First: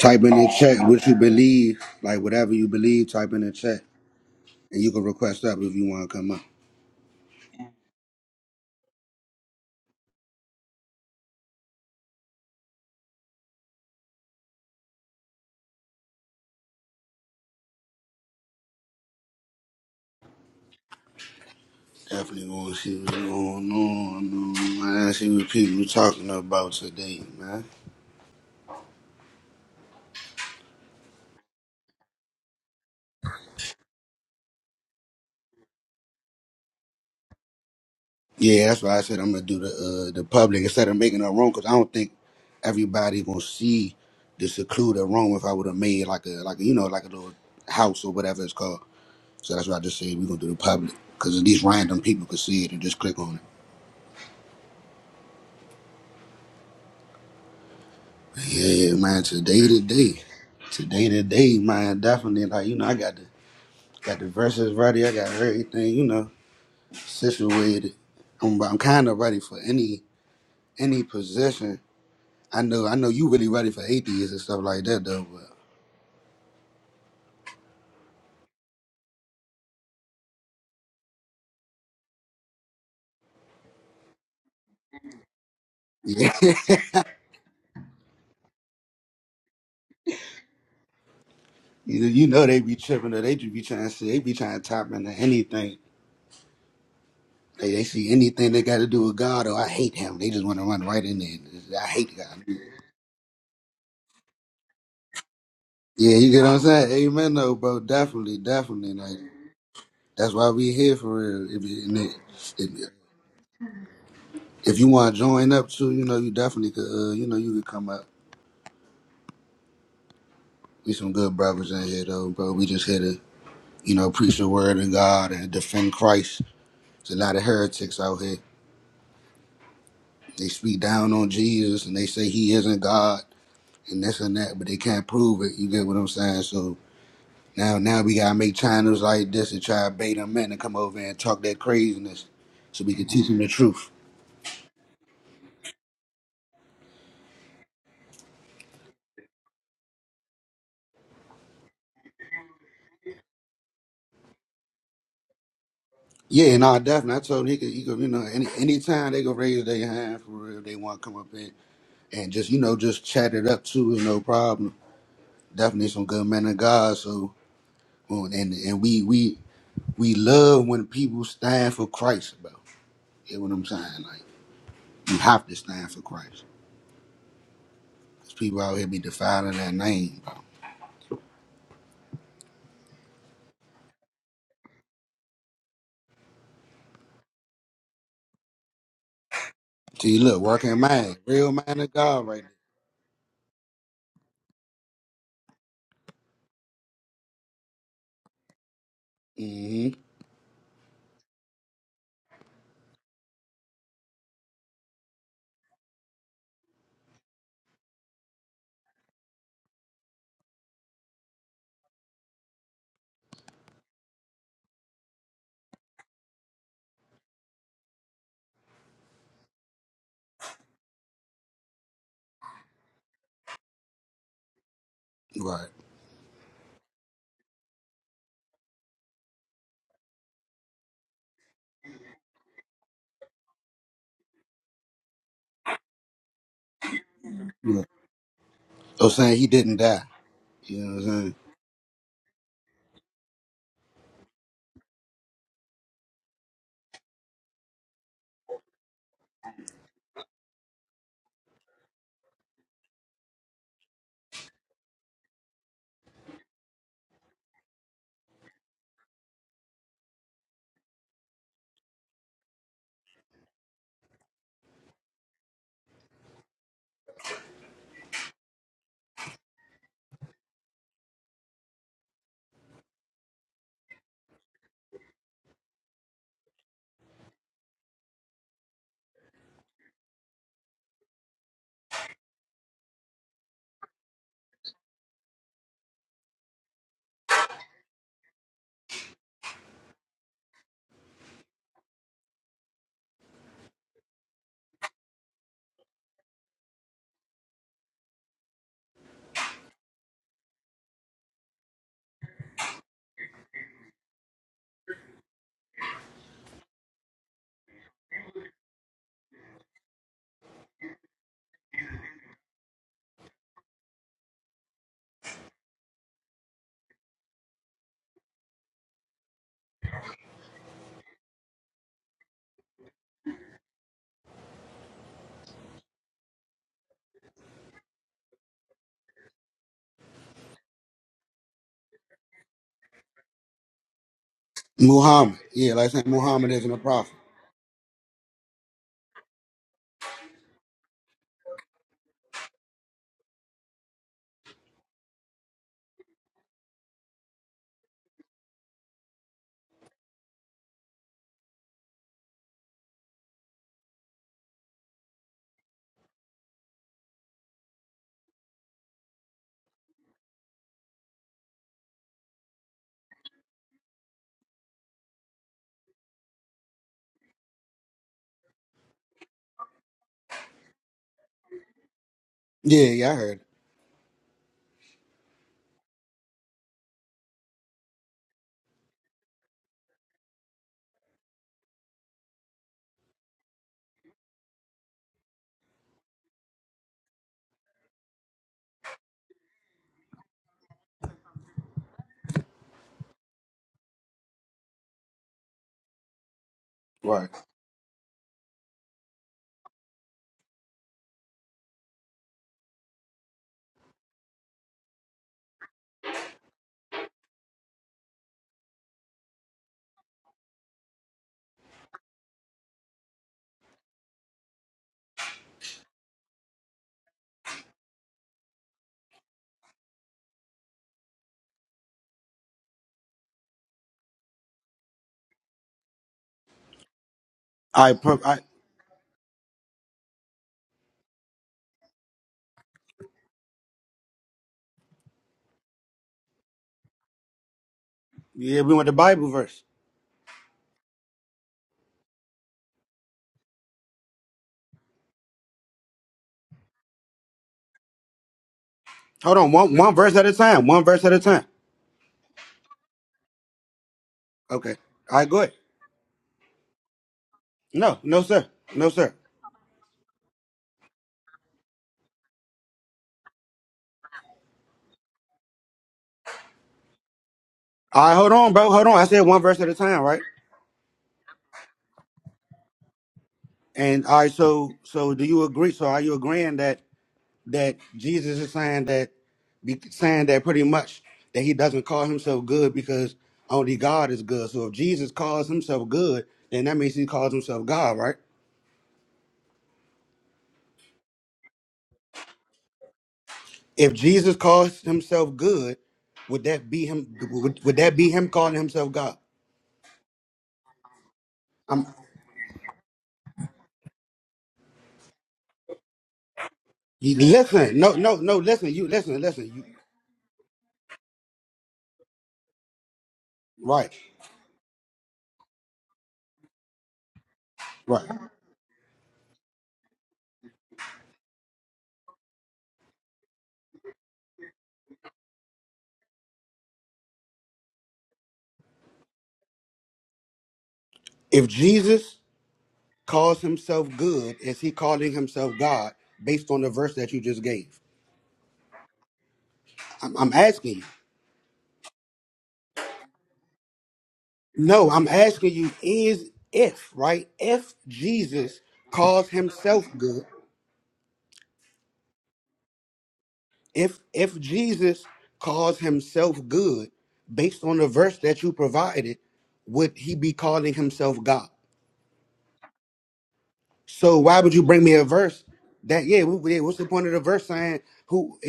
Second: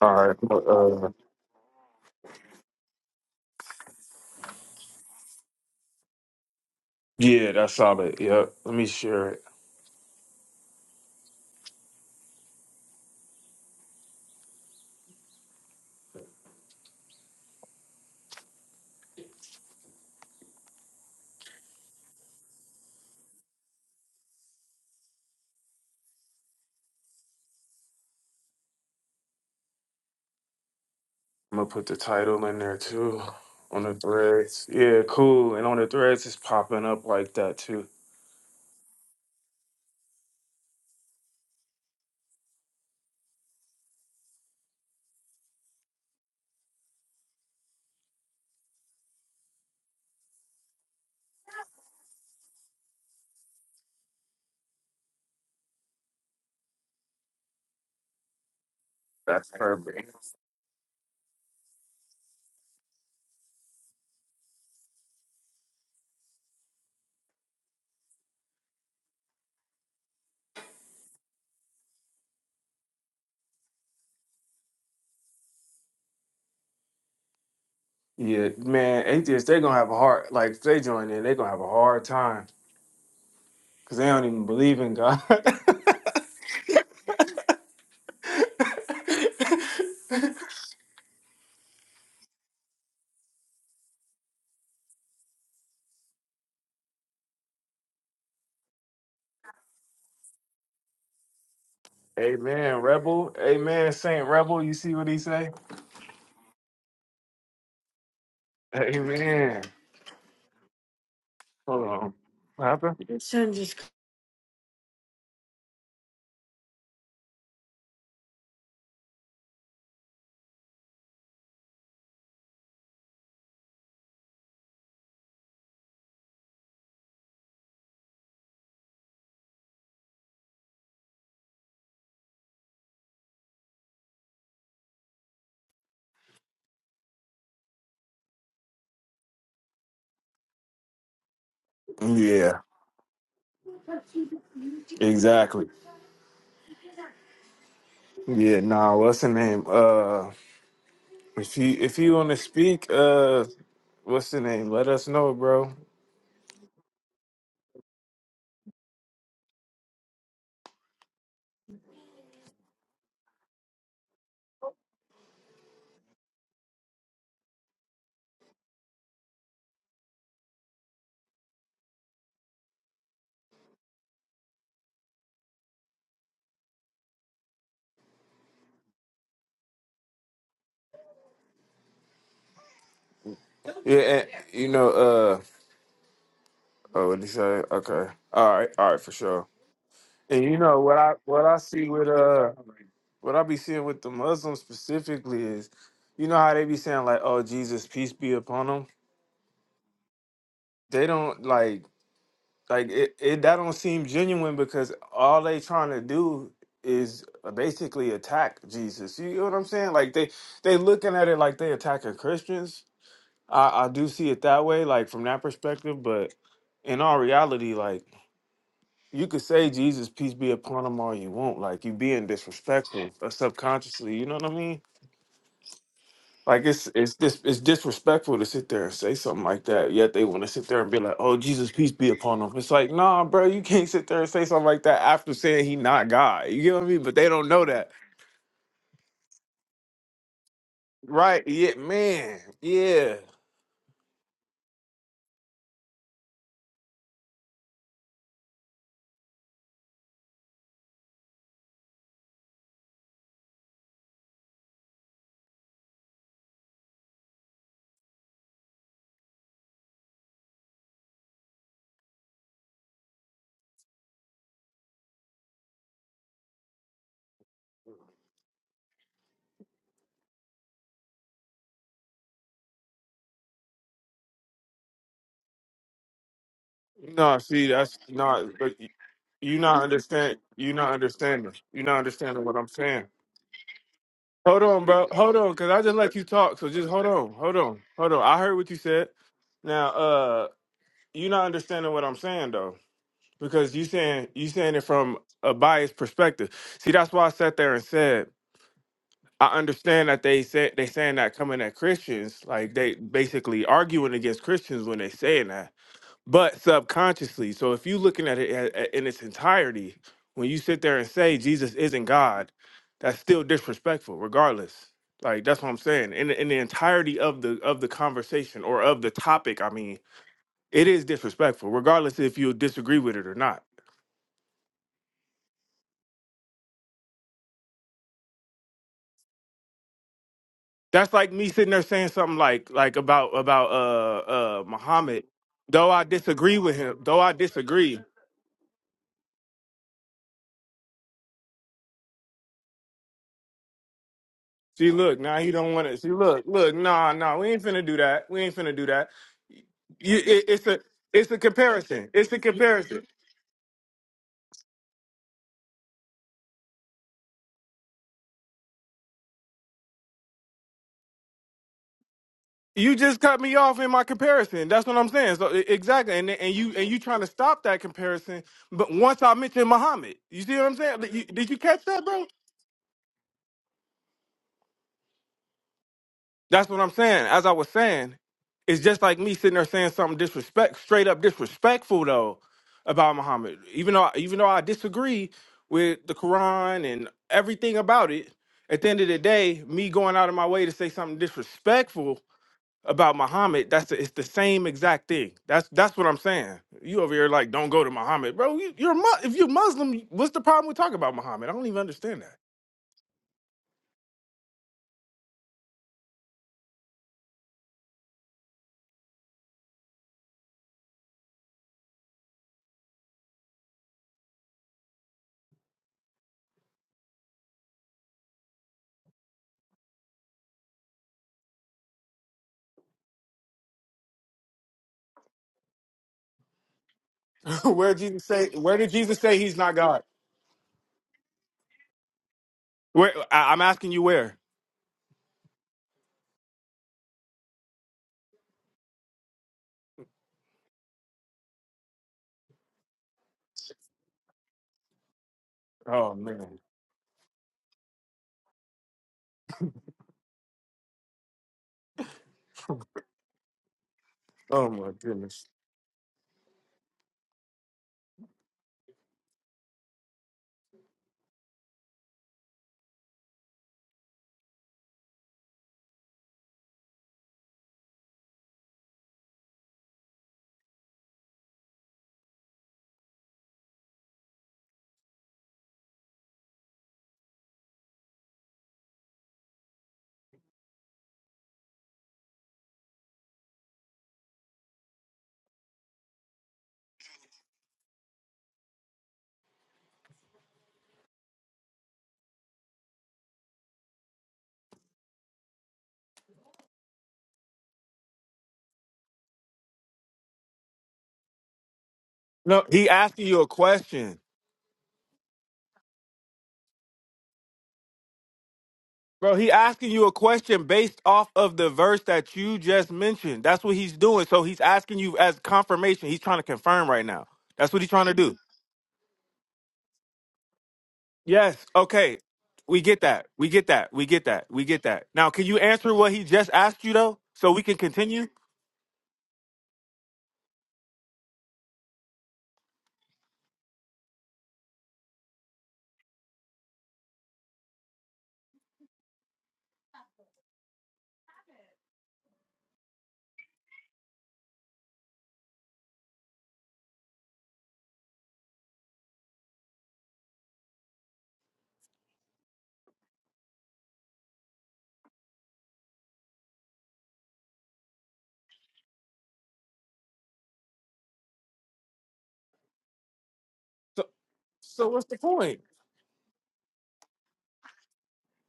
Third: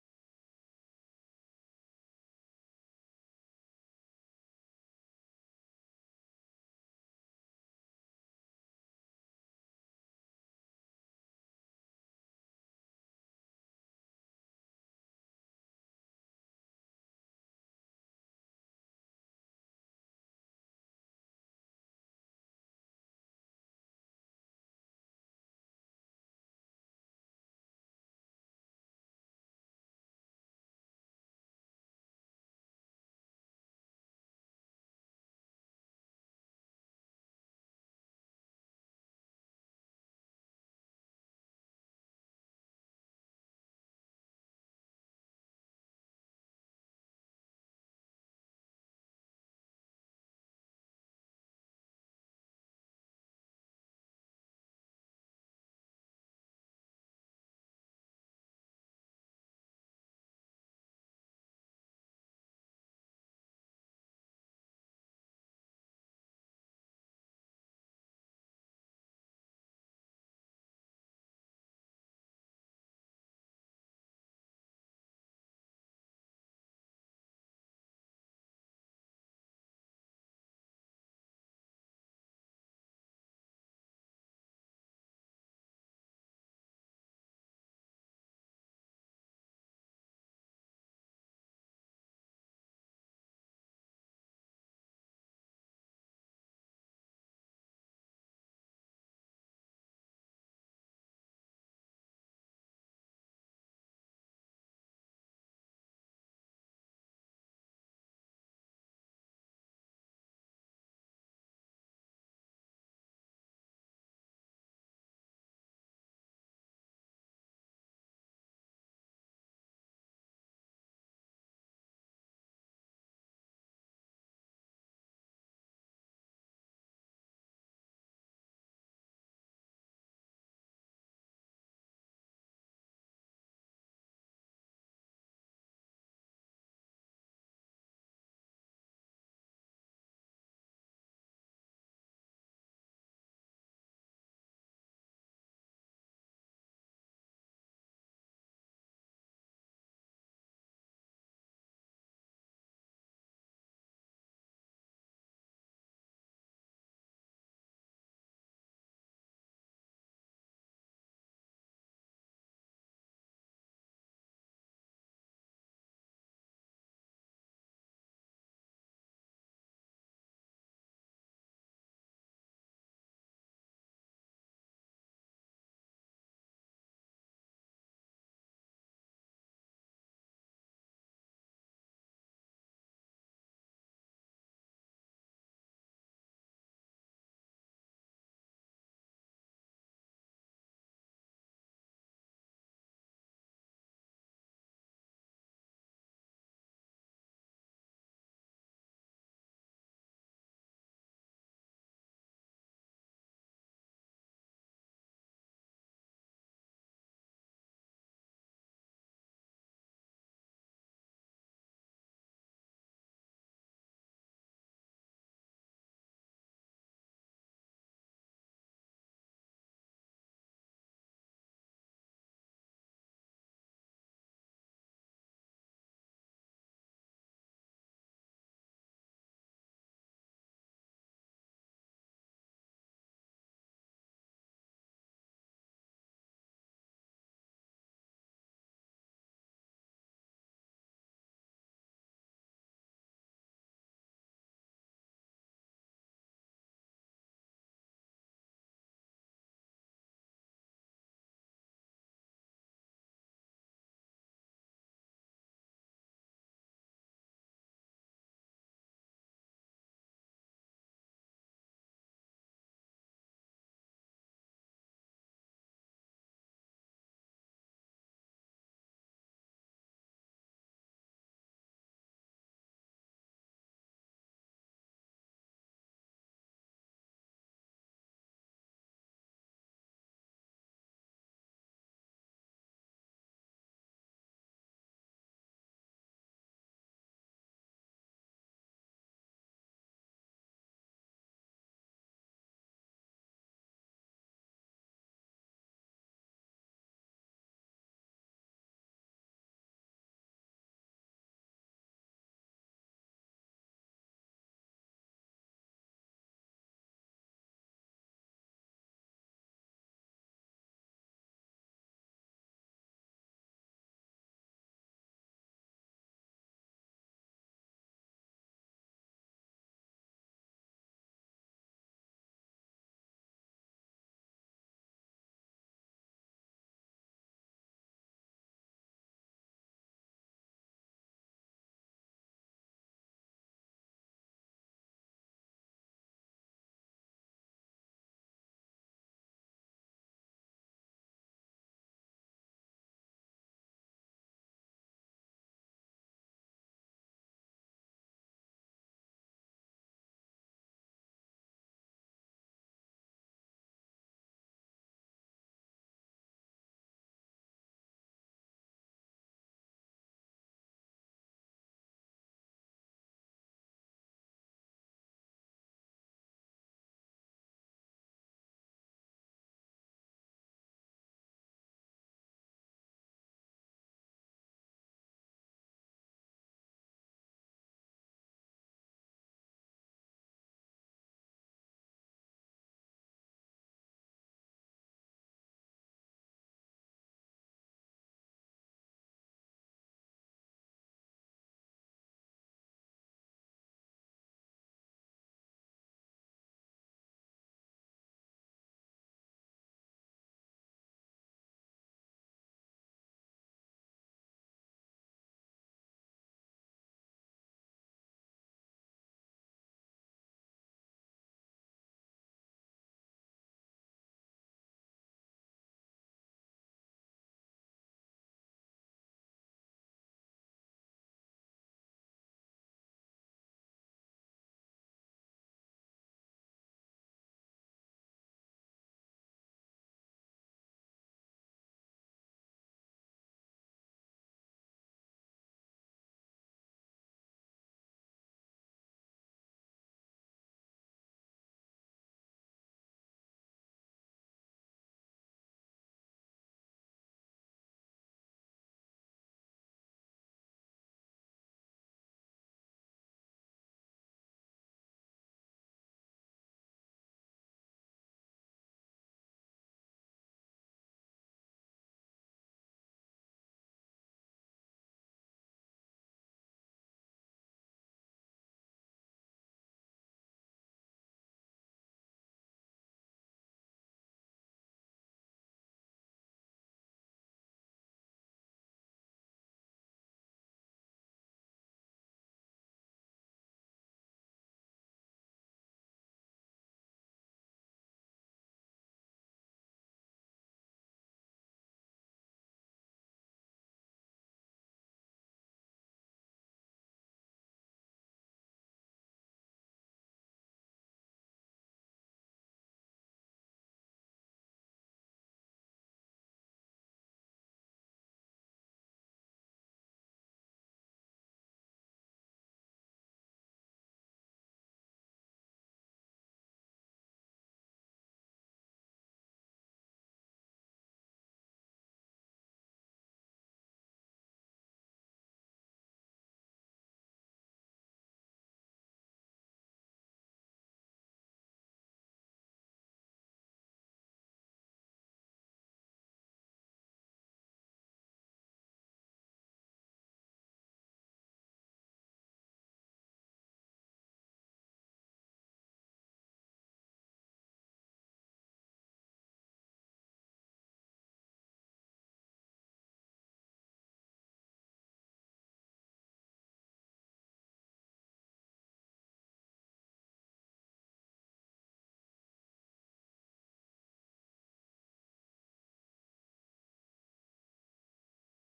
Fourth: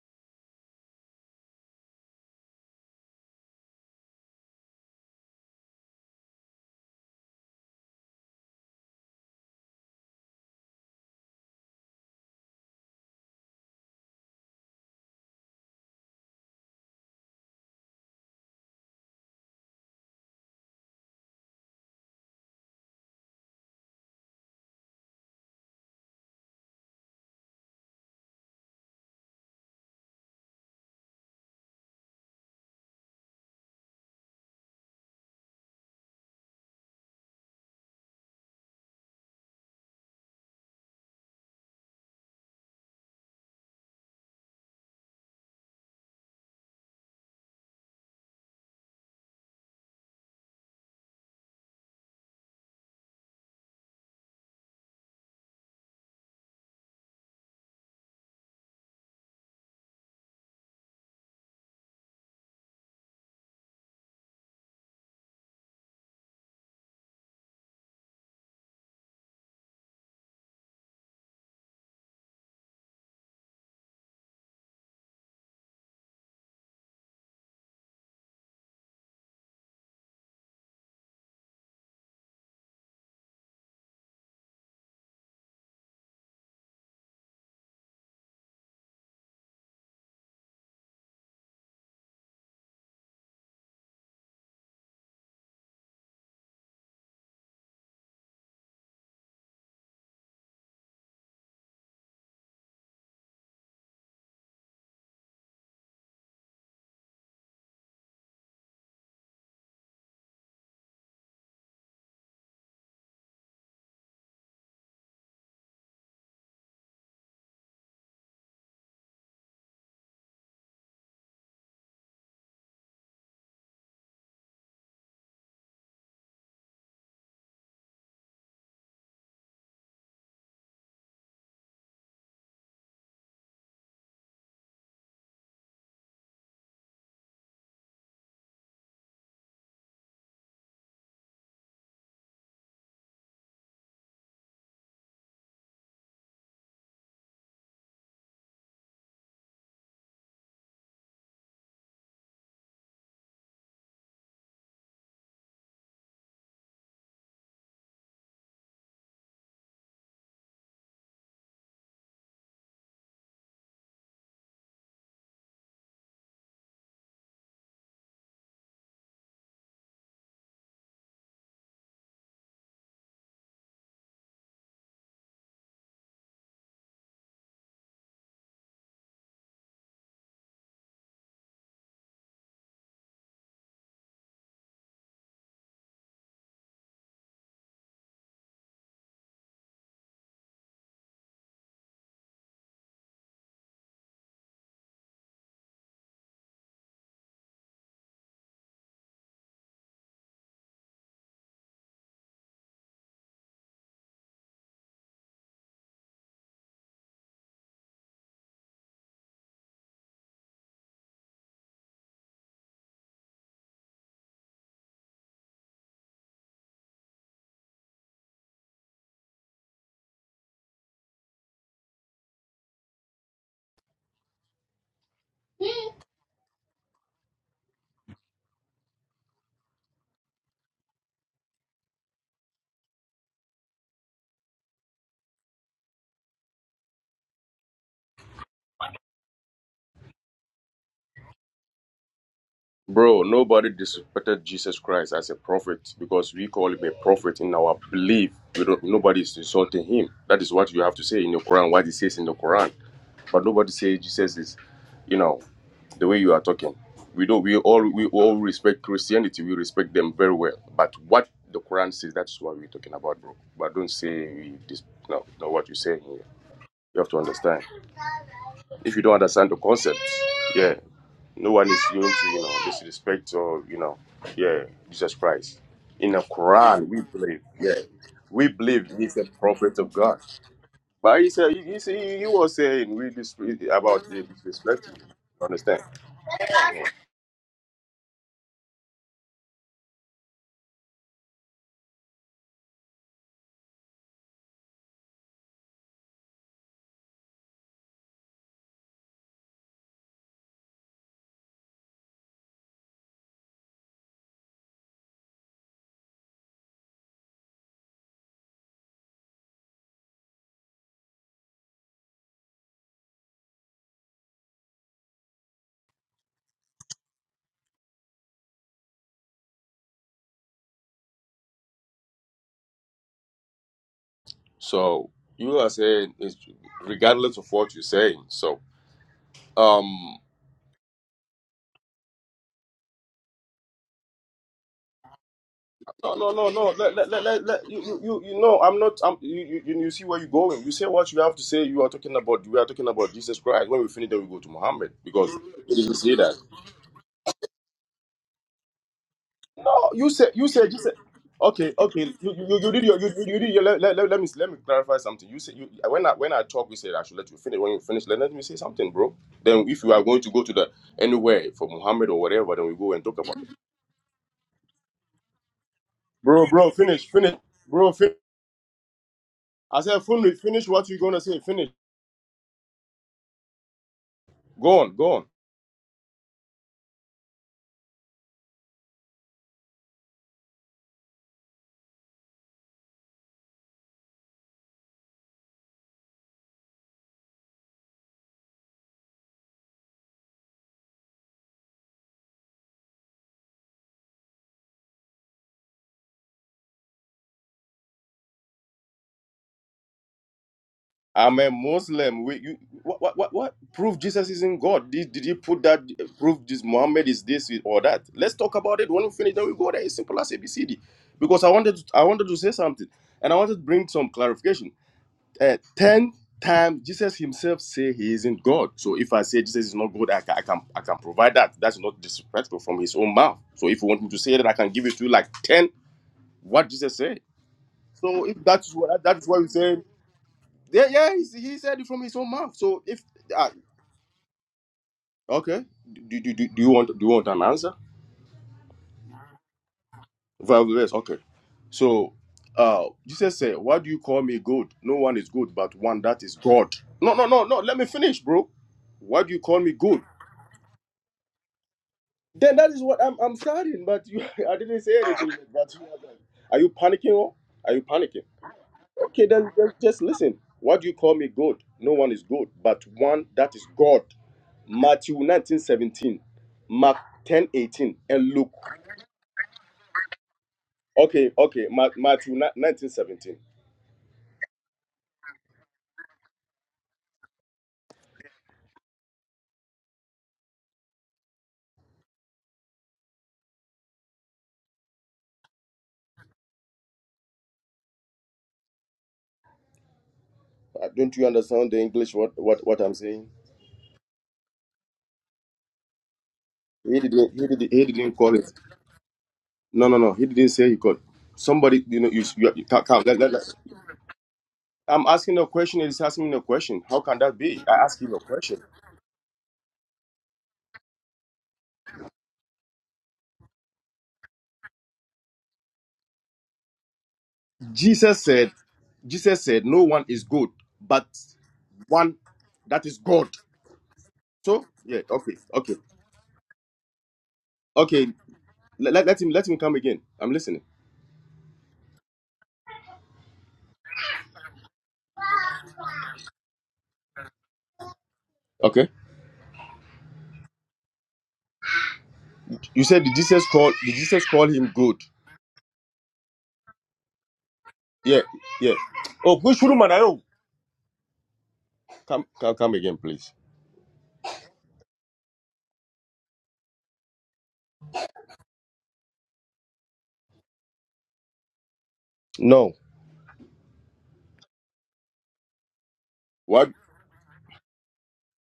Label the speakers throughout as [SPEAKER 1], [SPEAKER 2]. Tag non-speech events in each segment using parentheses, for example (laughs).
[SPEAKER 1] All right. Uh, yeah, that's solid. Yep. Let me share it. I'm gonna put the title in there too on the threads. Yeah, cool. And on the threads, it's popping up like that too. That's perfect. Yeah, man, atheists they gonna have a hard like if they join in, they gonna have a hard time because they don't even believe in God. (laughs) Amen, rebel. Amen, Saint Rebel. You see what he say? Amen. Hold on. What happened? Your son just- Yeah, exactly. Yeah, nah, what's the name? Uh If you if you want to speak, uh, what's the name? Let us know, bro. Yeah, and, you know, uh, oh, what he say? Okay, all right, all right, for sure. And you know what I what I see with uh what I be seeing with the Muslims specifically is, you know how they be saying like, oh Jesus, peace be upon them. They don't like like it, it that don't seem genuine because all they trying to do is basically attack Jesus. You know what I'm saying? Like they they looking at it like they attacking Christians I, I do see it that way, like from that perspective, but in all reality, like you could say Jesus, peace be upon him all you want. Like you being disrespectful uh, subconsciously, you know what I mean? Like it's it's dis, it's disrespectful to sit there and say something like that. Yet they want to sit there and be like, "Oh, Jesus, peace be upon him." It's like, nah, bro, you can't sit there and say something like that after saying he not God. You get what I mean? But they don't know that, right? Yeah, man, yeah.
[SPEAKER 2] Bro, nobody disrespected Jesus Christ as a prophet because we call him a prophet in our belief. We don't, nobody is insulting him. That is what you have to say in your Quran, what it says in the Quran. But nobody says Jesus is, you know, the way you are talking. We don't. We all we all respect Christianity. We respect them very well. But what the Quran says, that's what we're talking about, bro. But don't say we dis. No, no. What you're saying here, you have to understand. If you don't understand the concept, yeah. No one is going to, you know, disrespect or, you know, yeah, Jesus Christ. In the Quran, we
[SPEAKER 1] No,
[SPEAKER 2] believe,
[SPEAKER 1] see,
[SPEAKER 2] yeah,
[SPEAKER 1] that's
[SPEAKER 2] we
[SPEAKER 1] not.
[SPEAKER 2] believe he's a
[SPEAKER 1] You
[SPEAKER 2] prophet
[SPEAKER 1] not
[SPEAKER 2] of God.
[SPEAKER 1] understand. You not
[SPEAKER 2] But he said,
[SPEAKER 1] understanding.
[SPEAKER 2] he,
[SPEAKER 1] You not
[SPEAKER 2] he, he
[SPEAKER 1] understanding
[SPEAKER 2] was
[SPEAKER 1] what I'm
[SPEAKER 2] saying
[SPEAKER 1] saying.
[SPEAKER 2] we dis- about the
[SPEAKER 1] Hold on,
[SPEAKER 2] disrespecting.
[SPEAKER 1] bro. Hold
[SPEAKER 2] You
[SPEAKER 1] on, cause
[SPEAKER 2] understand?
[SPEAKER 1] I just let you talk. So
[SPEAKER 2] Yeah.
[SPEAKER 1] just hold on. Hold on. Hold on. I heard what you said. Now, uh, you not understanding what I'm saying though, because you saying you saying it from a biased perspective. See, that's why I sat there and said I understand that they said they saying that coming at Christians, like they basically arguing against Christians when they saying that. but subconsciously. So if you're looking at it a- a- in its entirety, when you sit there and say Jesus isn't God, that's still disrespectful, regardless. Like that's what I'm saying. In the, in the entirety of the of the conversation or of the topic, I mean, it is disrespectful, regardless if you disagree with it or not.
[SPEAKER 2] So you are saying, it's, regardless of what you're saying, so. um,
[SPEAKER 1] That's like me sitting there saying something like like about about uh uh Muhammad, though I
[SPEAKER 2] No, no, no,
[SPEAKER 1] disagree
[SPEAKER 2] no.
[SPEAKER 1] with
[SPEAKER 2] Let,
[SPEAKER 1] him,
[SPEAKER 2] let,
[SPEAKER 1] though
[SPEAKER 2] let,
[SPEAKER 1] I
[SPEAKER 2] let, let- you,
[SPEAKER 1] disagree.
[SPEAKER 2] you, you you know, I'm not. I'm, you, you, you see where you're going. You say what you have to say. You are talking about. We are talking about Jesus Christ. When we finish, then we go to
[SPEAKER 1] See,
[SPEAKER 2] Muhammad
[SPEAKER 1] look,
[SPEAKER 2] because
[SPEAKER 1] now he don't
[SPEAKER 2] you
[SPEAKER 1] want
[SPEAKER 2] didn't
[SPEAKER 1] it. See,
[SPEAKER 2] say that.
[SPEAKER 1] look, look, nah, nah, we ain't finna do that. We ain't finna do that.
[SPEAKER 2] No, you
[SPEAKER 1] You,
[SPEAKER 2] said.
[SPEAKER 1] it,
[SPEAKER 2] You
[SPEAKER 1] it's
[SPEAKER 2] said. You
[SPEAKER 1] a,
[SPEAKER 2] said.
[SPEAKER 1] it's a
[SPEAKER 2] Okay,
[SPEAKER 1] comparison.
[SPEAKER 2] okay.
[SPEAKER 1] It's
[SPEAKER 2] You,
[SPEAKER 1] a
[SPEAKER 2] you, you you did your.
[SPEAKER 1] comparison.
[SPEAKER 2] You, you you did your. Let, let, let, let me let me clarify something. You said. You, when I when I talk, we said I should let you finish. When you finish, let, let me say something, bro. Then if you are going to go to the anywhere for Muhammad or whatever, then we go
[SPEAKER 1] You
[SPEAKER 2] and talk
[SPEAKER 1] just
[SPEAKER 2] about.
[SPEAKER 1] cut
[SPEAKER 2] It.
[SPEAKER 1] me off in my comparison. That's what I'm saying. So e- exactly, and
[SPEAKER 2] Bro,
[SPEAKER 1] and
[SPEAKER 2] bro,
[SPEAKER 1] you and you
[SPEAKER 2] finish,
[SPEAKER 1] trying to
[SPEAKER 2] finish,
[SPEAKER 1] stop that
[SPEAKER 2] bro. Finish.
[SPEAKER 1] comparison. But once I mentioned
[SPEAKER 2] I said,
[SPEAKER 1] Muhammad,
[SPEAKER 2] finish,
[SPEAKER 1] you see what
[SPEAKER 2] finish
[SPEAKER 1] I'm
[SPEAKER 2] what you're
[SPEAKER 1] saying? Did
[SPEAKER 2] gonna
[SPEAKER 1] you,
[SPEAKER 2] say.
[SPEAKER 1] did you
[SPEAKER 2] Finish.
[SPEAKER 1] catch that, bro?
[SPEAKER 2] Go on, go on.
[SPEAKER 1] That's what I'm saying. As I was saying, it's just like me sitting there saying something disrespect, straight up disrespectful though about Muhammad. Even though even though I disagree with the Quran and everything about it, at the end of the day, me going out of my way to say something disrespectful about Muhammad, that's the, it's the same exact thing. That's that's what I'm saying. You over here like don't go to Muhammad, bro. You, you're mu- if you're Muslim, what's the problem with talking about
[SPEAKER 2] I'm a
[SPEAKER 1] Muhammad? I don't even understand
[SPEAKER 2] Muslim. We,
[SPEAKER 1] that.
[SPEAKER 2] you, what, what, what, what? Prove Jesus isn't God. Did, did you put that? Prove this Muhammad is this or that? Let's talk about it. When we finish, then we go there. It's simple as ABCD. Because I wanted, to, I wanted to say something, and I wanted to bring some clarification. Uh, Ten times Jesus himself say he isn't God. So if I say Jesus is not God, I can, I can, I can provide that. That's not disrespectful from his own mouth. So if you want me to say that, I can give it to you like ten. What Jesus said.
[SPEAKER 1] (laughs) where did
[SPEAKER 2] So
[SPEAKER 1] Jesus
[SPEAKER 2] if
[SPEAKER 1] say?
[SPEAKER 2] that's
[SPEAKER 1] Where did
[SPEAKER 2] what
[SPEAKER 1] Jesus
[SPEAKER 2] that's
[SPEAKER 1] say
[SPEAKER 2] what we
[SPEAKER 1] he's not
[SPEAKER 2] say.
[SPEAKER 1] God?
[SPEAKER 2] Yeah, yeah, he, s- he said it from his own mouth. So if
[SPEAKER 1] Where
[SPEAKER 2] uh,
[SPEAKER 1] I, I'm asking you where?
[SPEAKER 2] okay, do, do, do, do you want do you want an answer? Well, yes, okay. So uh Jesus said, Why do you call me good? No one is good but one
[SPEAKER 1] Oh
[SPEAKER 2] that is
[SPEAKER 1] man.
[SPEAKER 2] God. No, no, no, no, let me finish, bro. Why do you call me good? Then that is what I'm I'm shouting, but you (laughs) I
[SPEAKER 1] Oh
[SPEAKER 2] didn't
[SPEAKER 1] my
[SPEAKER 2] say anything.
[SPEAKER 1] goodness.
[SPEAKER 2] But you are, like- are you panicking or are you panicking? Okay, then just, just listen. What do you call me good? No one is good, but one that is God. Matthew 19 17, 17, Mark 10 eighteen, and Luke. Okay, okay, Mark, Matthew nineteen seventeen. Uh, Don't you understand the English? What what what I'm saying? He didn't. He didn't. He didn't call it. No, no, no. He didn't say he called. Somebody, you know, you, you,
[SPEAKER 1] No,
[SPEAKER 2] you come.
[SPEAKER 1] he
[SPEAKER 2] come, Let,
[SPEAKER 1] asking
[SPEAKER 2] let,
[SPEAKER 1] you
[SPEAKER 2] let.
[SPEAKER 1] a question.
[SPEAKER 2] I'm asking a question. He's asking me a question. How can that be? I ask him a question.
[SPEAKER 1] Bro, he asking you a question based off of the verse that you just mentioned. That's what he's doing. So he's asking you as confirmation. He's trying to confirm right now. That's what he's trying to
[SPEAKER 2] Jesus
[SPEAKER 1] do.
[SPEAKER 2] said, Jesus said, no one is good but
[SPEAKER 1] Yes.
[SPEAKER 2] one
[SPEAKER 1] Okay. We
[SPEAKER 2] that is
[SPEAKER 1] get that.
[SPEAKER 2] God.
[SPEAKER 1] We get that. We get that. We
[SPEAKER 2] So
[SPEAKER 1] get
[SPEAKER 2] yeah,
[SPEAKER 1] that. Now,
[SPEAKER 2] okay,
[SPEAKER 1] can you
[SPEAKER 2] okay,
[SPEAKER 1] answer what he just asked you though, so we can
[SPEAKER 2] okay.
[SPEAKER 1] continue?
[SPEAKER 2] Let, let, let him let him come again. I'm listening. Okay. You said did Jesus call did Jesus call him good? Yeah, yeah. Oh, which room are you? Come come come again, please. No.
[SPEAKER 1] So, so what's the point?
[SPEAKER 2] What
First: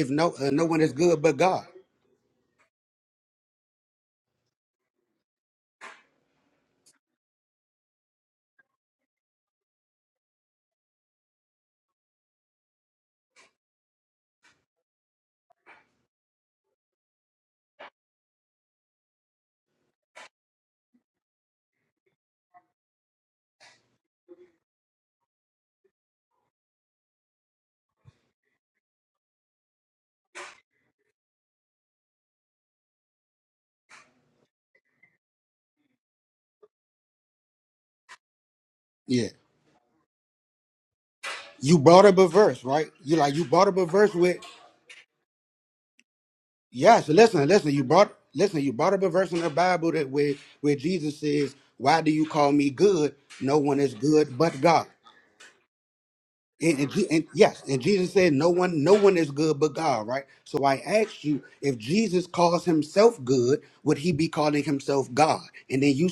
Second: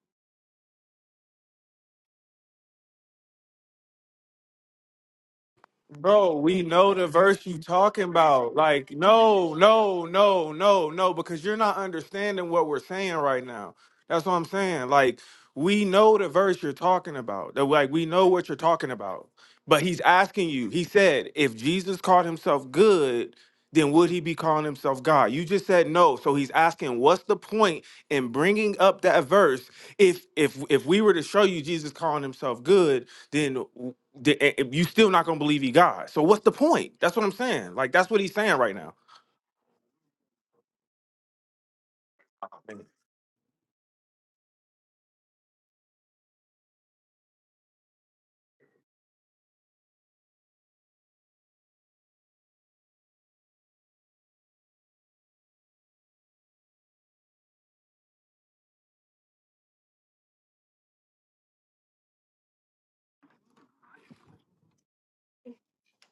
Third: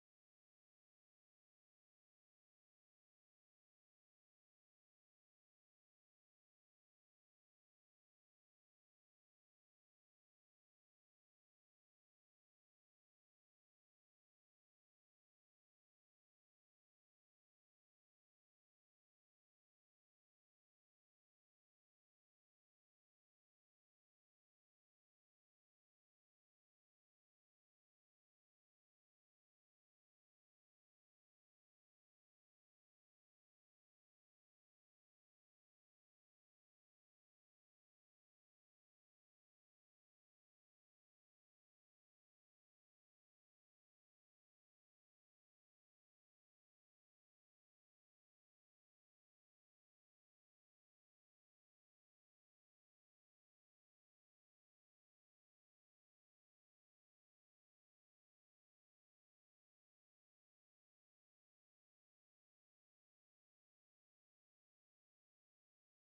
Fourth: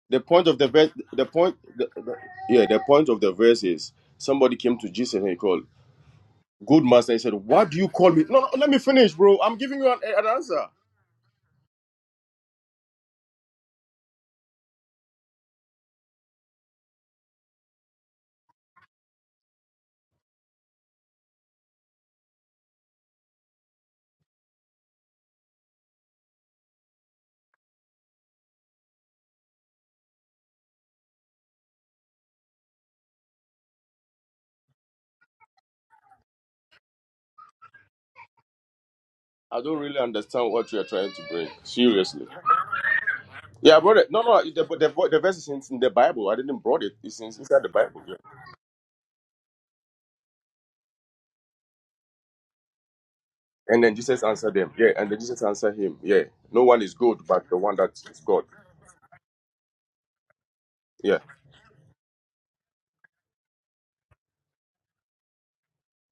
[SPEAKER 2] the point of the verse the point the, the- yeah, the point of the verse is somebody came to Jesus and he called
[SPEAKER 1] Bro, we
[SPEAKER 2] good
[SPEAKER 1] know the
[SPEAKER 2] master he said,
[SPEAKER 1] verse you
[SPEAKER 2] "Why do you
[SPEAKER 1] talking
[SPEAKER 2] call me? No, no,
[SPEAKER 1] about.
[SPEAKER 2] let me
[SPEAKER 1] Like,
[SPEAKER 2] finish, bro.
[SPEAKER 1] no,
[SPEAKER 2] I'm giving you an,
[SPEAKER 1] no,
[SPEAKER 2] an
[SPEAKER 1] no,
[SPEAKER 2] answer.
[SPEAKER 1] no, no, because you're not understanding what we're saying right now. That's what I'm saying. Like, we know the verse you're talking about. That like we know what you're talking about. But he's asking you, he said, if Jesus called himself good, then would he be calling himself God? You just said no. So he's asking, what's the point in bringing up that verse? If if if we were to show you Jesus calling himself good, then the- eh, eh, you still not gonna believe he God. So what's the point? That's what I'm saying. Like that's what he's saying right now.
[SPEAKER 2] I don't really understand what you are trying to bring. Seriously. Yeah, I brought it. No, no, the, the, the verse is in in the Bible. I didn't brought it. It's in- inside the Bible. Yeah. And then Jesus answered them. Yeah, and then Jesus answered him. Yeah, no one is good but the one that is God. Yeah.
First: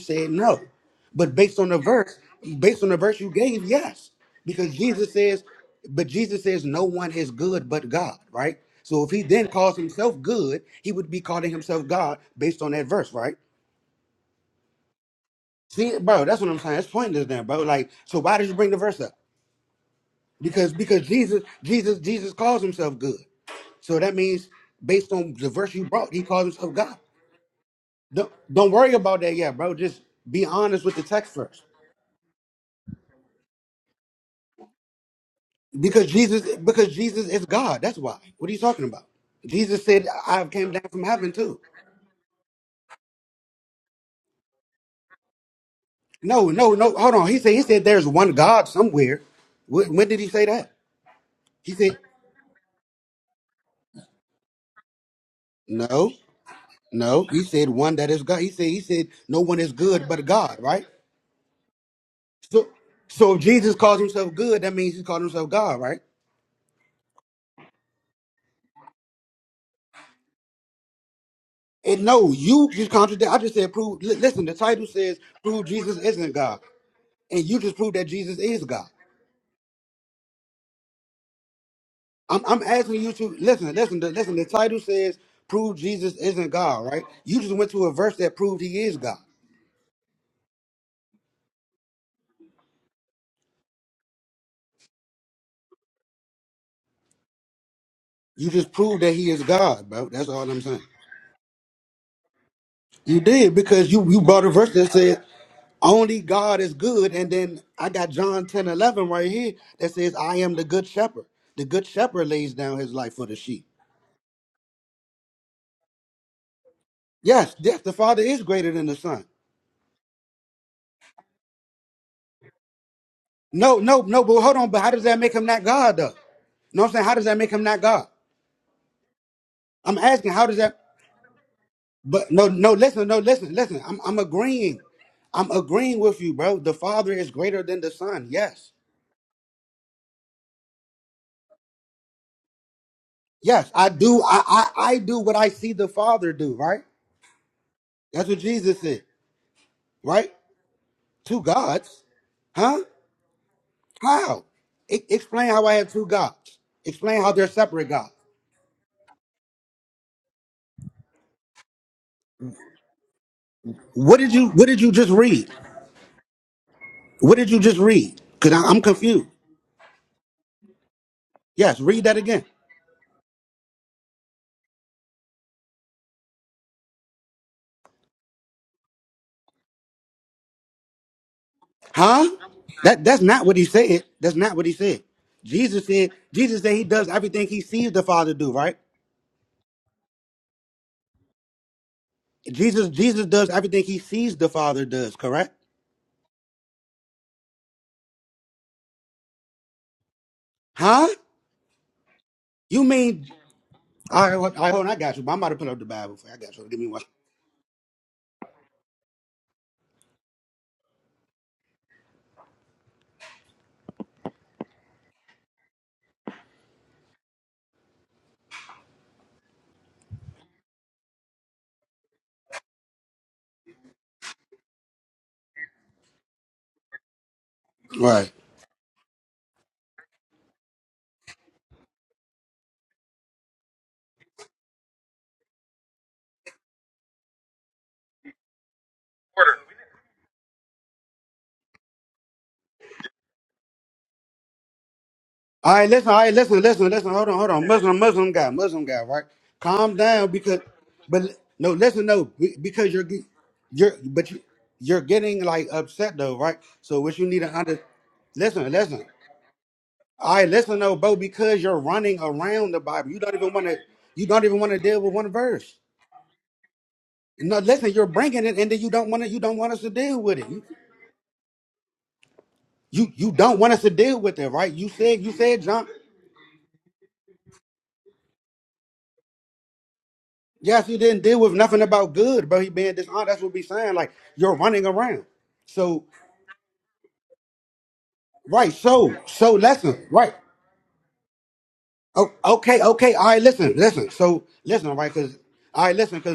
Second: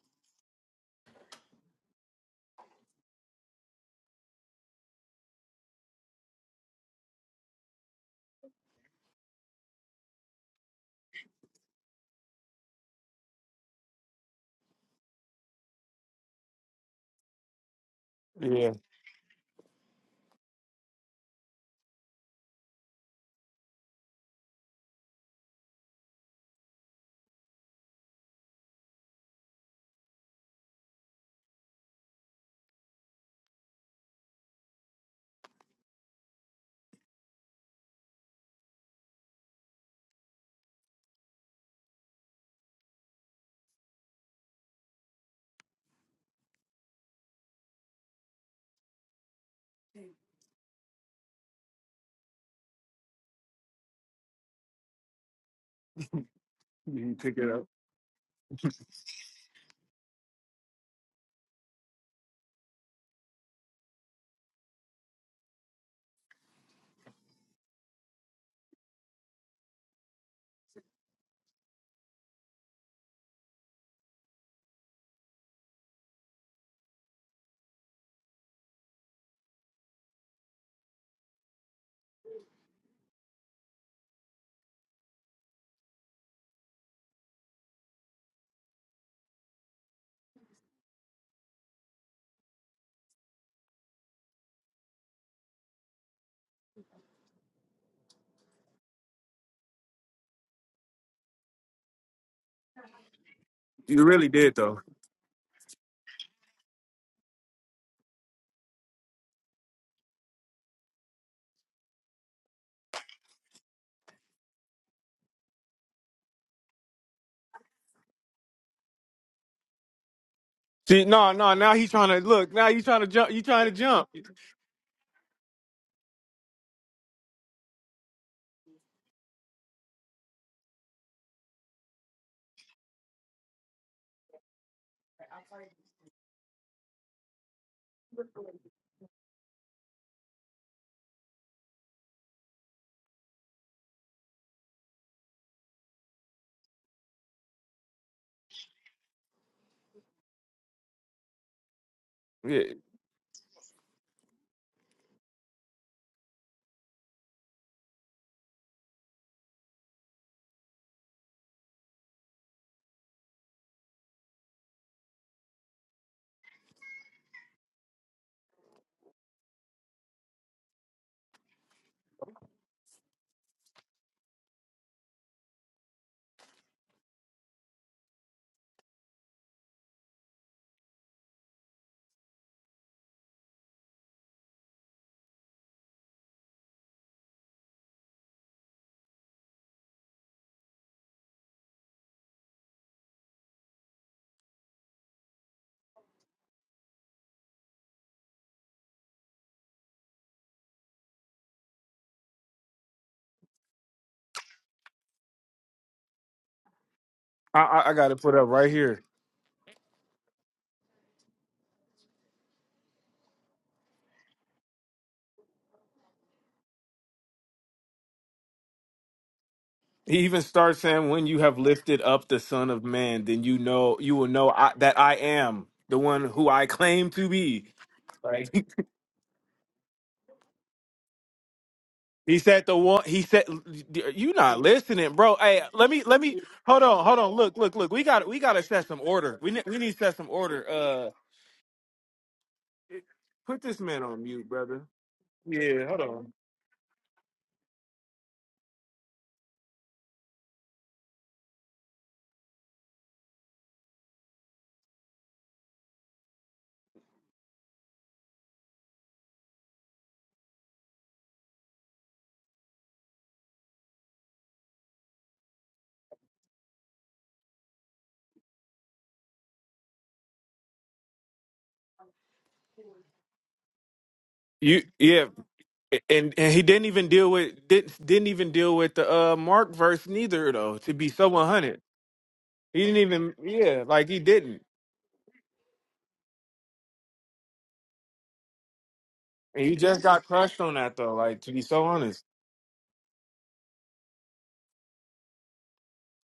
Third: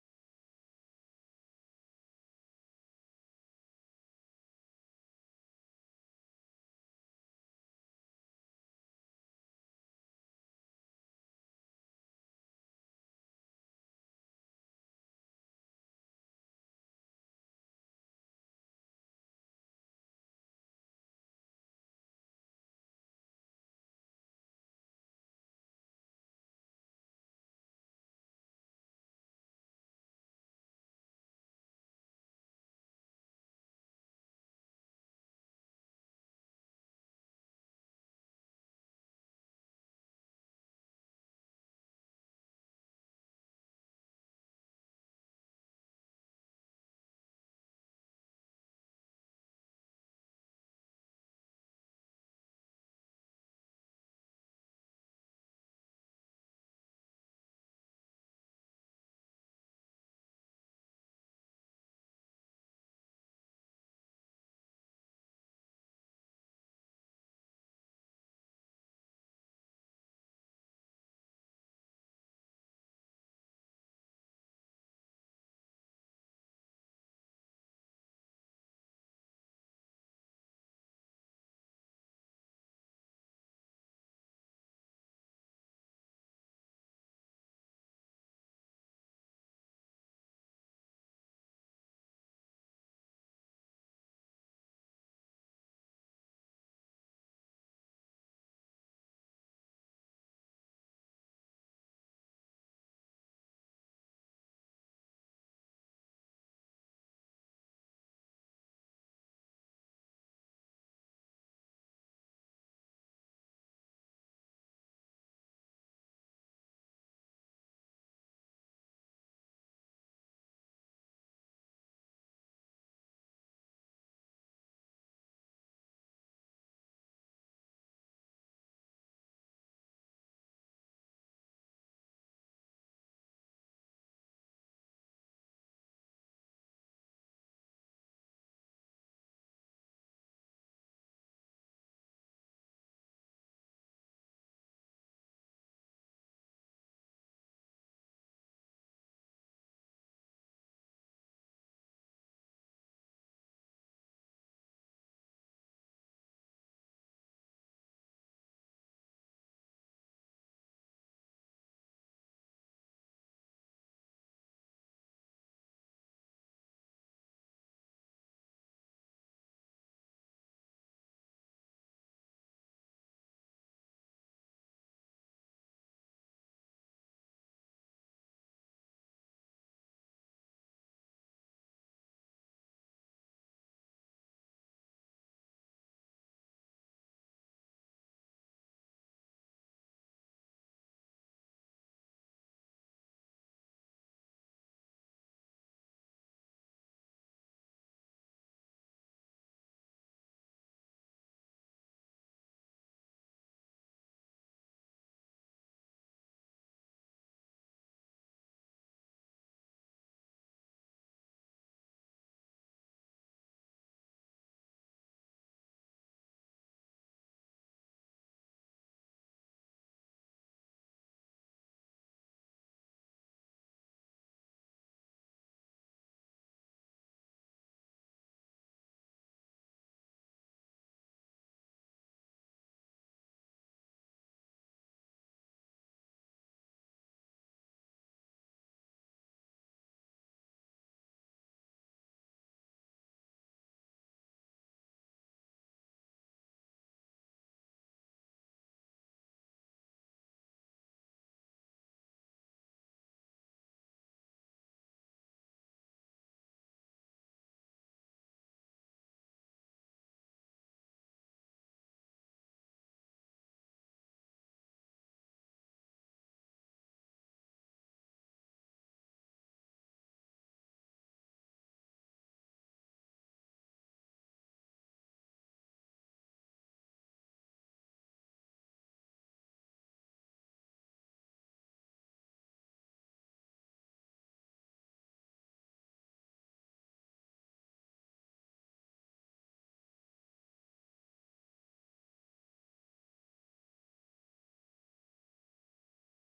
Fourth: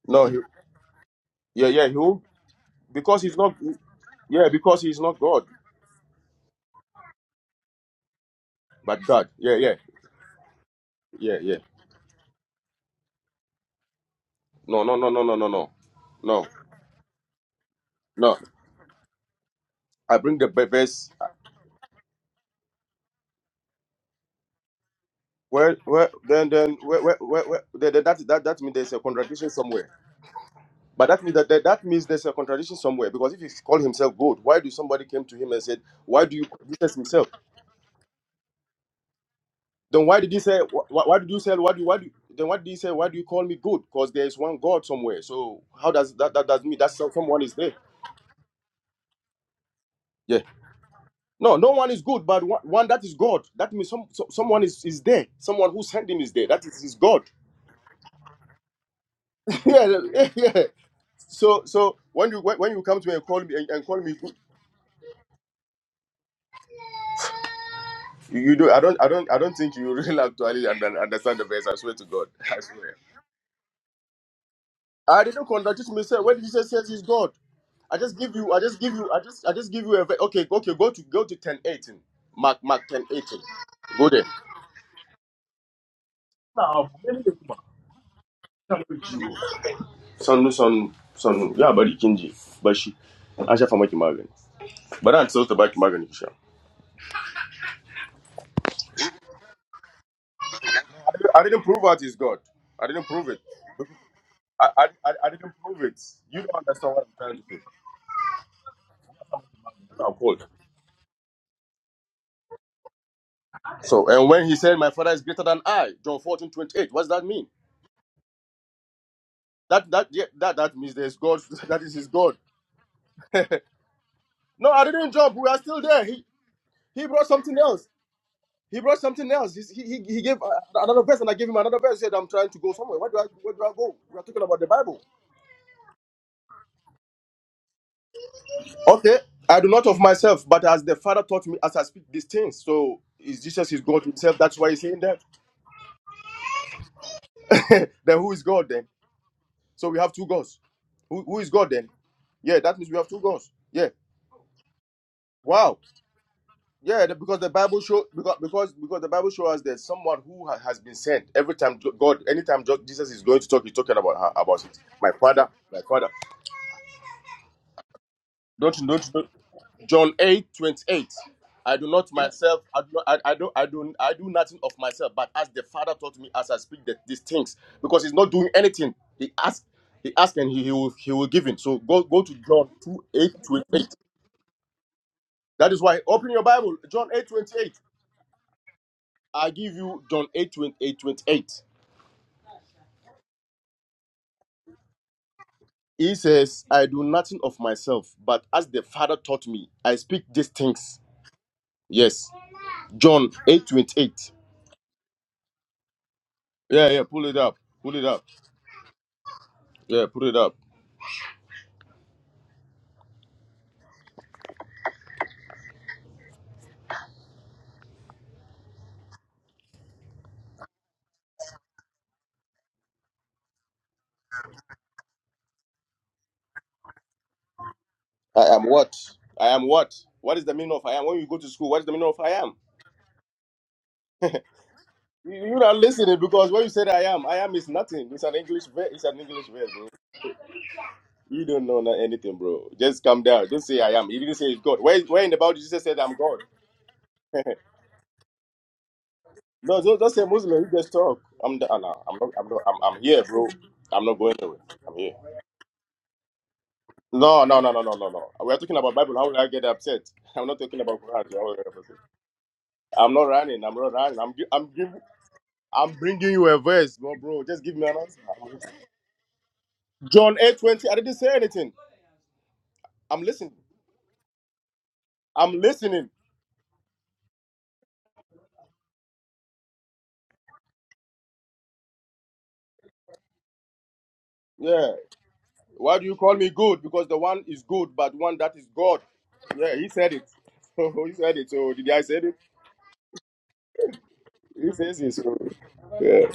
[SPEAKER 2] No, he, yeah, yeah, he will- because he's not, yeah, because he's not God but God. Yeah, yeah, yeah, yeah. No, no, no, no, no, no, no, no, no.
[SPEAKER 1] Yeah,
[SPEAKER 2] I bring the verse. Where, where, then, then, where, where, where, where that, that, that, that means there's a contradiction somewhere. But that means that, that that means there's a contradiction somewhere because if he called himself God, why do somebody came to him and said, "Why do you Jesus himself?" Then why did he say, "Why, why did you say? Why do you, why do?" You, Then what did he say? Why do you call me good? Because there is one God somewhere. So how does that that does mean that some- someone is there? Yeah. No, no one is good, but one, one that is God. That means some, so, someone is, is there. Someone who sent him is there. That is his
[SPEAKER 1] you
[SPEAKER 2] God.
[SPEAKER 1] pick it up.
[SPEAKER 2] (laughs) yeah, yeah. So so when you when, when you come to me and call me and, and call me good, You, you do. I don't. I don't. I don't think you (laughs) really actually under- understand the verse. I swear to God. (laughs) I swear. I didn't contradict myself. When Jesus says he's God, I just give you. I just give you. I just. I just give you a. ve- Okay. Okay. Go to. Go to ten eighteen. Mark. Mark ten eighteen. Go there. Son. Son. Son. Yeah, but you can do. But she. I shall find my Kimagan. But I'm still to buy Kimagan. you shall. I didn't I didn't prove that he's God. I didn't prove it.
[SPEAKER 1] You really did
[SPEAKER 2] I,
[SPEAKER 1] though.
[SPEAKER 2] I, I I didn't prove it. You don't understand what I'm trying to do. I'm cold. So, and when he said, "My father is greater than I," John 14 28. what does that mean? That that yeah, that that means
[SPEAKER 1] See,
[SPEAKER 2] there's
[SPEAKER 1] no,
[SPEAKER 2] God.
[SPEAKER 1] no.
[SPEAKER 2] (laughs)
[SPEAKER 1] Now
[SPEAKER 2] That
[SPEAKER 1] he's
[SPEAKER 2] is his
[SPEAKER 1] trying to
[SPEAKER 2] God.
[SPEAKER 1] look. Now he's trying to jump. You trying to jump?
[SPEAKER 2] No, I didn't jump. We are still there. He he brought something else. He brought something else. He's- He, he, he gave uh, another verse, and I gave him another verse. He said, "I'm trying to go somewhere. Where do I where do I go? We are talking about the Bible." Okay, I do not of myself, but as the Father taught me, as I speak these things. So is Jesus is God Himself? That's why He's saying that. Then who is God then? So we have two gods. Who, who is God then? Yeah,
[SPEAKER 1] Yeah,
[SPEAKER 2] that means we have two gods. Yeah. Wow. Yeah, the- because the Bible show because because because the Bible shows us that someone who ha- has been sent. Every time Jo- God, anytime Jo- Jesus is going to talk, he's talking about her, about it. My father, my father. Don't you don't you know? John eight twenty eight. I do not myself. I do not. I, I do. I do. I do nothing of myself. But as the Father taught me, as I speak the, these things, because he's not doing anything. He asked. He asked, and he, he will. He will give him. So go go to John two eight twenty eight. That is why open your Bible. John eight twenty eight. I give you John eight twenty eight twenty eight. He says, I do nothing of myself, but as the Father taught me, I speak these things. Yes. John 8 28. Yeah, yeah, pull it up.
[SPEAKER 1] I, I, I
[SPEAKER 2] Pull it
[SPEAKER 1] got to
[SPEAKER 2] up.
[SPEAKER 1] put up right here.
[SPEAKER 2] Yeah, pull it up.
[SPEAKER 1] He even starts saying, "When you have lifted up the Son of Man, then you know you will know I, that I am the one who I claim to be."
[SPEAKER 2] I am what? I am what? What is the meaning of I am? When you go to school, what is the meaning of I
[SPEAKER 1] He
[SPEAKER 2] am?
[SPEAKER 1] said the one. He said, "You not listening,
[SPEAKER 2] You-
[SPEAKER 1] bro."
[SPEAKER 2] You're
[SPEAKER 1] Hey,
[SPEAKER 2] not
[SPEAKER 1] let me
[SPEAKER 2] listening
[SPEAKER 1] let me
[SPEAKER 2] because when you
[SPEAKER 1] hold
[SPEAKER 2] said I
[SPEAKER 1] on, hold
[SPEAKER 2] am,
[SPEAKER 1] on.
[SPEAKER 2] I am
[SPEAKER 1] Look,
[SPEAKER 2] is
[SPEAKER 1] look, look. We
[SPEAKER 2] nothing. It's
[SPEAKER 1] got
[SPEAKER 2] an
[SPEAKER 1] we got to
[SPEAKER 2] English verb.
[SPEAKER 1] set some
[SPEAKER 2] It's an
[SPEAKER 1] order.
[SPEAKER 2] English
[SPEAKER 1] We ne-
[SPEAKER 2] verb,
[SPEAKER 1] we
[SPEAKER 2] bro.
[SPEAKER 1] need to set some order. Uh,
[SPEAKER 2] You don't know na- anything, bro. Just calm down. Don't
[SPEAKER 1] put this
[SPEAKER 2] say I
[SPEAKER 1] man
[SPEAKER 2] am. He
[SPEAKER 1] on
[SPEAKER 2] didn't say
[SPEAKER 1] mute,
[SPEAKER 2] he's God.
[SPEAKER 1] brother.
[SPEAKER 2] Where, where in the Bible did Jesus
[SPEAKER 1] Yeah,
[SPEAKER 2] said
[SPEAKER 1] hold
[SPEAKER 2] I'm
[SPEAKER 1] on.
[SPEAKER 2] God? No, just, just say Muslim. You just talk. I'm the Allah. I'm not. I'm not. I'm, I'm here, bro. I'm not going away. I'm here. No, no, no, no, no, no, no. We are talking about Bible. How will I get upset? (laughs) I'm not talking about Quran. How will I get upset? I'm not running. I'm not running. I'm. gi- I'm giving. I'm bringing you a verse, bro, bro. Just give me an answer. John eight twenty. I didn't say anything. I'm listening.
[SPEAKER 1] You yeah,
[SPEAKER 2] I'm listening.
[SPEAKER 1] and and he didn't even deal with didn't didn't even deal with the uh Mark verse neither though. To be so one hundred, he didn't even yeah like he didn't,
[SPEAKER 2] Yeah. Why do you call me good? Because the one is good, but one that is God.
[SPEAKER 1] and he
[SPEAKER 2] Yeah, he
[SPEAKER 1] just
[SPEAKER 2] said
[SPEAKER 1] got
[SPEAKER 2] it.
[SPEAKER 1] crushed on
[SPEAKER 2] (laughs)
[SPEAKER 1] that
[SPEAKER 2] he
[SPEAKER 1] though.
[SPEAKER 2] said
[SPEAKER 1] Like
[SPEAKER 2] it.
[SPEAKER 1] to be
[SPEAKER 2] So
[SPEAKER 1] so
[SPEAKER 2] did I say
[SPEAKER 1] honest,
[SPEAKER 2] it? He says it. So. yeah.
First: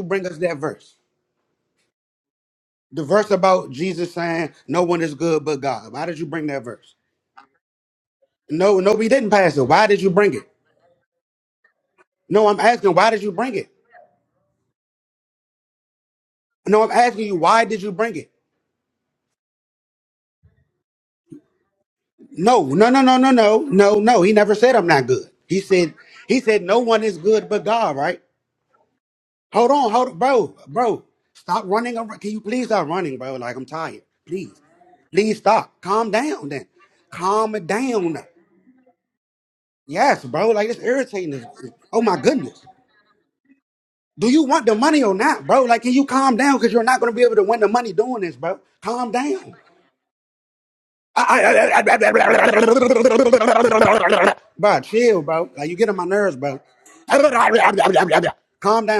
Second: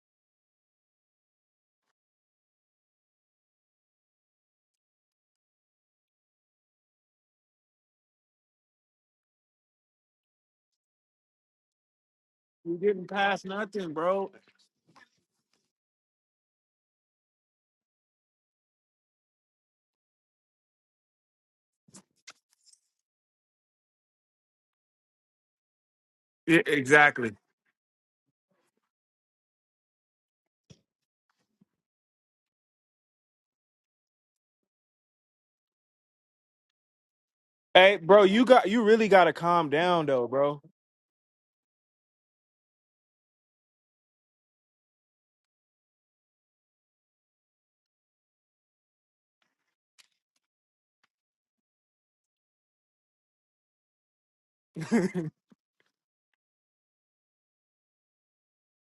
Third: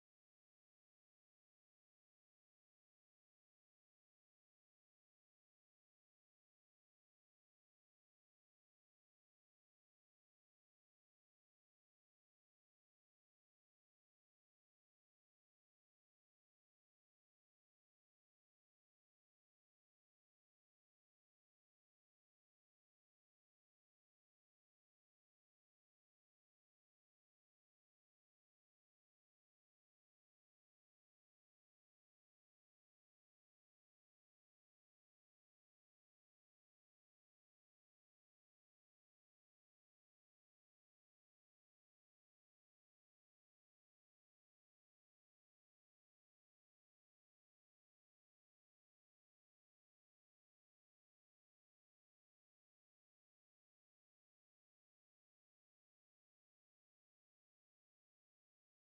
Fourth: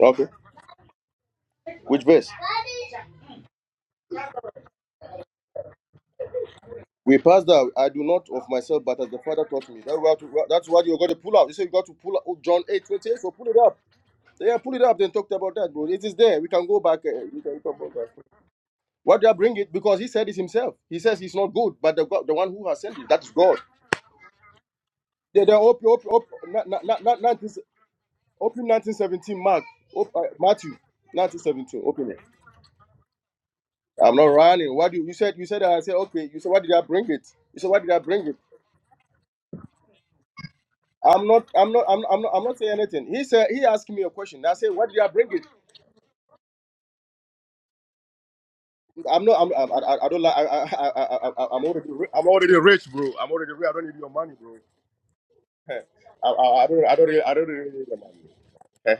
[SPEAKER 2] Okay. Which verse? We passed that I do not of myself, but as the Father taught me. That we have to, that's what you got to pull out. You say you got to pull out oh, John
[SPEAKER 1] he
[SPEAKER 2] 8
[SPEAKER 1] didn't
[SPEAKER 2] 28, so
[SPEAKER 1] pass
[SPEAKER 2] pull it up.
[SPEAKER 1] nothing, bro.
[SPEAKER 2] Yeah, pull it up. Then talked about that, bro. It is there. We can go back. Uh, we can talk about that. Why do I bring it? Because he said it himself. He says he's not good, but the God, the one who has sent it, that is God. They they open open open
[SPEAKER 1] Yeah,
[SPEAKER 2] na- na- na- na-
[SPEAKER 1] exactly.
[SPEAKER 2] 19 open 1917 Mark op, uh, Matthew 1917. Open it. I'm not running. What do you, you said? You said I said okay. You said why did I bring it? You said why did I
[SPEAKER 1] Hey, bro,
[SPEAKER 2] bring it?
[SPEAKER 1] you got you really gotta calm down though, bro. (laughs)
[SPEAKER 2] I'm not. I'm not. I'm. I'm not. I'm not saying anything. He said. He asked me a question. I said, "What do you bring it?" I'm not. I'm. I'm I, I don't like. I, I. I.
[SPEAKER 3] Right.
[SPEAKER 2] I. I'm already. ri- I'm already rich, bro. I'm already rich. I don't need your money, bro. (laughs) I, I. I don't. I don't. Really, I don't really need your money. (laughs)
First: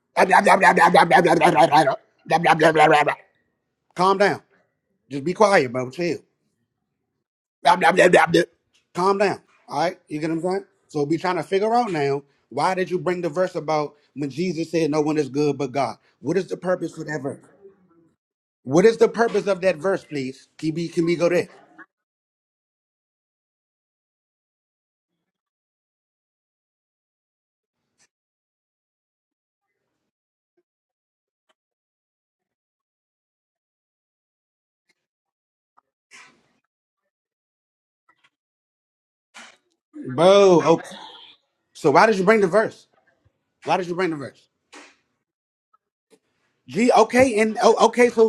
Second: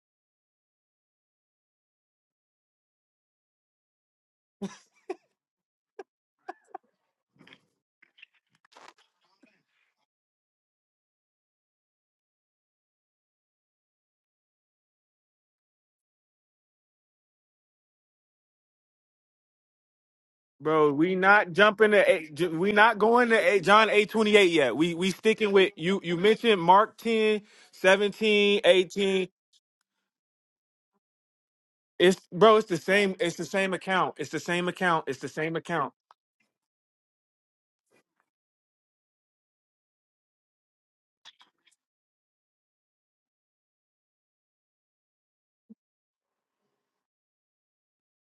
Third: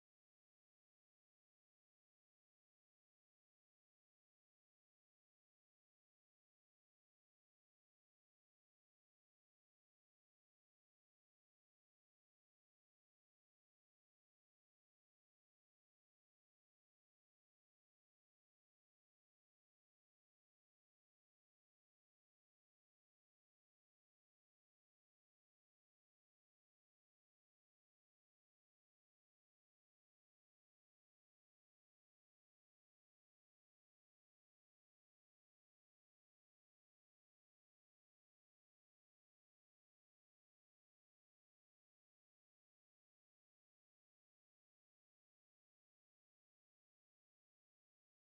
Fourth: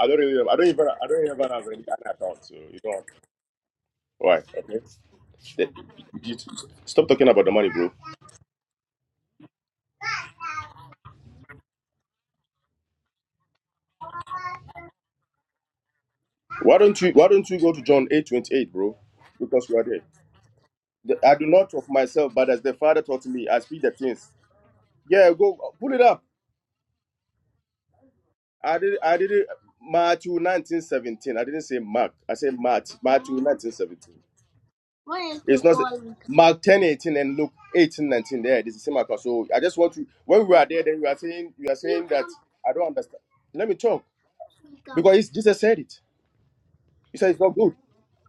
[SPEAKER 2] I don't really. I don't even. I don't even have any an account. So you know why? Okay. Th- you- Stop talking about the money, bro. Why don't you? Why don't you go to John eight twenty eight, bro? Because you are there.
[SPEAKER 1] Bro, we
[SPEAKER 2] The- I do
[SPEAKER 1] not
[SPEAKER 2] not of
[SPEAKER 1] jumping to
[SPEAKER 2] myself,
[SPEAKER 1] eight,
[SPEAKER 2] but
[SPEAKER 1] ju-
[SPEAKER 2] as
[SPEAKER 1] we
[SPEAKER 2] the
[SPEAKER 1] not
[SPEAKER 2] Father taught
[SPEAKER 1] going to
[SPEAKER 2] me, I
[SPEAKER 1] eight,
[SPEAKER 2] speak the
[SPEAKER 1] John eight
[SPEAKER 2] things.
[SPEAKER 1] twenty eight yet. We we
[SPEAKER 2] Yeah,
[SPEAKER 1] sticking with
[SPEAKER 2] go pull it
[SPEAKER 1] you. You
[SPEAKER 2] up.
[SPEAKER 1] mentioned Mark 10 17
[SPEAKER 2] I did I
[SPEAKER 1] 18.
[SPEAKER 2] did it Matthew nineteen seventeen. I didn't say Mark.
[SPEAKER 1] It's
[SPEAKER 2] I said
[SPEAKER 1] bro, it's the
[SPEAKER 2] Matt
[SPEAKER 1] same.
[SPEAKER 2] Matthew
[SPEAKER 1] It's the
[SPEAKER 2] nineteen
[SPEAKER 1] same account.
[SPEAKER 2] seventeen.
[SPEAKER 1] It's the same account. It's the same
[SPEAKER 2] It's not
[SPEAKER 1] account.
[SPEAKER 2] Mark ten eighteen and Luke eighteen nineteen. There, this is same account. So I just want to when we are there, then you are saying you are saying that I don't understand. Let me talk because it's, Jesus said it. He said it's not good.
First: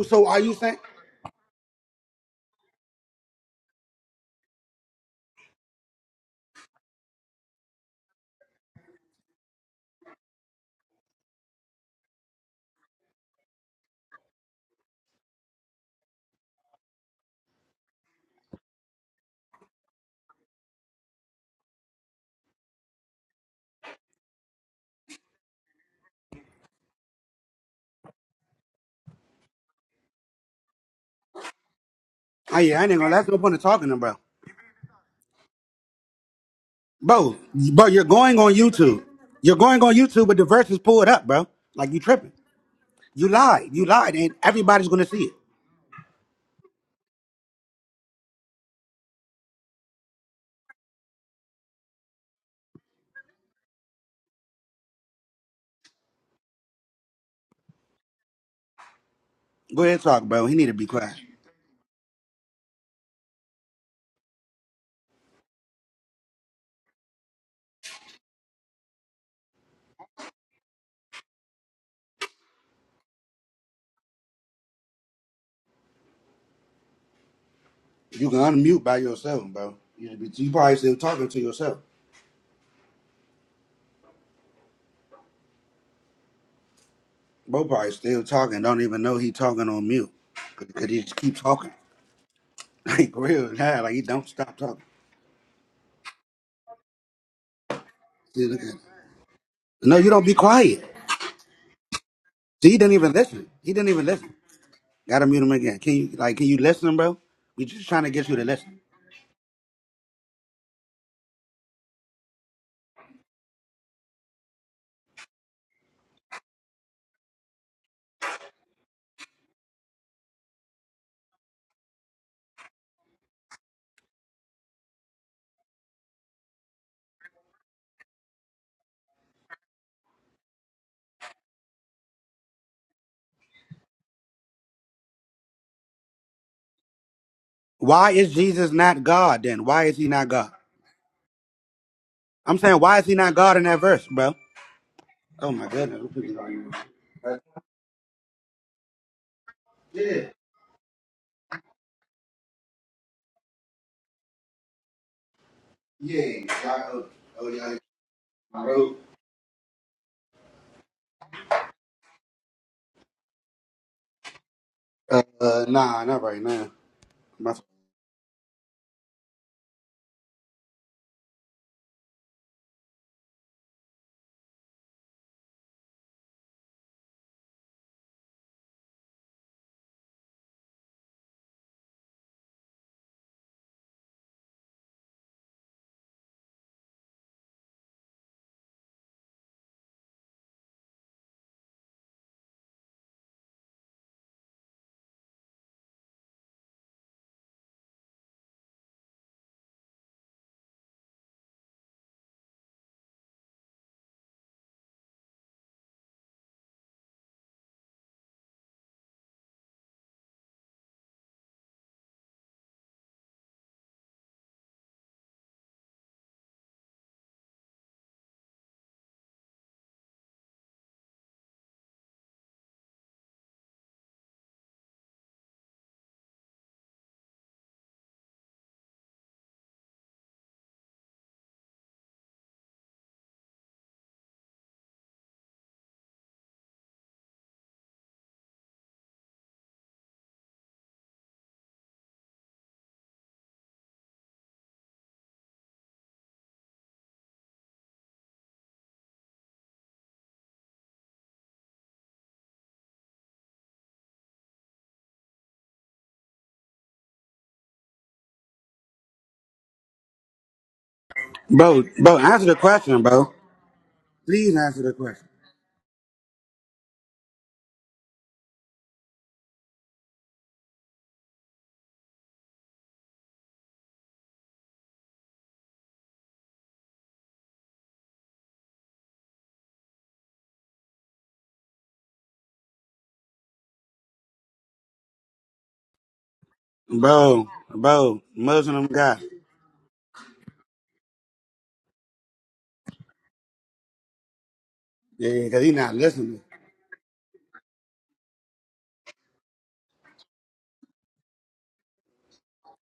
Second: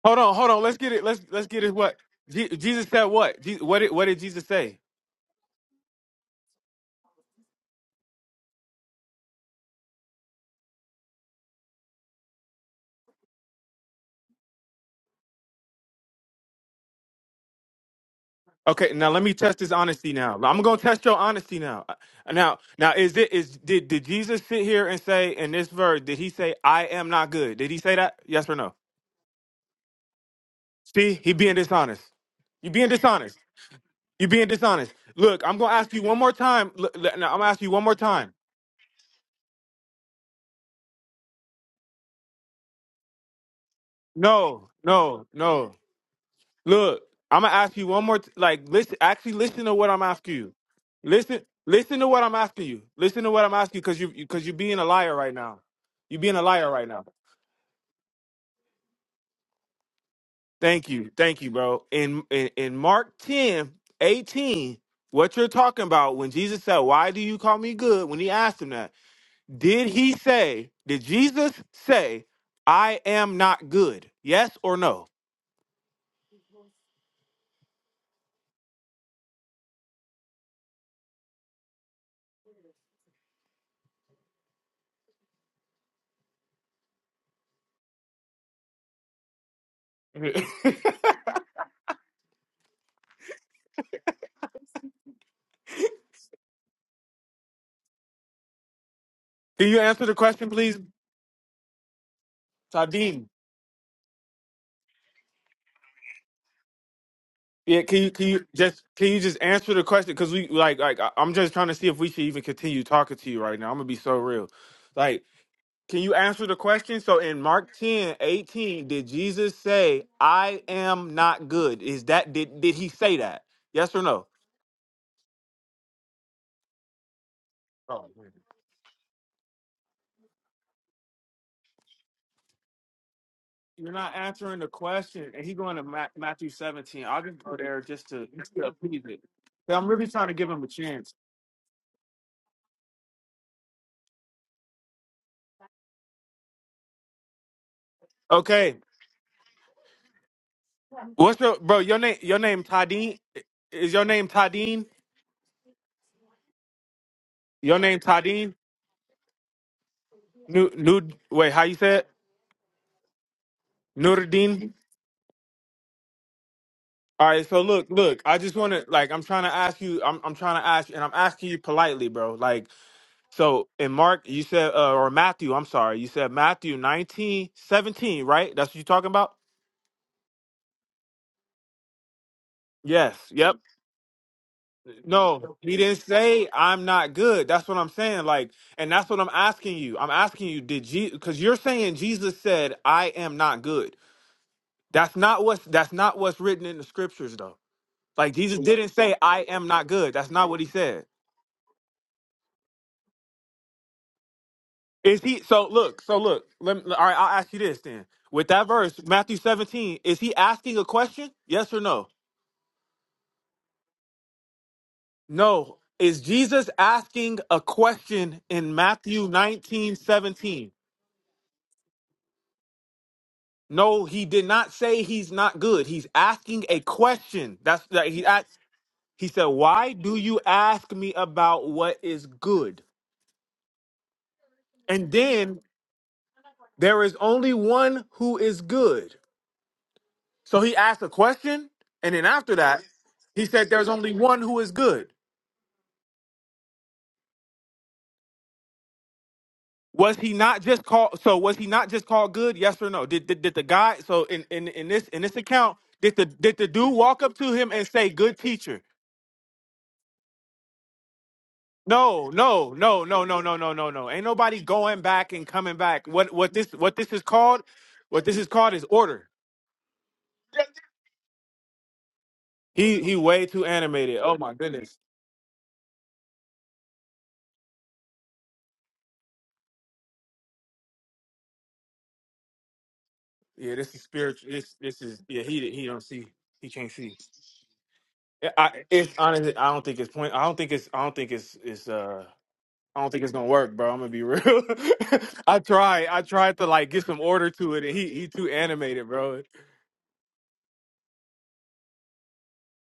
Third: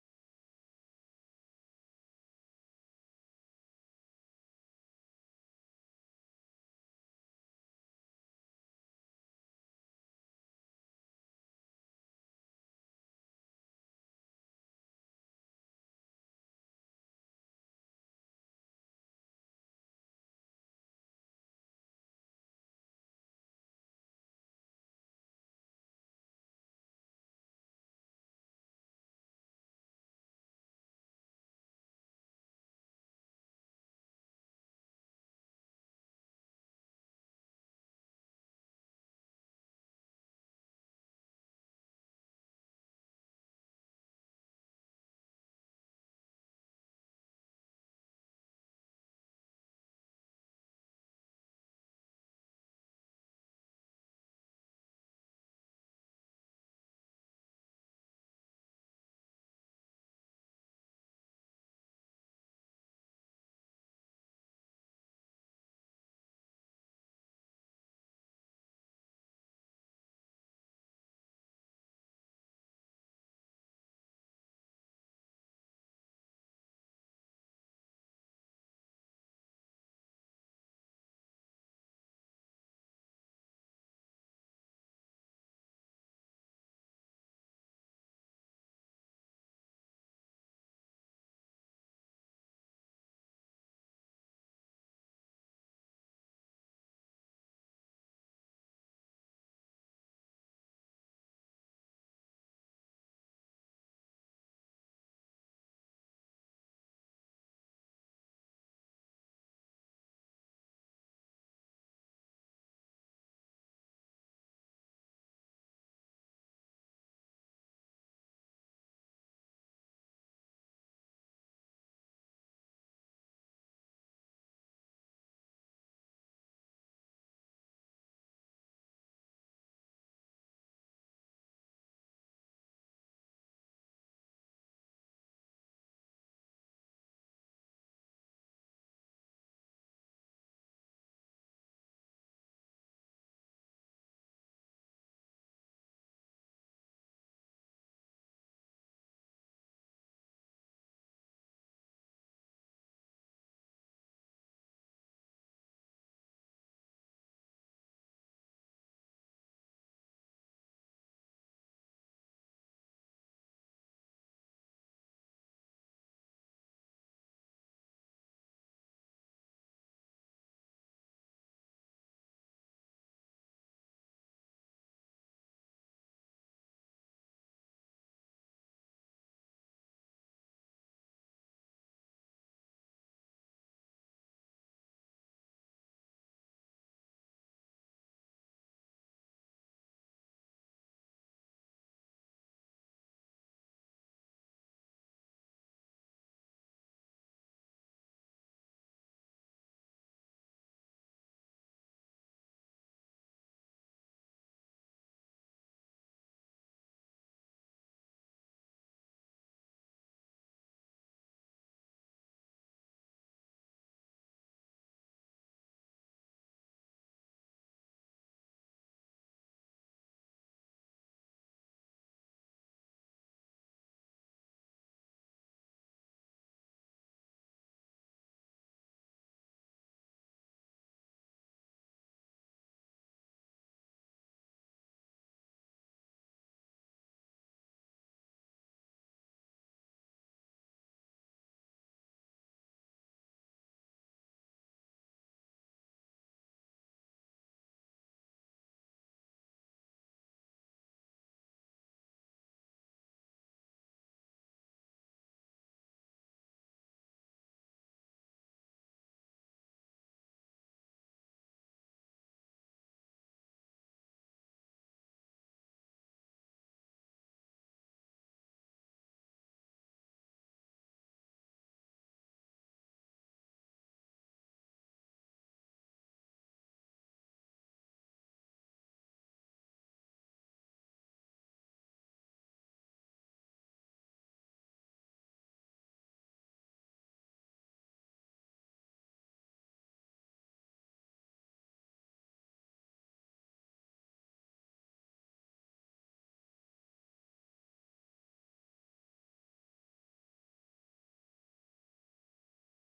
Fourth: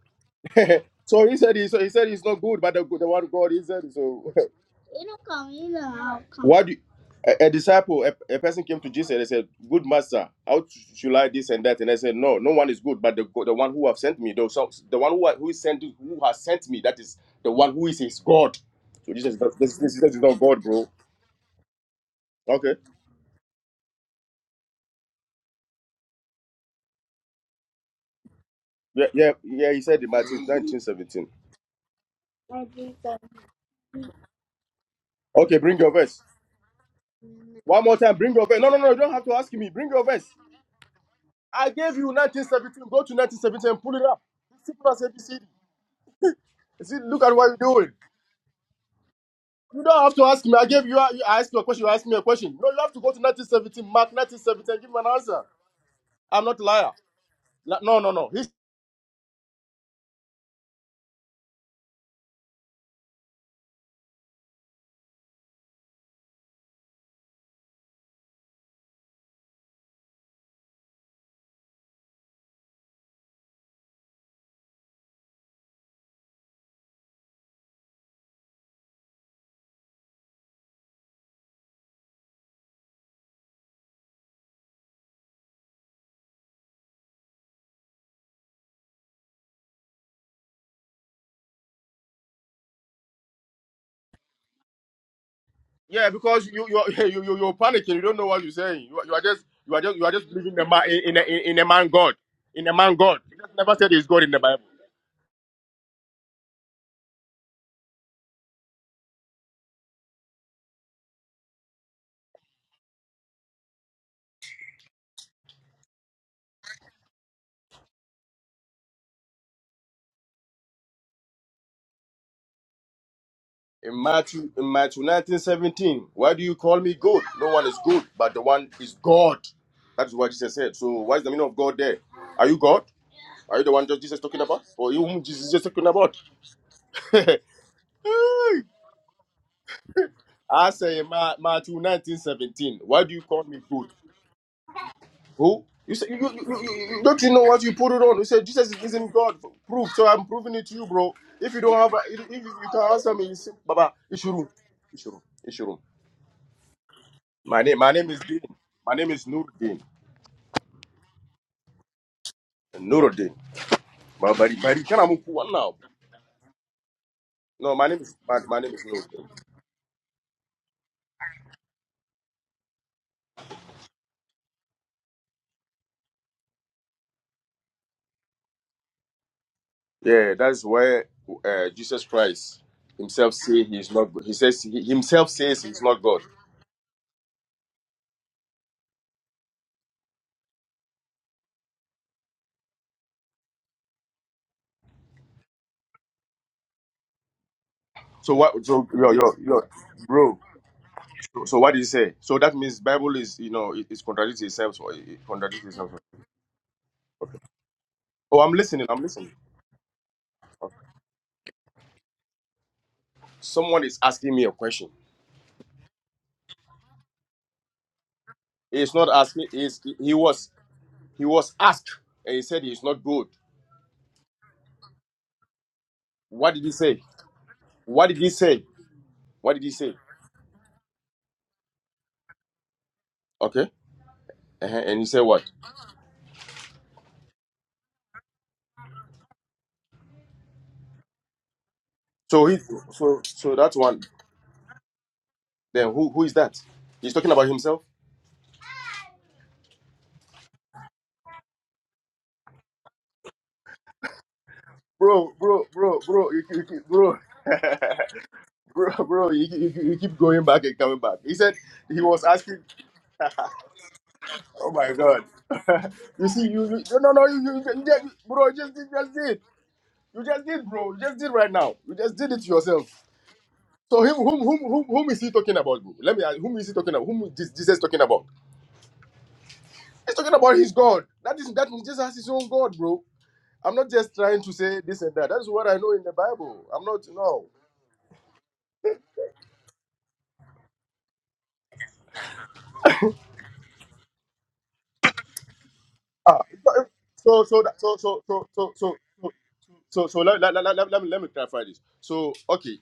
[SPEAKER 1] Hold on, hold on. Let's get it.
[SPEAKER 2] (laughs)
[SPEAKER 1] Let's
[SPEAKER 2] so he
[SPEAKER 1] let's
[SPEAKER 2] said
[SPEAKER 1] get
[SPEAKER 2] he,
[SPEAKER 1] it.
[SPEAKER 2] so he
[SPEAKER 1] What
[SPEAKER 2] said it's not
[SPEAKER 1] Je-
[SPEAKER 2] good, but the,
[SPEAKER 1] Jesus said?
[SPEAKER 2] the word of
[SPEAKER 1] What
[SPEAKER 2] God
[SPEAKER 1] Je-
[SPEAKER 2] is
[SPEAKER 1] what
[SPEAKER 2] said
[SPEAKER 1] did what did
[SPEAKER 2] So
[SPEAKER 1] Jesus say?
[SPEAKER 2] (laughs) why do you- a, a disciple, a, a person came to Jesus and they said, "Good master, how t- should I this and that?" And I said, "No, no one is good, but the go- the one who have sent me, though, so the one who ha- who is sent who has sent me, that is the one who is his God."
[SPEAKER 1] Okay, now
[SPEAKER 2] So
[SPEAKER 1] let me
[SPEAKER 2] Jesus, is not-
[SPEAKER 1] test his
[SPEAKER 2] this, this,
[SPEAKER 1] honesty
[SPEAKER 2] this is
[SPEAKER 1] now.
[SPEAKER 2] not
[SPEAKER 1] I'm
[SPEAKER 2] God,
[SPEAKER 1] gonna
[SPEAKER 2] bro.
[SPEAKER 1] test your honesty now. Uh, Now,
[SPEAKER 2] Okay,
[SPEAKER 1] now is it is did did Jesus sit here and say in this verse? Did he say I am not good? Did he say that? Yes or no?
[SPEAKER 2] yeah, yeah, yeah. He said in Matthew nineteen
[SPEAKER 1] See,
[SPEAKER 2] seventeen.
[SPEAKER 1] he being dishonest. You being
[SPEAKER 2] Okay,
[SPEAKER 1] dishonest. You being dishonest. Look, I'm gonna
[SPEAKER 2] bring your
[SPEAKER 1] ask you one
[SPEAKER 2] verse.
[SPEAKER 1] more time. Look, look, now, I'm gonna ask you
[SPEAKER 2] One
[SPEAKER 1] one more
[SPEAKER 2] more time,
[SPEAKER 1] time.
[SPEAKER 2] bring your verse. No, no, no, you don't have to ask me. Bring your verse. I gave you 1917. Go to 1917 and pull it up. It's
[SPEAKER 1] No,
[SPEAKER 2] simple as
[SPEAKER 1] no,
[SPEAKER 2] ABCD.
[SPEAKER 1] no.
[SPEAKER 2] You See,
[SPEAKER 1] Look,
[SPEAKER 2] look at
[SPEAKER 1] I'm
[SPEAKER 2] what
[SPEAKER 1] gonna
[SPEAKER 2] you're
[SPEAKER 1] ask you
[SPEAKER 2] doing.
[SPEAKER 1] one more. T- like, listen. Actually, listen to
[SPEAKER 2] You
[SPEAKER 1] what
[SPEAKER 2] don't
[SPEAKER 1] I'm
[SPEAKER 2] have to
[SPEAKER 1] asking
[SPEAKER 2] ask
[SPEAKER 1] you.
[SPEAKER 2] me. I gave you. I
[SPEAKER 1] Listen,
[SPEAKER 2] asked you a question. You
[SPEAKER 1] listen
[SPEAKER 2] asked
[SPEAKER 1] to
[SPEAKER 2] me a
[SPEAKER 1] what I'm
[SPEAKER 2] question.
[SPEAKER 1] asking
[SPEAKER 2] No, you
[SPEAKER 1] you.
[SPEAKER 2] have to go to
[SPEAKER 1] Listen to what I'm asking you
[SPEAKER 2] 1917,
[SPEAKER 1] because you
[SPEAKER 2] mark
[SPEAKER 1] because you're being
[SPEAKER 2] 1917,
[SPEAKER 1] a
[SPEAKER 2] give me an
[SPEAKER 1] liar right
[SPEAKER 2] answer.
[SPEAKER 1] now. You're being a
[SPEAKER 2] I'm not a
[SPEAKER 1] liar right
[SPEAKER 2] liar.
[SPEAKER 1] now.
[SPEAKER 2] La- No, no, no. He's,
[SPEAKER 1] Thank you. Thank you, bro. In, in in Mark 10 18, what you're talking about when Jesus said, Why do you call me good? When he asked him that, did he say, did Jesus say, I am not good? Yes or no?
[SPEAKER 2] yeah, because you you are (laughs) you, you you're panicking. You don't know what you're saying. You, are- you are just
[SPEAKER 1] Can
[SPEAKER 2] you
[SPEAKER 1] you
[SPEAKER 2] are just you
[SPEAKER 1] answer
[SPEAKER 2] are
[SPEAKER 1] the
[SPEAKER 2] just
[SPEAKER 1] question,
[SPEAKER 2] believing in a
[SPEAKER 1] please?
[SPEAKER 2] man in, in, a- in in a man God in a man God.
[SPEAKER 1] Tadim.
[SPEAKER 2] He just never said he's God in the Bible.
[SPEAKER 1] Yeah, can you can you just can you just answer the question? Cause we like like I- I'm just trying to see if we should even continue talking to you right now. I'm gonna be so real. Like Can you answer the question? So in Mark 10 18, did Jesus say, I am not good? Is that did did he say that? Yes
[SPEAKER 2] In
[SPEAKER 1] or no?
[SPEAKER 2] Matthew, in Matthew 1917. why do you call me good? No one is good,
[SPEAKER 1] Oh, man.
[SPEAKER 2] but the one is God. That is what Jesus said. So what is the meaning of God there? Are you God? Are you the one
[SPEAKER 1] You're
[SPEAKER 2] that Jesus
[SPEAKER 1] not
[SPEAKER 2] is talking
[SPEAKER 1] answering
[SPEAKER 2] about?
[SPEAKER 1] the
[SPEAKER 2] Or you whom
[SPEAKER 1] question. And
[SPEAKER 2] Jesus
[SPEAKER 1] he
[SPEAKER 2] is
[SPEAKER 1] going to
[SPEAKER 2] talking
[SPEAKER 1] Ma-
[SPEAKER 2] about?
[SPEAKER 1] Matthew 17. I'll
[SPEAKER 2] (laughs)
[SPEAKER 1] just go there just to, just
[SPEAKER 2] Hey,
[SPEAKER 1] to appease it. So I'm really trying to give him a
[SPEAKER 2] I say in
[SPEAKER 1] chance.
[SPEAKER 2] Ma- Matthew 1917. why do you call me good? Who? You say, you, you, you, you- don't you know what you put it on? You say Jesus
[SPEAKER 1] Okay.
[SPEAKER 2] is- isn't God. Proof. So I'm proving it to you, bro.
[SPEAKER 1] What's
[SPEAKER 2] If
[SPEAKER 1] your
[SPEAKER 2] you don't
[SPEAKER 1] bro?
[SPEAKER 2] have, a,
[SPEAKER 1] Your name
[SPEAKER 2] if
[SPEAKER 1] your
[SPEAKER 2] if you
[SPEAKER 1] name
[SPEAKER 2] can answer
[SPEAKER 1] Tadeen?
[SPEAKER 2] me, you say, Baba,
[SPEAKER 1] Is your name
[SPEAKER 2] Ishuru,
[SPEAKER 1] Tadeen?
[SPEAKER 2] Ishuru, Ishuru. My name,
[SPEAKER 1] Your
[SPEAKER 2] my
[SPEAKER 1] name
[SPEAKER 2] name is Dean.
[SPEAKER 1] Tadeen?
[SPEAKER 2] My name is Nuruddin.
[SPEAKER 1] New new wait, how you say it?
[SPEAKER 2] Nuruddin. But but
[SPEAKER 1] Nuruddin?
[SPEAKER 2] but can I move one now?
[SPEAKER 1] All right, so
[SPEAKER 2] No, my
[SPEAKER 1] look,
[SPEAKER 2] name is
[SPEAKER 1] look, I
[SPEAKER 2] my,
[SPEAKER 1] just
[SPEAKER 2] my name
[SPEAKER 1] want
[SPEAKER 2] is
[SPEAKER 1] to like I'm
[SPEAKER 2] Nuruddin.
[SPEAKER 1] trying to ask you I'm I'm trying to ask you and I'm asking you politely, bro. Like so in Mark, you said uh, or Matthew, I'm sorry. You said Matthew 19 17, right? That's what you're talking about?
[SPEAKER 2] Yeah, that's where uh, Jesus Christ
[SPEAKER 1] Yes.
[SPEAKER 2] himself
[SPEAKER 1] Yep.
[SPEAKER 2] say he is not. He says he himself
[SPEAKER 1] No,
[SPEAKER 2] says
[SPEAKER 1] he
[SPEAKER 2] he's
[SPEAKER 1] didn't
[SPEAKER 2] not God.
[SPEAKER 1] say I'm not good. That's what I'm saying. Like, and that's what I'm asking you. I'm asking you, did Jesus because you're saying Jesus said, I am not good. That's not what's that's not what's written in the scriptures though. Like
[SPEAKER 2] So
[SPEAKER 1] Jesus
[SPEAKER 2] what? So
[SPEAKER 1] didn't
[SPEAKER 2] yo
[SPEAKER 1] say
[SPEAKER 2] yo
[SPEAKER 1] I
[SPEAKER 2] yo,
[SPEAKER 1] am not good. That's
[SPEAKER 2] bro.
[SPEAKER 1] not what he said.
[SPEAKER 2] So, so what did he say? So that means Bible is you know it, it's contradicting itself. Or it,
[SPEAKER 1] Is
[SPEAKER 2] it
[SPEAKER 1] he
[SPEAKER 2] contradicts
[SPEAKER 1] so
[SPEAKER 2] itself.
[SPEAKER 1] look, so look, let me, all right, I'll ask you this then.
[SPEAKER 2] Oh,
[SPEAKER 1] With
[SPEAKER 2] I'm
[SPEAKER 1] that
[SPEAKER 2] listening. I'm
[SPEAKER 1] verse,
[SPEAKER 2] listening.
[SPEAKER 1] Matthew 17, is he asking a question? Yes or no?
[SPEAKER 2] Someone is asking me a question.
[SPEAKER 1] No. Is Jesus asking a question in
[SPEAKER 2] He's not
[SPEAKER 1] Matthew
[SPEAKER 2] asking. He's,
[SPEAKER 1] 19:17?
[SPEAKER 2] he was he was asked and he said he's not good.
[SPEAKER 1] No, he did not say he's not good. He's
[SPEAKER 2] What
[SPEAKER 1] asking
[SPEAKER 2] did he
[SPEAKER 1] a
[SPEAKER 2] say?
[SPEAKER 1] question. That's
[SPEAKER 2] What
[SPEAKER 1] that
[SPEAKER 2] did
[SPEAKER 1] he
[SPEAKER 2] he
[SPEAKER 1] asked,
[SPEAKER 2] say?
[SPEAKER 1] he said,
[SPEAKER 2] What did he
[SPEAKER 1] Why
[SPEAKER 2] say?
[SPEAKER 1] do you ask me about what is good?
[SPEAKER 2] Okay. Uh-huh. And you
[SPEAKER 1] And
[SPEAKER 2] say what?
[SPEAKER 1] then there is only one who is good. So he asked a question, and then
[SPEAKER 2] So
[SPEAKER 1] after
[SPEAKER 2] he,
[SPEAKER 1] that,
[SPEAKER 2] so
[SPEAKER 1] he
[SPEAKER 2] so
[SPEAKER 1] said,
[SPEAKER 2] that's
[SPEAKER 1] "There's
[SPEAKER 2] one.
[SPEAKER 1] only one who is good."
[SPEAKER 2] Then who who is that? He's talking about himself.
[SPEAKER 1] Was he not just called? So was he not just called good? Yes or no? Did did, did the guy? So in, in in this in
[SPEAKER 2] Bro,
[SPEAKER 1] this
[SPEAKER 2] bro,
[SPEAKER 1] account,
[SPEAKER 2] bro,
[SPEAKER 1] did the
[SPEAKER 2] bro, you,
[SPEAKER 1] did
[SPEAKER 2] keep- you,
[SPEAKER 1] the
[SPEAKER 2] keep-
[SPEAKER 1] dude
[SPEAKER 2] bro,
[SPEAKER 1] walk up to
[SPEAKER 2] (laughs)
[SPEAKER 1] him and say, "Good teacher"?
[SPEAKER 2] bro, bro, you, keep- you, keep- you keep going back and coming back. He said he was
[SPEAKER 1] No,
[SPEAKER 2] asking.
[SPEAKER 1] no, no, no, no, no, no, no, no. Ain't nobody
[SPEAKER 2] Oh my
[SPEAKER 1] going
[SPEAKER 2] god!
[SPEAKER 1] back and coming
[SPEAKER 2] (laughs)
[SPEAKER 1] back.
[SPEAKER 2] you
[SPEAKER 1] What
[SPEAKER 2] see,
[SPEAKER 1] what
[SPEAKER 2] you,
[SPEAKER 1] this
[SPEAKER 2] you
[SPEAKER 1] what
[SPEAKER 2] no, no,
[SPEAKER 1] this is
[SPEAKER 2] no, you,
[SPEAKER 1] called?
[SPEAKER 2] you, you
[SPEAKER 1] What
[SPEAKER 2] just,
[SPEAKER 1] this
[SPEAKER 2] bro,
[SPEAKER 1] is
[SPEAKER 2] you just
[SPEAKER 1] called is
[SPEAKER 2] did, just
[SPEAKER 1] order.
[SPEAKER 2] did, you just did, bro, you just did right now. You just did it yourself.
[SPEAKER 1] He he way too
[SPEAKER 2] So him,
[SPEAKER 1] animated. Oh
[SPEAKER 2] whom,
[SPEAKER 1] my
[SPEAKER 2] whom, whom,
[SPEAKER 1] goodness.
[SPEAKER 2] whom is he talking about, bro? Let me ask. Whom is he talking about? Whom is Jesus talking about? He's talking about his God. That is that means Jesus has his own God, bro.
[SPEAKER 1] Yeah,
[SPEAKER 2] I'm not
[SPEAKER 1] this is
[SPEAKER 2] just trying
[SPEAKER 1] spiritual.
[SPEAKER 2] to
[SPEAKER 1] This
[SPEAKER 2] say this
[SPEAKER 1] this
[SPEAKER 2] and
[SPEAKER 1] is
[SPEAKER 2] that.
[SPEAKER 1] yeah.
[SPEAKER 2] That's what
[SPEAKER 1] He
[SPEAKER 2] I
[SPEAKER 1] he
[SPEAKER 2] know
[SPEAKER 1] don't
[SPEAKER 2] in the
[SPEAKER 1] see.
[SPEAKER 2] Bible.
[SPEAKER 1] He
[SPEAKER 2] I'm
[SPEAKER 1] can't
[SPEAKER 2] not
[SPEAKER 1] see.
[SPEAKER 2] no.
[SPEAKER 1] Yeah, I, it's honestly, I don't think it's point. I don't think it's. I don't think it's. It's. Uh, I don't think it's gonna work, bro. I'm gonna be real. (laughs) I tried. I
[SPEAKER 2] Ah,
[SPEAKER 1] tried to like get some
[SPEAKER 2] so
[SPEAKER 1] order
[SPEAKER 2] so
[SPEAKER 1] to
[SPEAKER 2] that-
[SPEAKER 1] it,
[SPEAKER 2] so
[SPEAKER 1] and he
[SPEAKER 2] so
[SPEAKER 1] he
[SPEAKER 2] so
[SPEAKER 1] too
[SPEAKER 2] so so
[SPEAKER 1] animated,
[SPEAKER 2] so
[SPEAKER 1] bro.
[SPEAKER 2] so, so let, let, let, let, let me let me clarify this. So okay,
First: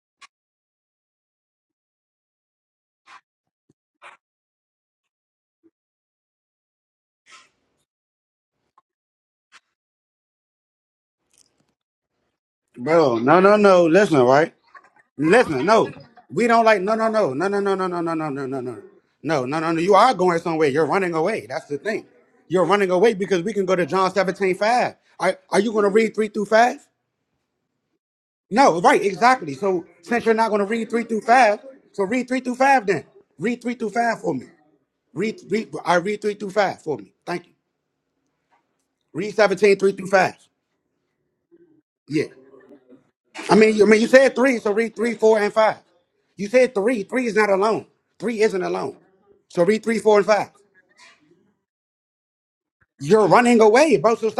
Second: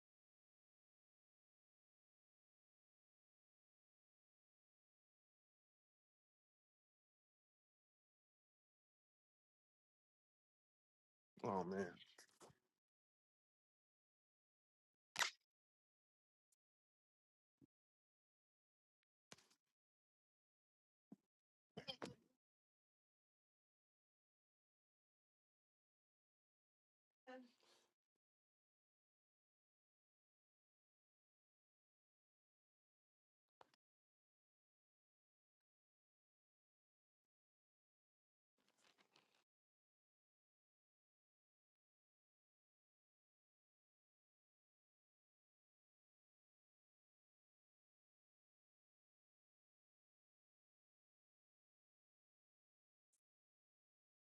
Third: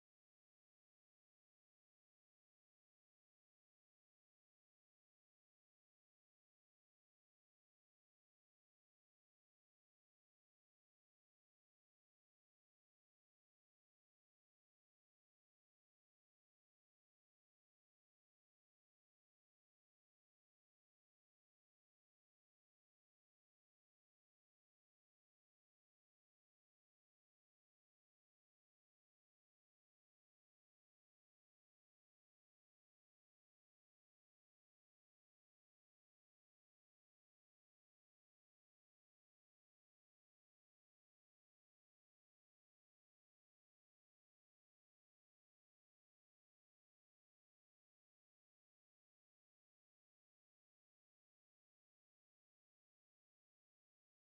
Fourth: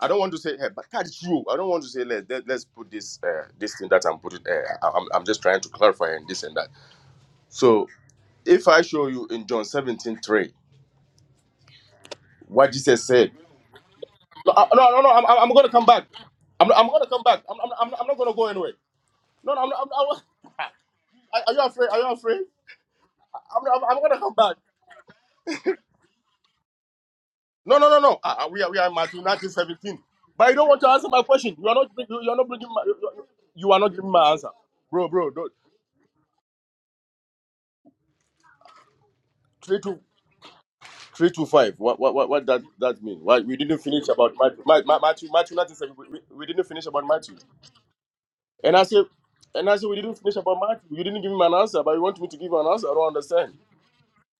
[SPEAKER 2] I don't want to say hey, but that's true. I don't want to say let, let let's put this uh, this thing that I'm putting. Uh, I- I'm I'm just trying to clarify and this and that. So if I show you in John 17:3
[SPEAKER 1] Oh man.
[SPEAKER 2] what Jesus said. No, I- no, no, no I'm, I'm going to come back. I'm, I'm going to come back. I'm, I'm, I'm I'm not going to go anywhere. No, no, I'm, I'm, I'm, (laughs) are you afraid? Are you afraid? I'm, I'm, I'm gonna come back. No, no, no, no. Ah, we are we are in Matthew 19, seventeen. But you don't want to answer my question. You are not you are not bringing my you you- are not giving my answer, bro, bro. Don't, three to three to five. What what what, what that that mean? Why we didn't finish about Matthew Ma- Ma- Matthew Matthew 19, seventeen. We, we we didn't finish about Matthew. And I said and I said we didn't finish about Matthew. You didn't give me an answer, but you want me to give you an answer. I don't understand.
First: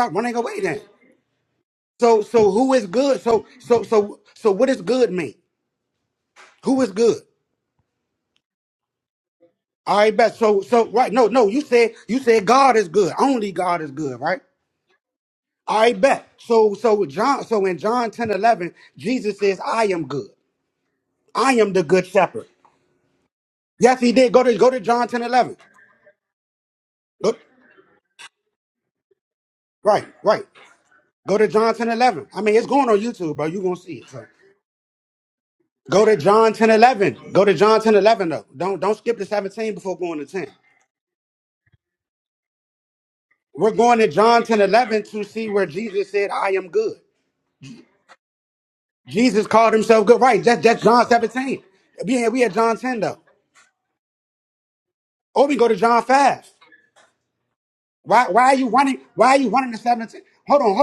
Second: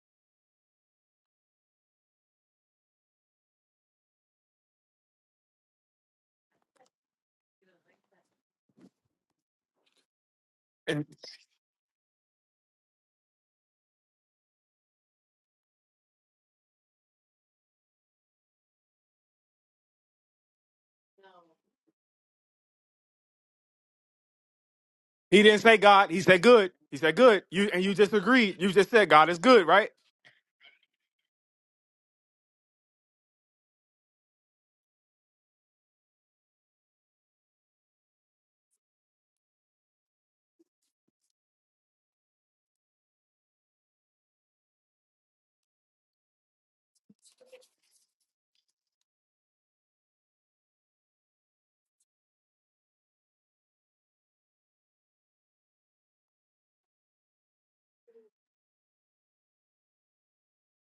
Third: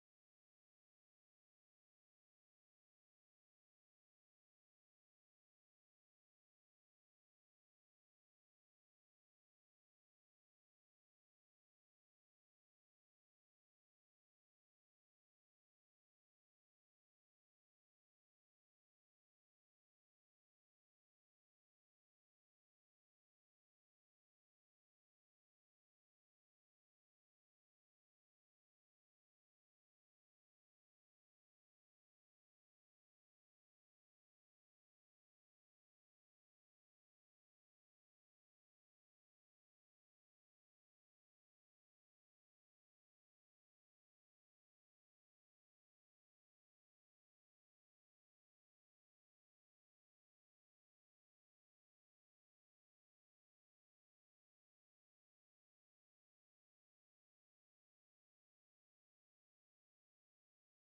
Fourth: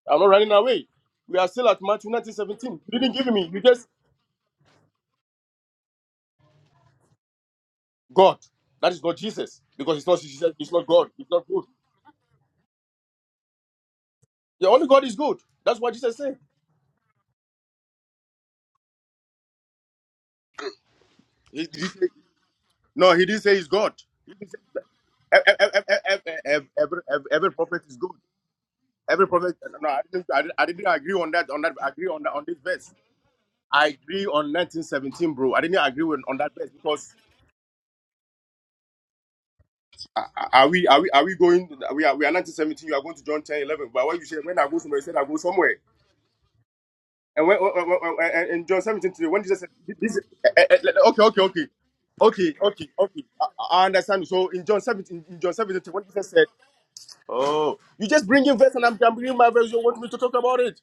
[SPEAKER 2] I'm not running away. We are still at Matthew 1917. You didn't give me. You just God. That is not Jesus. Because it's not Jesus, it's not God. It's not good. The only God is good. That's what Jesus said. He, he said no, he didn't say he's God. He didn't say ev-
[SPEAKER 1] He didn't
[SPEAKER 2] ev-
[SPEAKER 1] say
[SPEAKER 2] ev- ev-
[SPEAKER 1] God. He
[SPEAKER 2] ev-
[SPEAKER 1] said
[SPEAKER 2] ev-
[SPEAKER 1] good. He
[SPEAKER 2] every,
[SPEAKER 1] said
[SPEAKER 2] every,
[SPEAKER 1] good.
[SPEAKER 2] every
[SPEAKER 1] You
[SPEAKER 2] prophet
[SPEAKER 1] and you
[SPEAKER 2] is good.
[SPEAKER 1] just agreed. You just said
[SPEAKER 2] Every
[SPEAKER 1] God is
[SPEAKER 2] prophet.
[SPEAKER 1] good,
[SPEAKER 2] No, no,
[SPEAKER 1] right?
[SPEAKER 2] I didn't. I didn't, I didn't agree on that. On that, agree on that, on this verse. I agree on 1917, bro. I didn't agree with, on that verse because are are we are we are we going? We are we are 1917. You are going to John 10 11. But what you said when I go somewhere, you said I go somewhere. And when, when- when- when- in John 17 today, when Jesus said, this, eh, eh, eh, okay, okay, okay, okay, okay, okay, I, I understand. So in John 17, in John 17, today, when Jesus said, oh, you just bring in verse and I'm, I'm bringing my verse, you want me to talk about it?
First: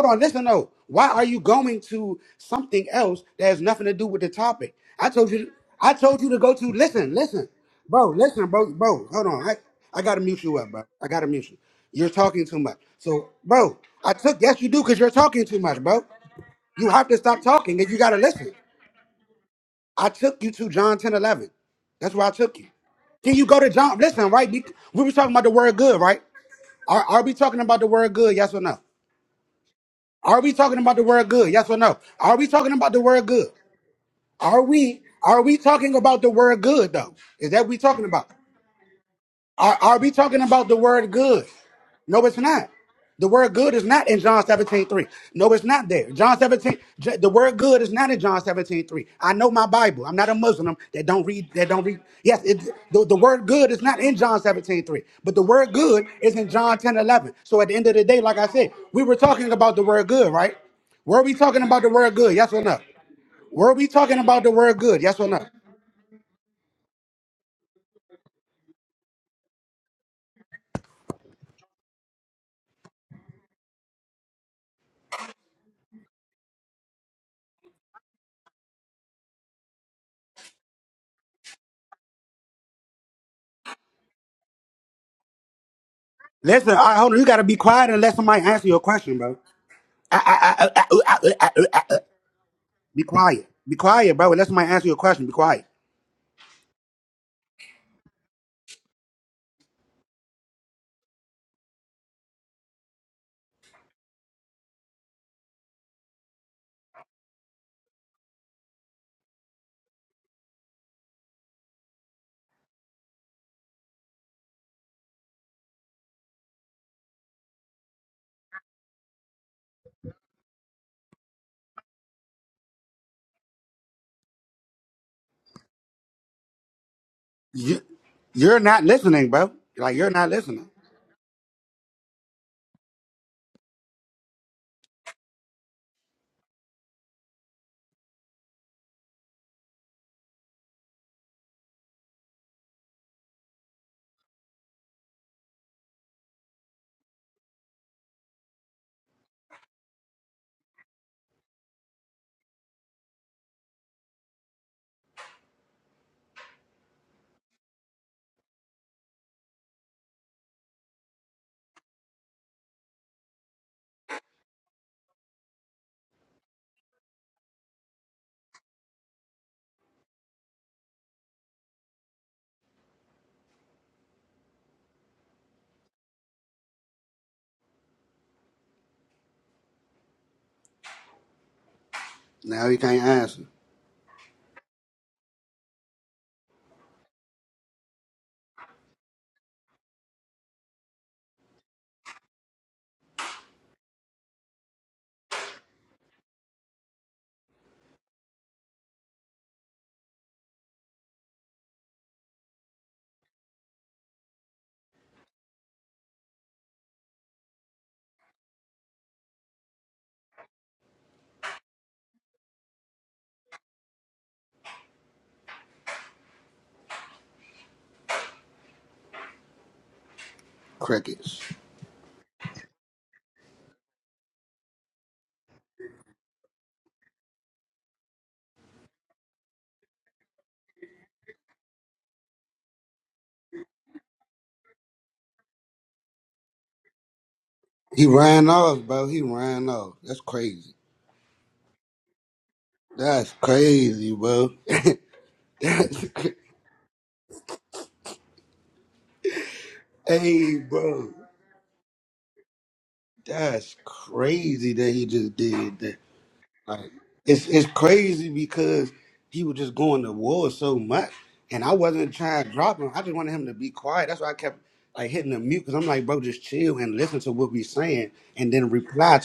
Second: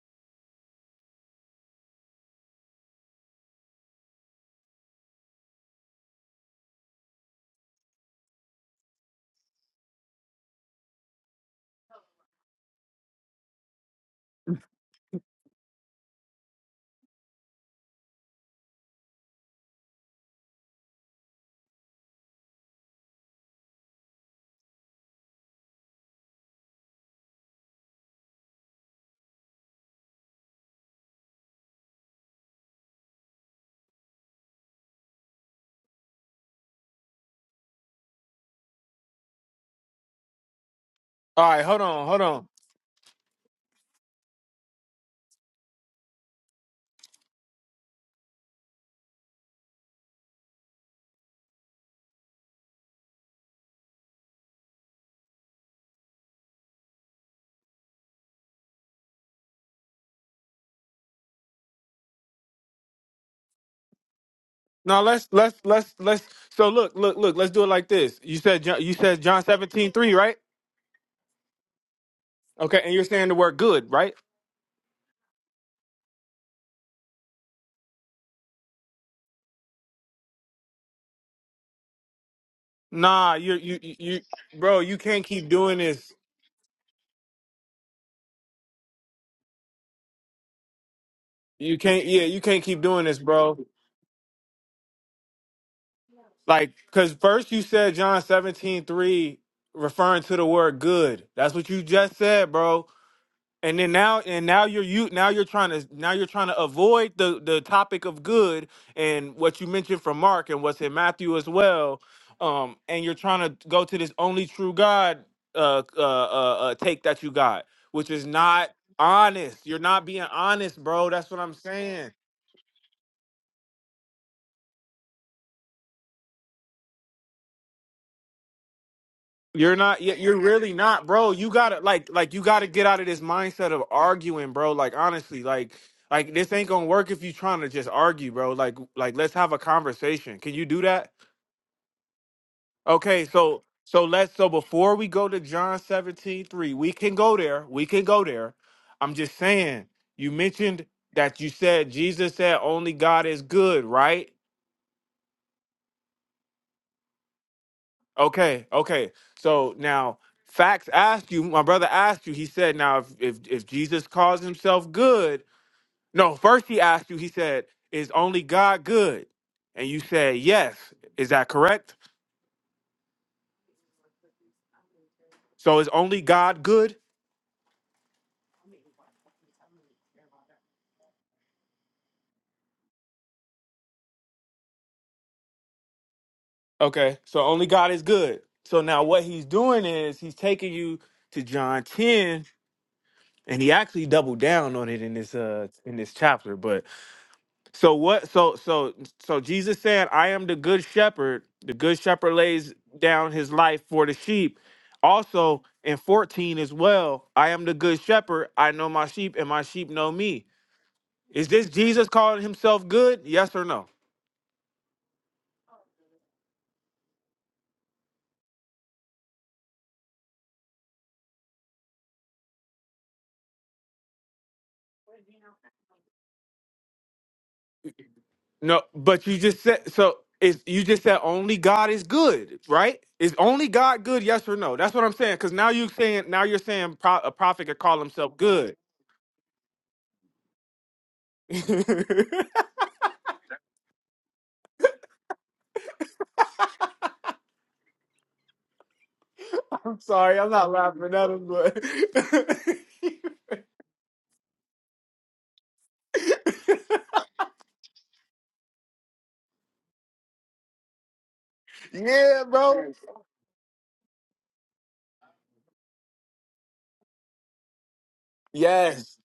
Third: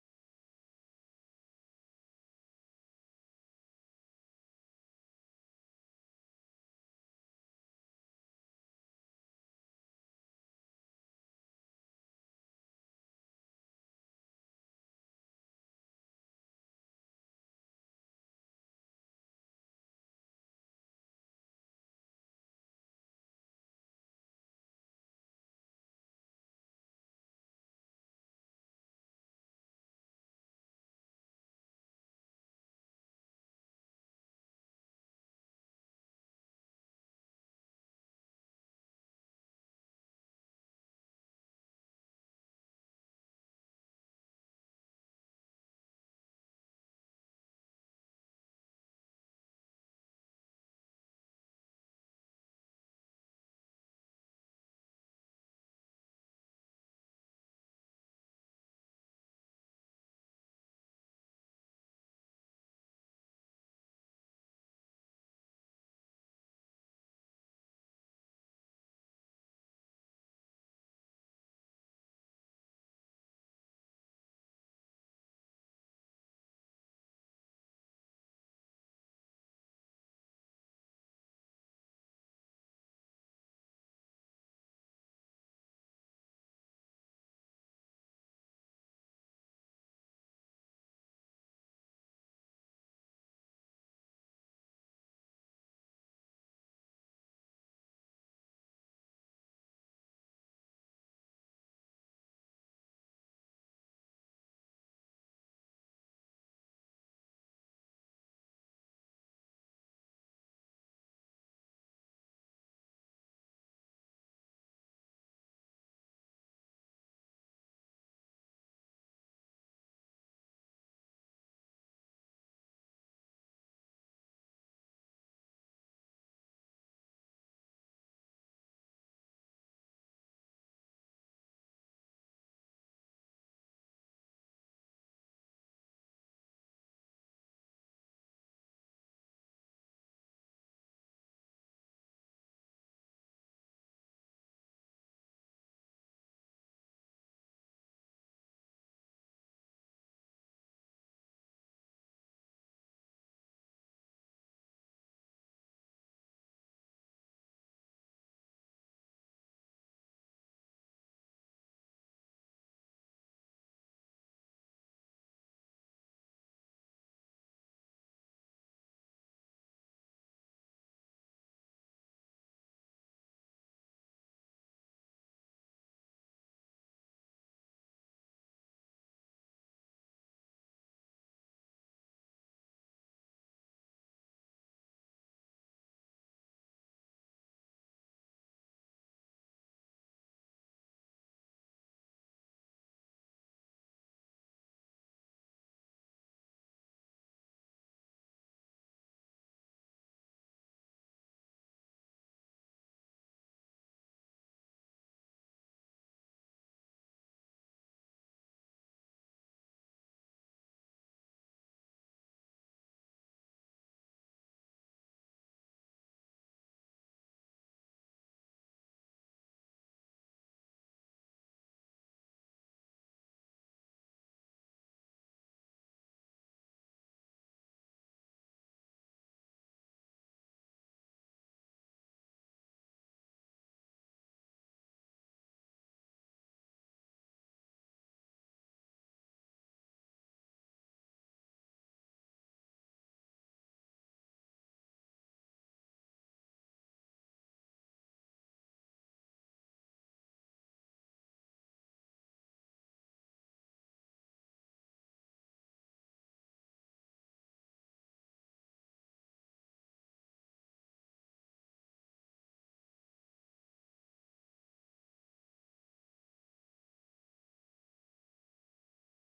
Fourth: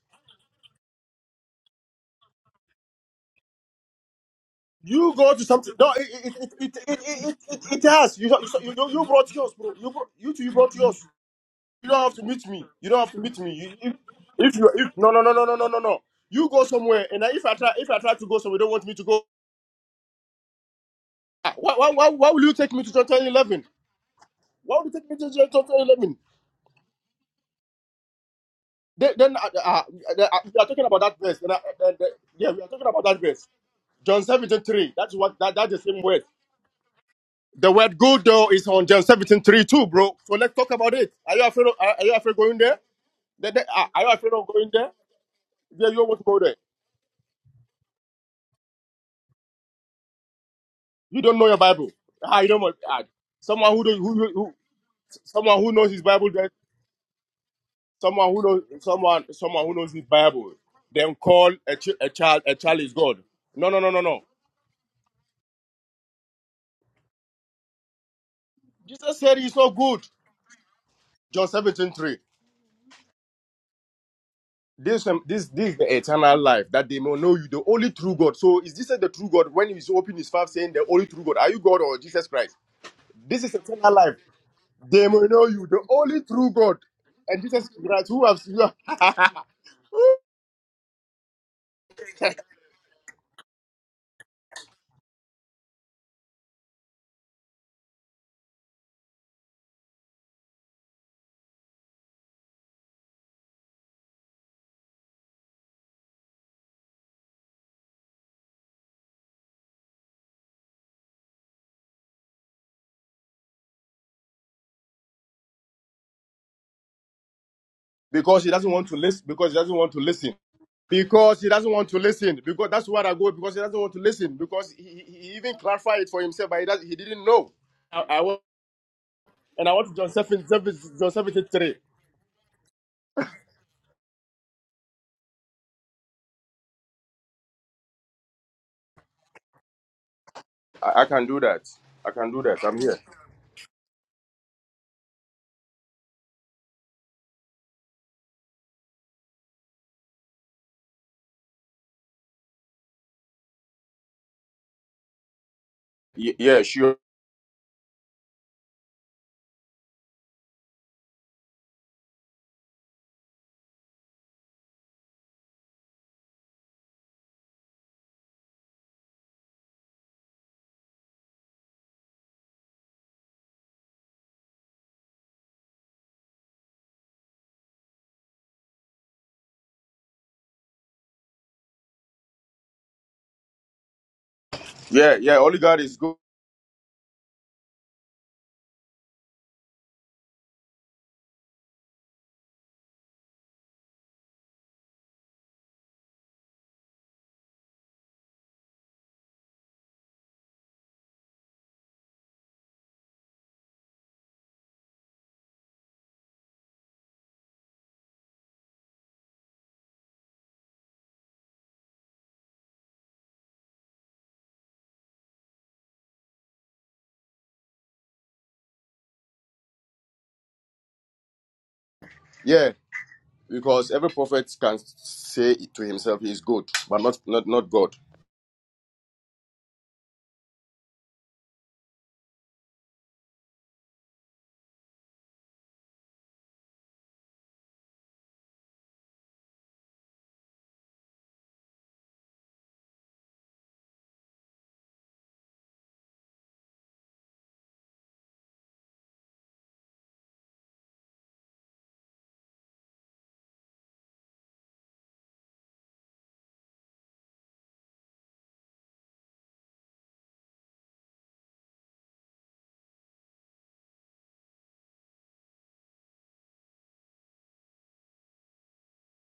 [SPEAKER 2] You go to something. No, it it it it it, it, it, it has. You, you you you brought yours, bro. You brought, you two, you brought yours. You don't have to meet me. You don't have to meet me. You, if, if you if no no no no no no no no. You go somewhere, and if I try if I try to go somewhere, you don't want me to go. Ah, Why why why, why will you take me to John 10, 11? Why would you take me to Genesis 11? Then, then uh, uh, uh, we are talking about that verse. And, uh, and, uh, yeah, we are talking about that verse. John 17 3. That's what that, that's the same word. The word good though is on John 17 3 too, bro. So let's talk about it. Are you
[SPEAKER 1] All right.
[SPEAKER 2] afraid of,
[SPEAKER 1] Hold
[SPEAKER 2] are, are
[SPEAKER 1] on.
[SPEAKER 2] you
[SPEAKER 1] Hold
[SPEAKER 2] afraid
[SPEAKER 1] on.
[SPEAKER 2] going there? Then- then, uh, are you afraid of going there? Yeah, you don't want to go there. You don't know your Bible. Ah, you don't want ah, someone who don't who, who someone who knows his Bible then someone who knows someone someone who knows his Bible then call a, ch- a child a child is God. No no no no no.
[SPEAKER 1] Now let's let's let's let's. So look look look. Let's do it like this. You said John, you
[SPEAKER 2] Jesus
[SPEAKER 1] said
[SPEAKER 2] said
[SPEAKER 1] John
[SPEAKER 2] he's so
[SPEAKER 1] 17
[SPEAKER 2] good.
[SPEAKER 1] 3, right?
[SPEAKER 2] John 17 3.
[SPEAKER 1] Okay, and you're saying the word good, right?
[SPEAKER 2] This, um, this, this is the eternal life, that they may know you, the only true God. So is Jesus the true God when he's opening his mouth saying the only true God? Are you God or Jesus Christ?
[SPEAKER 1] Nah,
[SPEAKER 2] This
[SPEAKER 1] you
[SPEAKER 2] is
[SPEAKER 1] you
[SPEAKER 2] eternal
[SPEAKER 1] you,
[SPEAKER 2] life.
[SPEAKER 1] you bro. You
[SPEAKER 2] They may
[SPEAKER 1] can't
[SPEAKER 2] know
[SPEAKER 1] keep
[SPEAKER 2] you,
[SPEAKER 1] doing
[SPEAKER 2] the
[SPEAKER 1] this
[SPEAKER 2] only true God. And Jesus Christ, who have you have-
[SPEAKER 1] You can't, yeah, you can't keep doing this, bro. Like, cause first you said John seventeen three, referring to the word good. That's what you just said, bro. And then now, and now you're you now you're trying to now you're trying to avoid the the topic of good and what you mentioned from Mark and what's in Matthew as well. Um, and you're trying to go to this only true God uh uh uh, uh take that you got, which
[SPEAKER 2] (laughs)
[SPEAKER 1] is
[SPEAKER 2] because he
[SPEAKER 1] not
[SPEAKER 2] doesn't want to listen, because he
[SPEAKER 1] honest.
[SPEAKER 2] doesn't
[SPEAKER 1] You're
[SPEAKER 2] want to
[SPEAKER 1] not being
[SPEAKER 2] listen.
[SPEAKER 1] honest, bro. That's what
[SPEAKER 2] Because he
[SPEAKER 1] I'm
[SPEAKER 2] doesn't want to
[SPEAKER 1] saying.
[SPEAKER 2] listen. Because that's what I go. Because he doesn't want to listen. Because he, he he even clarified it for himself, but he, does, he didn't know. I And I
[SPEAKER 1] You're
[SPEAKER 2] want
[SPEAKER 1] not.
[SPEAKER 2] John
[SPEAKER 1] y- You're
[SPEAKER 2] 7,
[SPEAKER 1] really
[SPEAKER 2] 7,
[SPEAKER 1] not,
[SPEAKER 2] John
[SPEAKER 1] bro. You
[SPEAKER 2] 73.
[SPEAKER 1] gotta like, like you gotta get out of this mindset of arguing, bro. Like honestly, like, like this ain't gonna work if you trying to just argue, bro. Like, like let's have a conversation. Can you do
[SPEAKER 2] I, I
[SPEAKER 1] that?
[SPEAKER 2] can do that. I can do that. I'm here.
[SPEAKER 1] Okay, so so let's so before we go to John 17 3, we can go there. We can go there. I'm just saying. You mentioned that you said Jesus said only God is good, right?
[SPEAKER 2] Y- yeah, sure.
[SPEAKER 1] Okay, okay. So now facts asked you, my brother asked you, he said, now if if, if Jesus calls himself good, no, first he asked you, he said, is only God good? And you said, yes. Is that correct? So is only God good?
[SPEAKER 2] Yeah, yeah. Only God is good.
[SPEAKER 1] Okay, so only God is good. So now what he's doing is he's taking you to John 10 and he actually doubled down on it in this uh in this chapter, but So what? So so so Jesus said, "I am the good shepherd. The good shepherd lays down his life for the sheep." Also in 14 as well, "I am the good shepherd. I know my sheep, and my sheep know me." Is this Jesus calling himself good? Yes or no?
[SPEAKER 2] Yeah, because every prophet can say to himself he is good, but not not not God.
[SPEAKER 1] No, but you just said so. Is you just said only God is good, right? Is only God good? Yes or no? That's what I'm saying. Because now you're saying now you're saying pro- a prophet could call himself good. (laughs) I'm sorry, I'm not laughing at him, but (laughs) Yeah, bro. Yes.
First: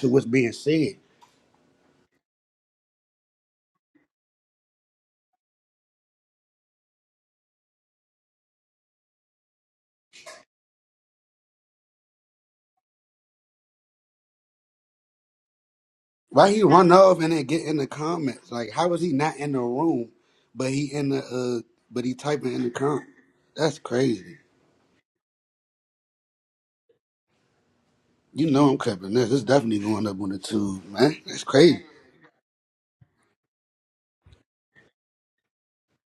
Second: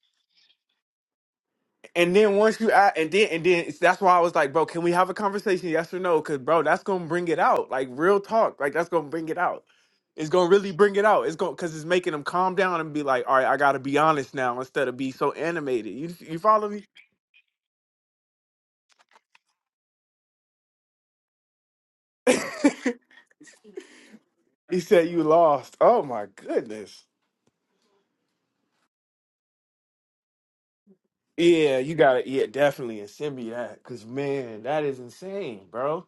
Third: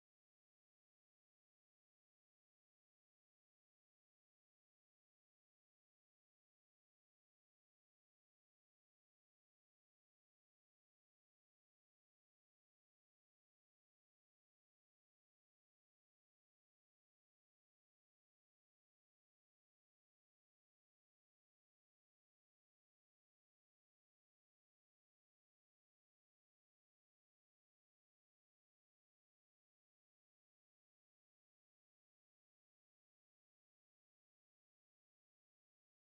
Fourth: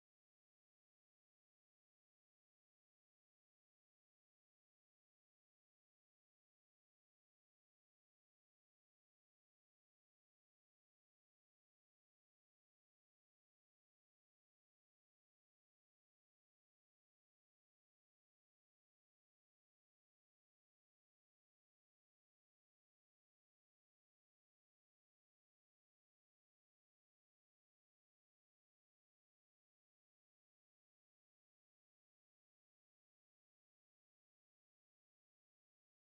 [SPEAKER 1] And then once you act, and then and then it's- that's why I was like, bro, can we have a conversation? Yes or no? Cause bro, that's gonna bring it out. Like real talk. Like that's gonna bring it out. It's gonna really bring it out. It's gonna cause it's making them calm down and be like, all right, I gotta be honest now instead of be so animated. You you follow me? (laughs) he said you lost. Oh my goodness. Yeah, you gotta yeah, definitely and send me that. Cause man, that is insane, bro.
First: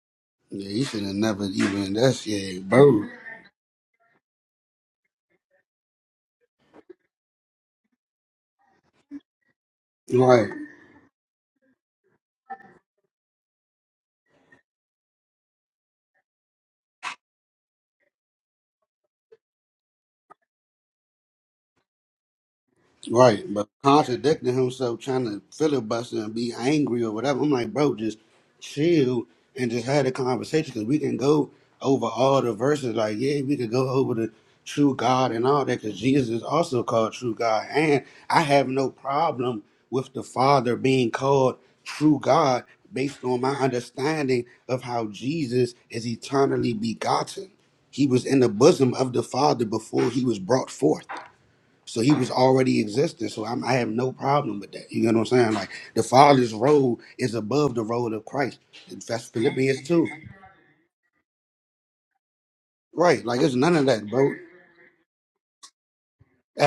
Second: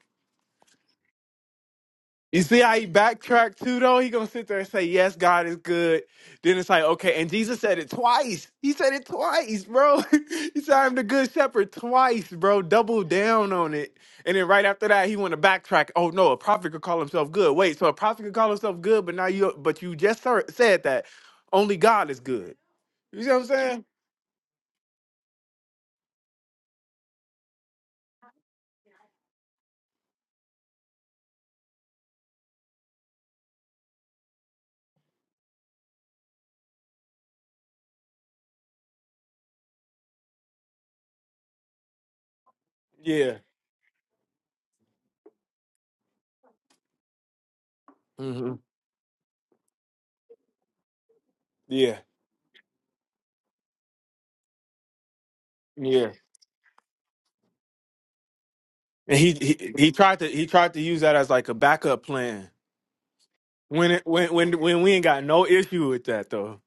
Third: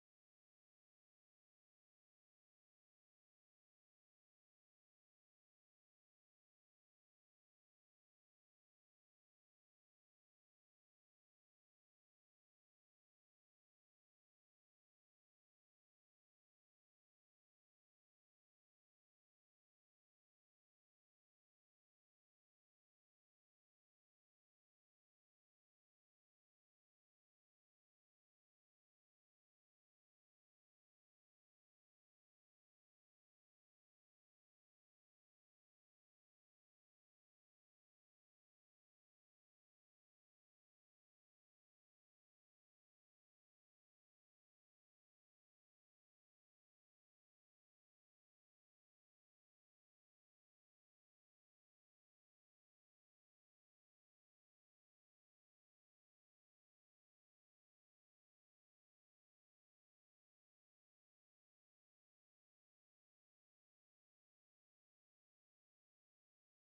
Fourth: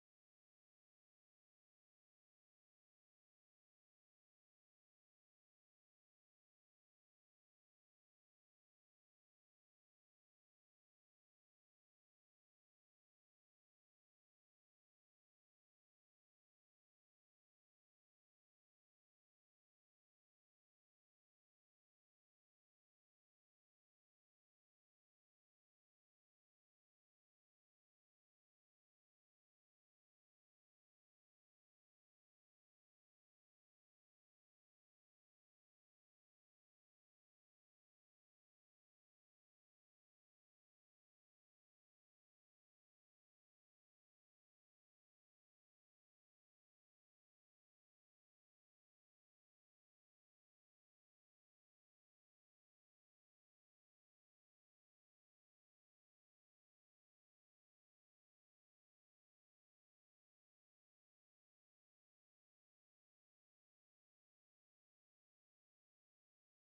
[SPEAKER 1] You see how he backtracked too, though? He gonna sit there and say, Yes, God is good. Then it's like, okay, and Jesus said it twice. He said it twice, bro. (laughs) he said, I'm the good shepherd twice, bro. Double down on it. And then right after that, he wanna backtrack. Oh no, a prophet could call himself good. Wait, so a prophet could call himself good, but now you but you just ser- said that. Only God is good. You see what I'm saying? Yeah. hmm Yeah. Yeah. And he, he he tried to he tried to use that as like a backup plan. When it when when when we ain't got no issue with that though.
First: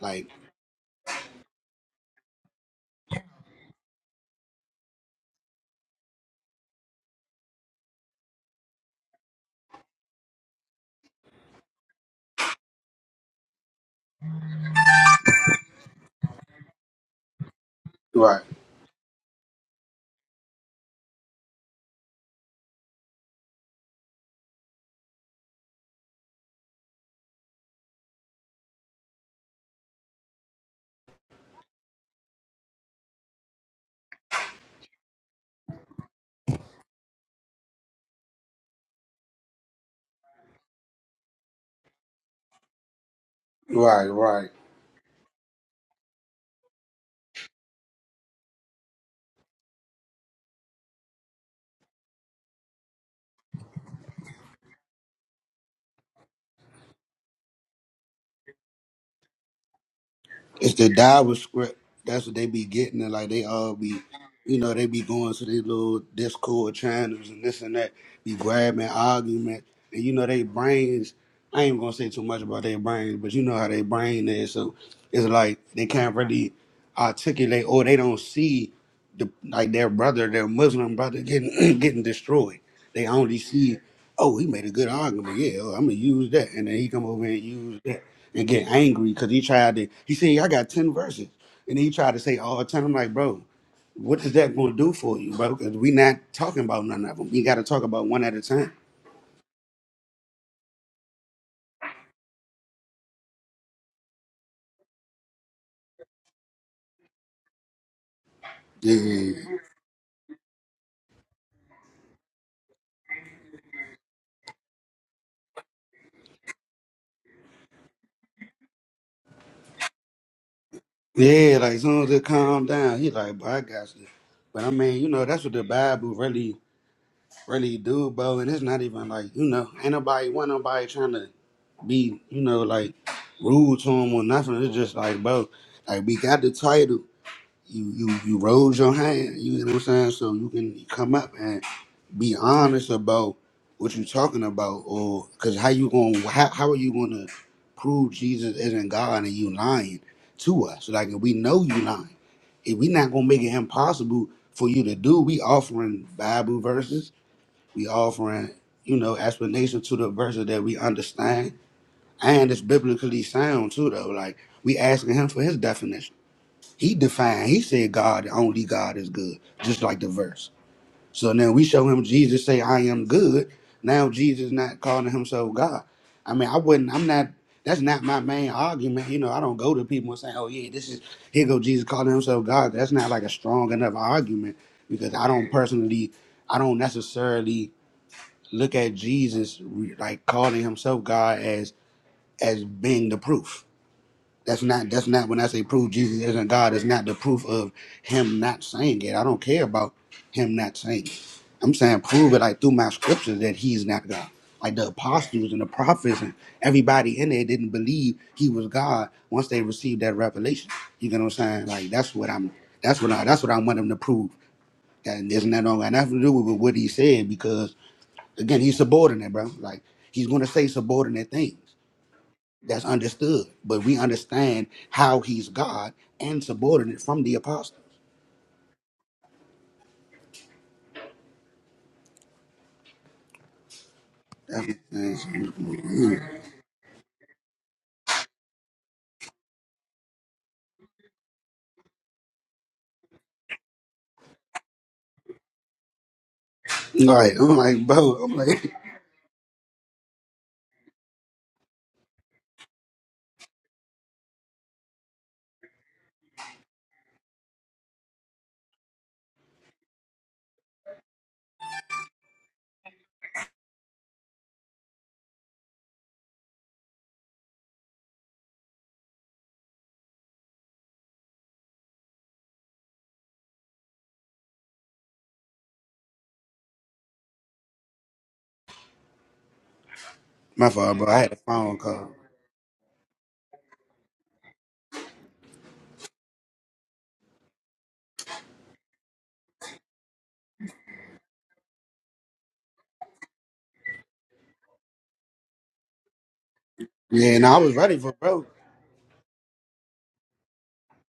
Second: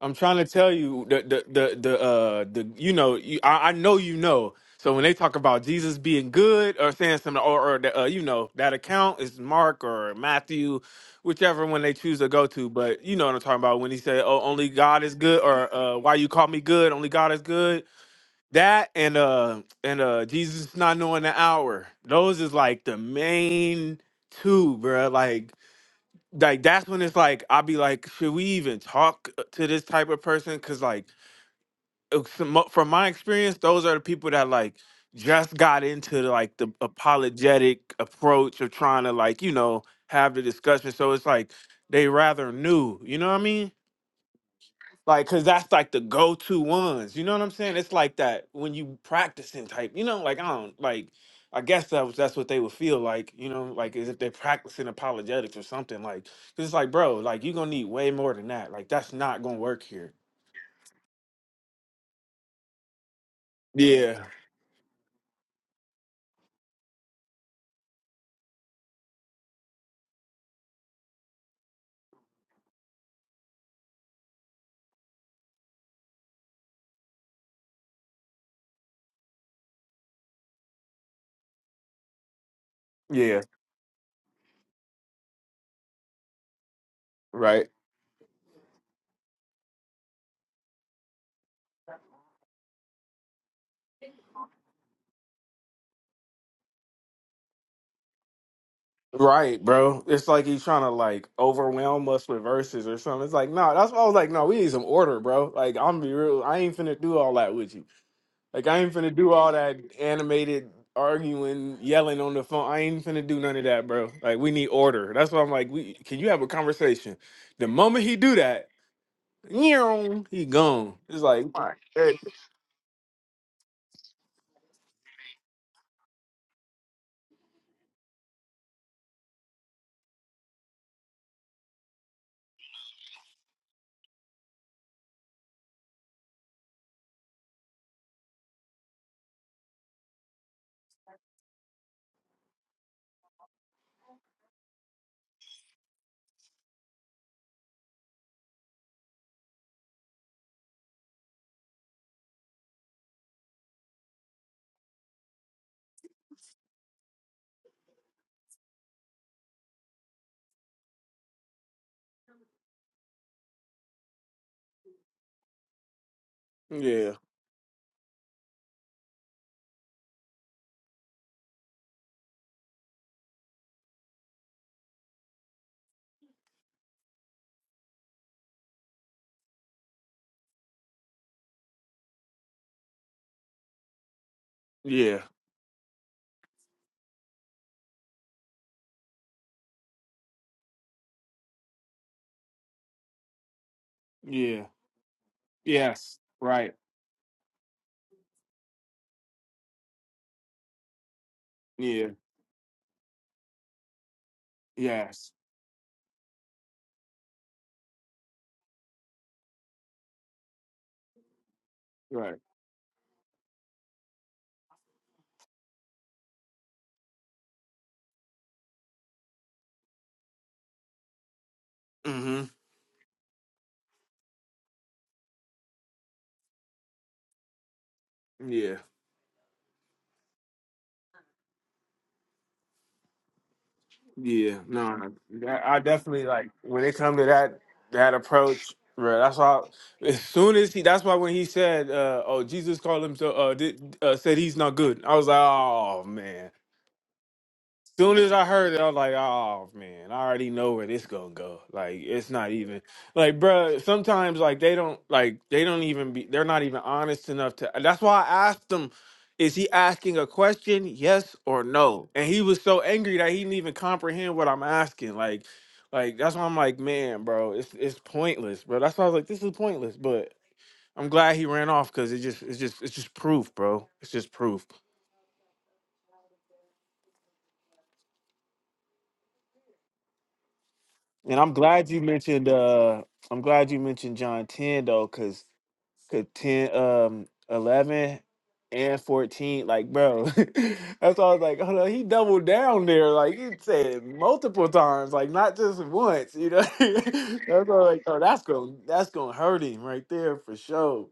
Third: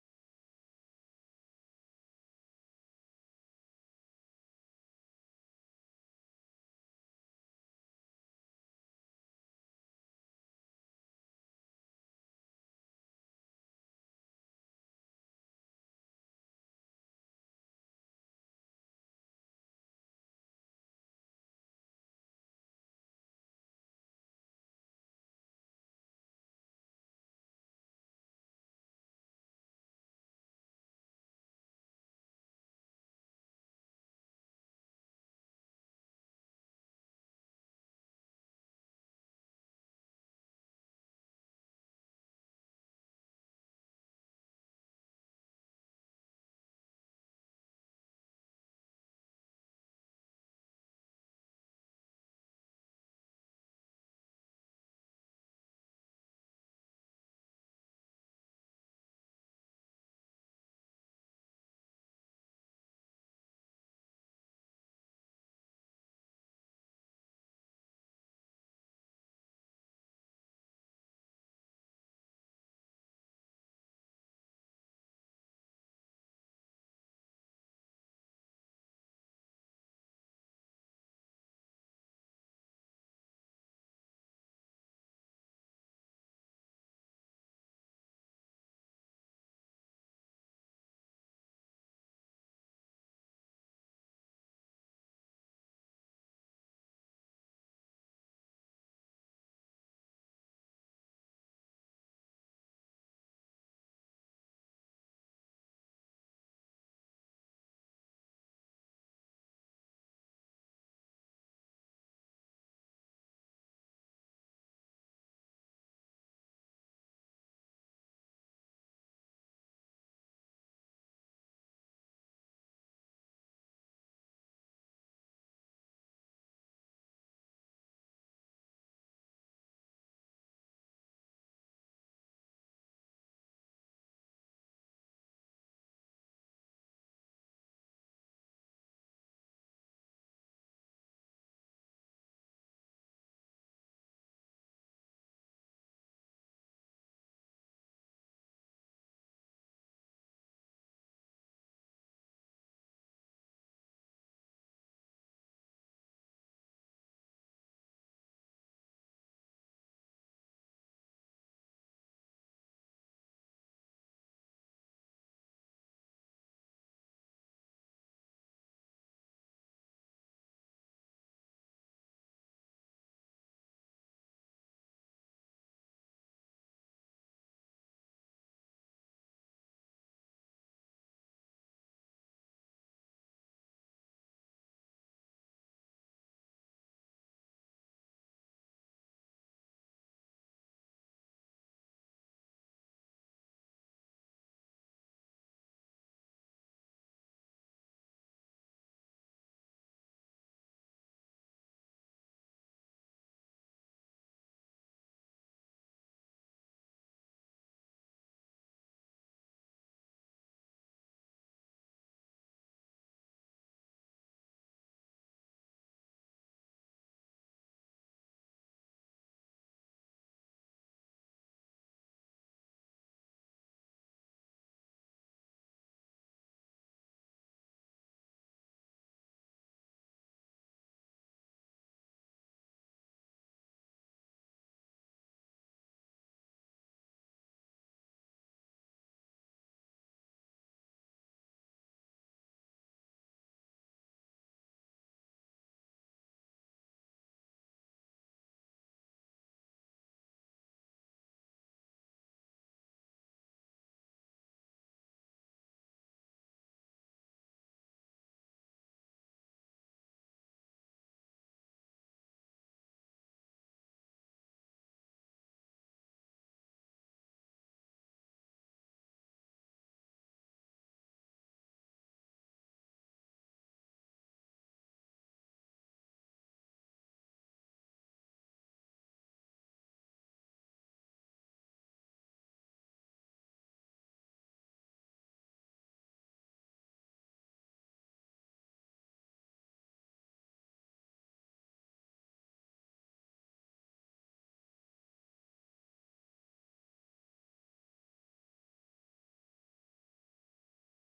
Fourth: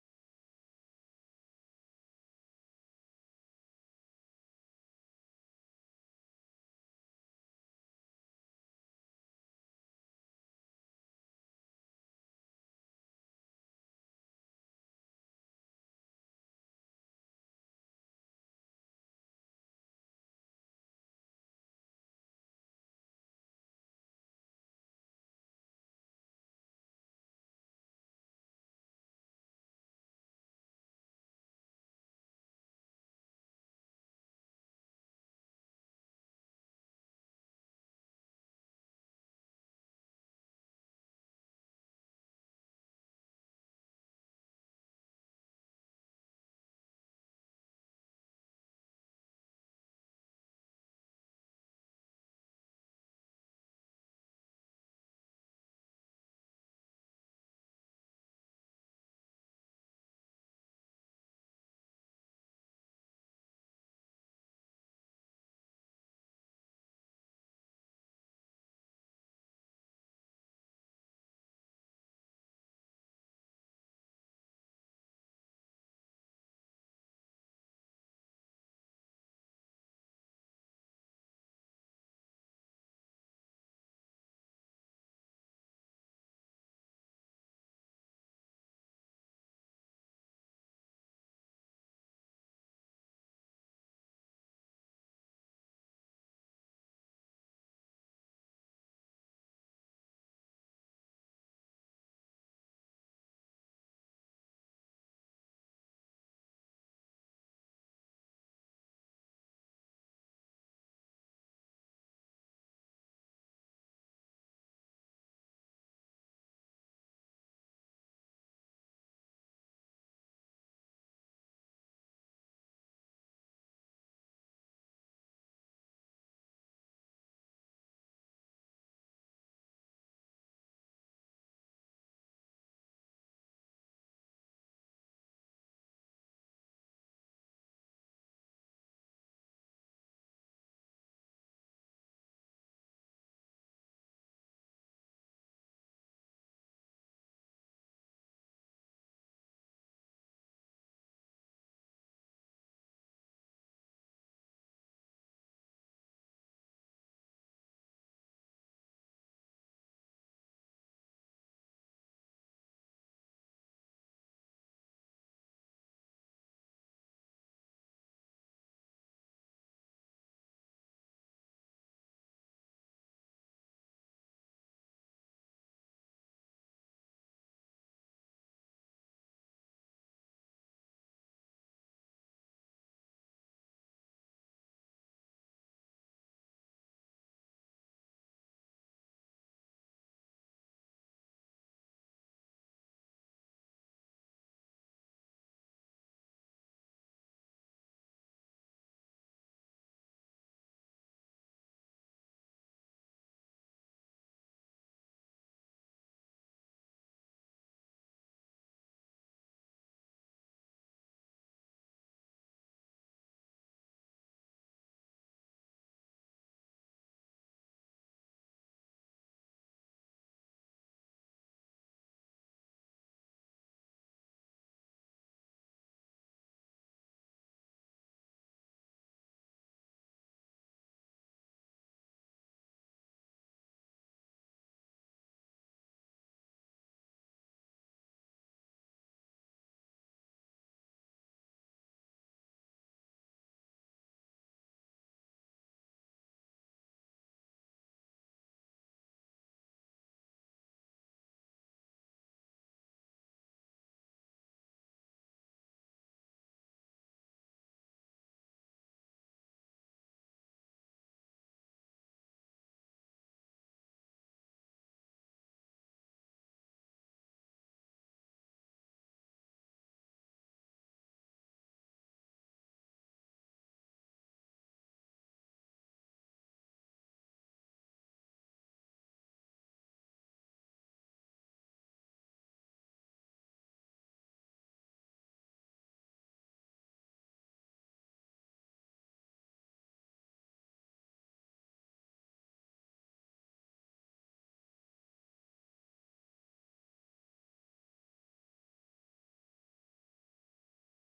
[SPEAKER 1] I'm trying to tell you the the the the uh the you know you, I, I know you know. So when they talk about Jesus being good or saying something or or the, uh, you know that account is Mark or Matthew, whichever one they choose to go to. But you know what I'm talking about when he said, "Oh, only God is good," or uh, "Why you call me good? Only God is good." That and uh and uh Jesus not knowing the hour. Those is like the main two, bruh. Like like that's when it's like I'll be like, should we even talk uh, to this type of person? Because like uh, some from my experience, those are the people that like just got into like the apologetic approach of trying to like you know have the discussion. So it's like they rather new, you know what I mean? Like, cause that's like the go-to ones. You know what I'm saying? It's like that when you practicing type. You know, like I don't like. I guess that was that's what they would feel like. You know, like as if they're practicing apologetics or something. Like, 'cause it's like, bro, like you're gonna need way more than that. Like that's not gonna work here. Yeah. Yeah. Right. Right, bro. It's like he's trying to like overwhelm us with verses or something. It's like, no, that's why I was like, no, we need some order, bro. Like, I'm gonna be real. I ain't finna do all that with you. Like I ain't finna do all that animated arguing, yelling on the phone. I ain't finna do none of that, bro. Like we need order. That's why I'm like, we can you have a conversation? The moment he do that, (laughs) he gone. It's like, Right. Hey. yeah, yeah, yeah, yes, right, yeah, yes, right, mm-hmm, yeah. Yeah, no, I I definitely like when it come to that that approach, bro. That's why. As soon as he, that's why when he said, uh, "Oh, Jesus called himself," uh, did, uh, said he's not good. I was like, "Oh man," soon as I heard it, I was like, oh man, I already know where this gonna go. Like it's not even like, bruh, Sometimes like they don't like they don't even be they're not even honest enough to. That's why I asked him, is he asking a question, yes or no? And he was so angry that he didn't even comprehend what I'm asking. Like, like that's why I'm like, man, bro, it's it's pointless, bro. That's why I was like, this is pointless, but. I'm glad he ran off because it just it's just it's just proof, bro. It's just proof. And I'm glad you mentioned uh I'm glad you mentioned John 10 though, cause cause 10 um 11 and 14, like bro. (laughs) that's all I was like, hold on, he doubled down there. Like he said multiple times, like not just once, you know. (laughs) that's all like, oh that's gonna that's gonna hurt him right there for sure.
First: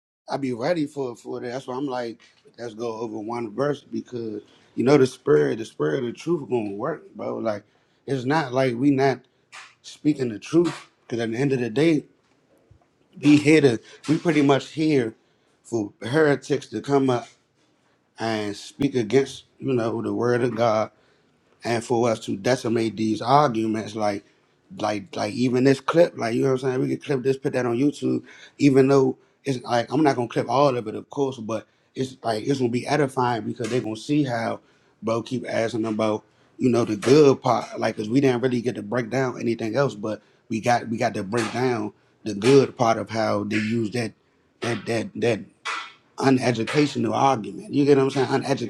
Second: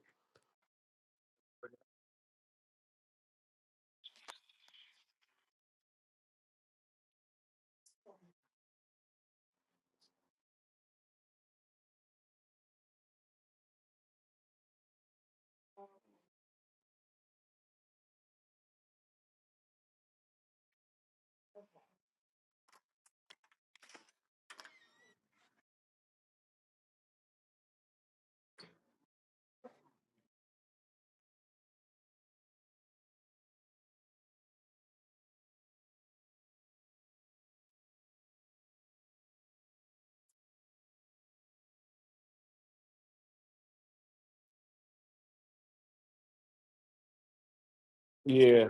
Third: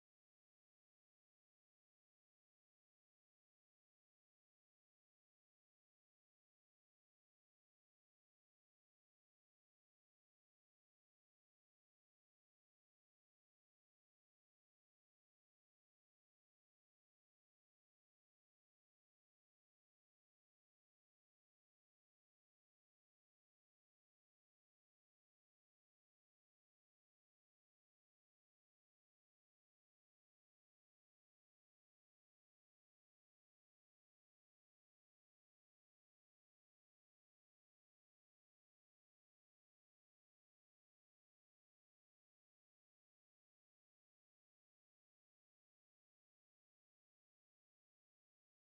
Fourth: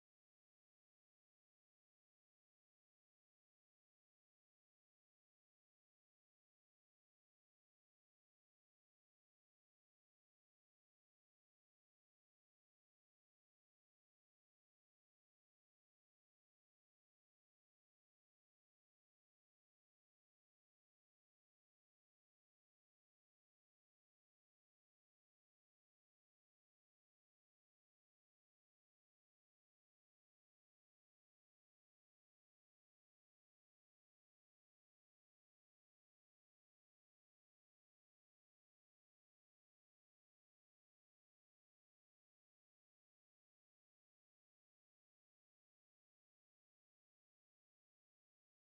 [SPEAKER 1] Yeah,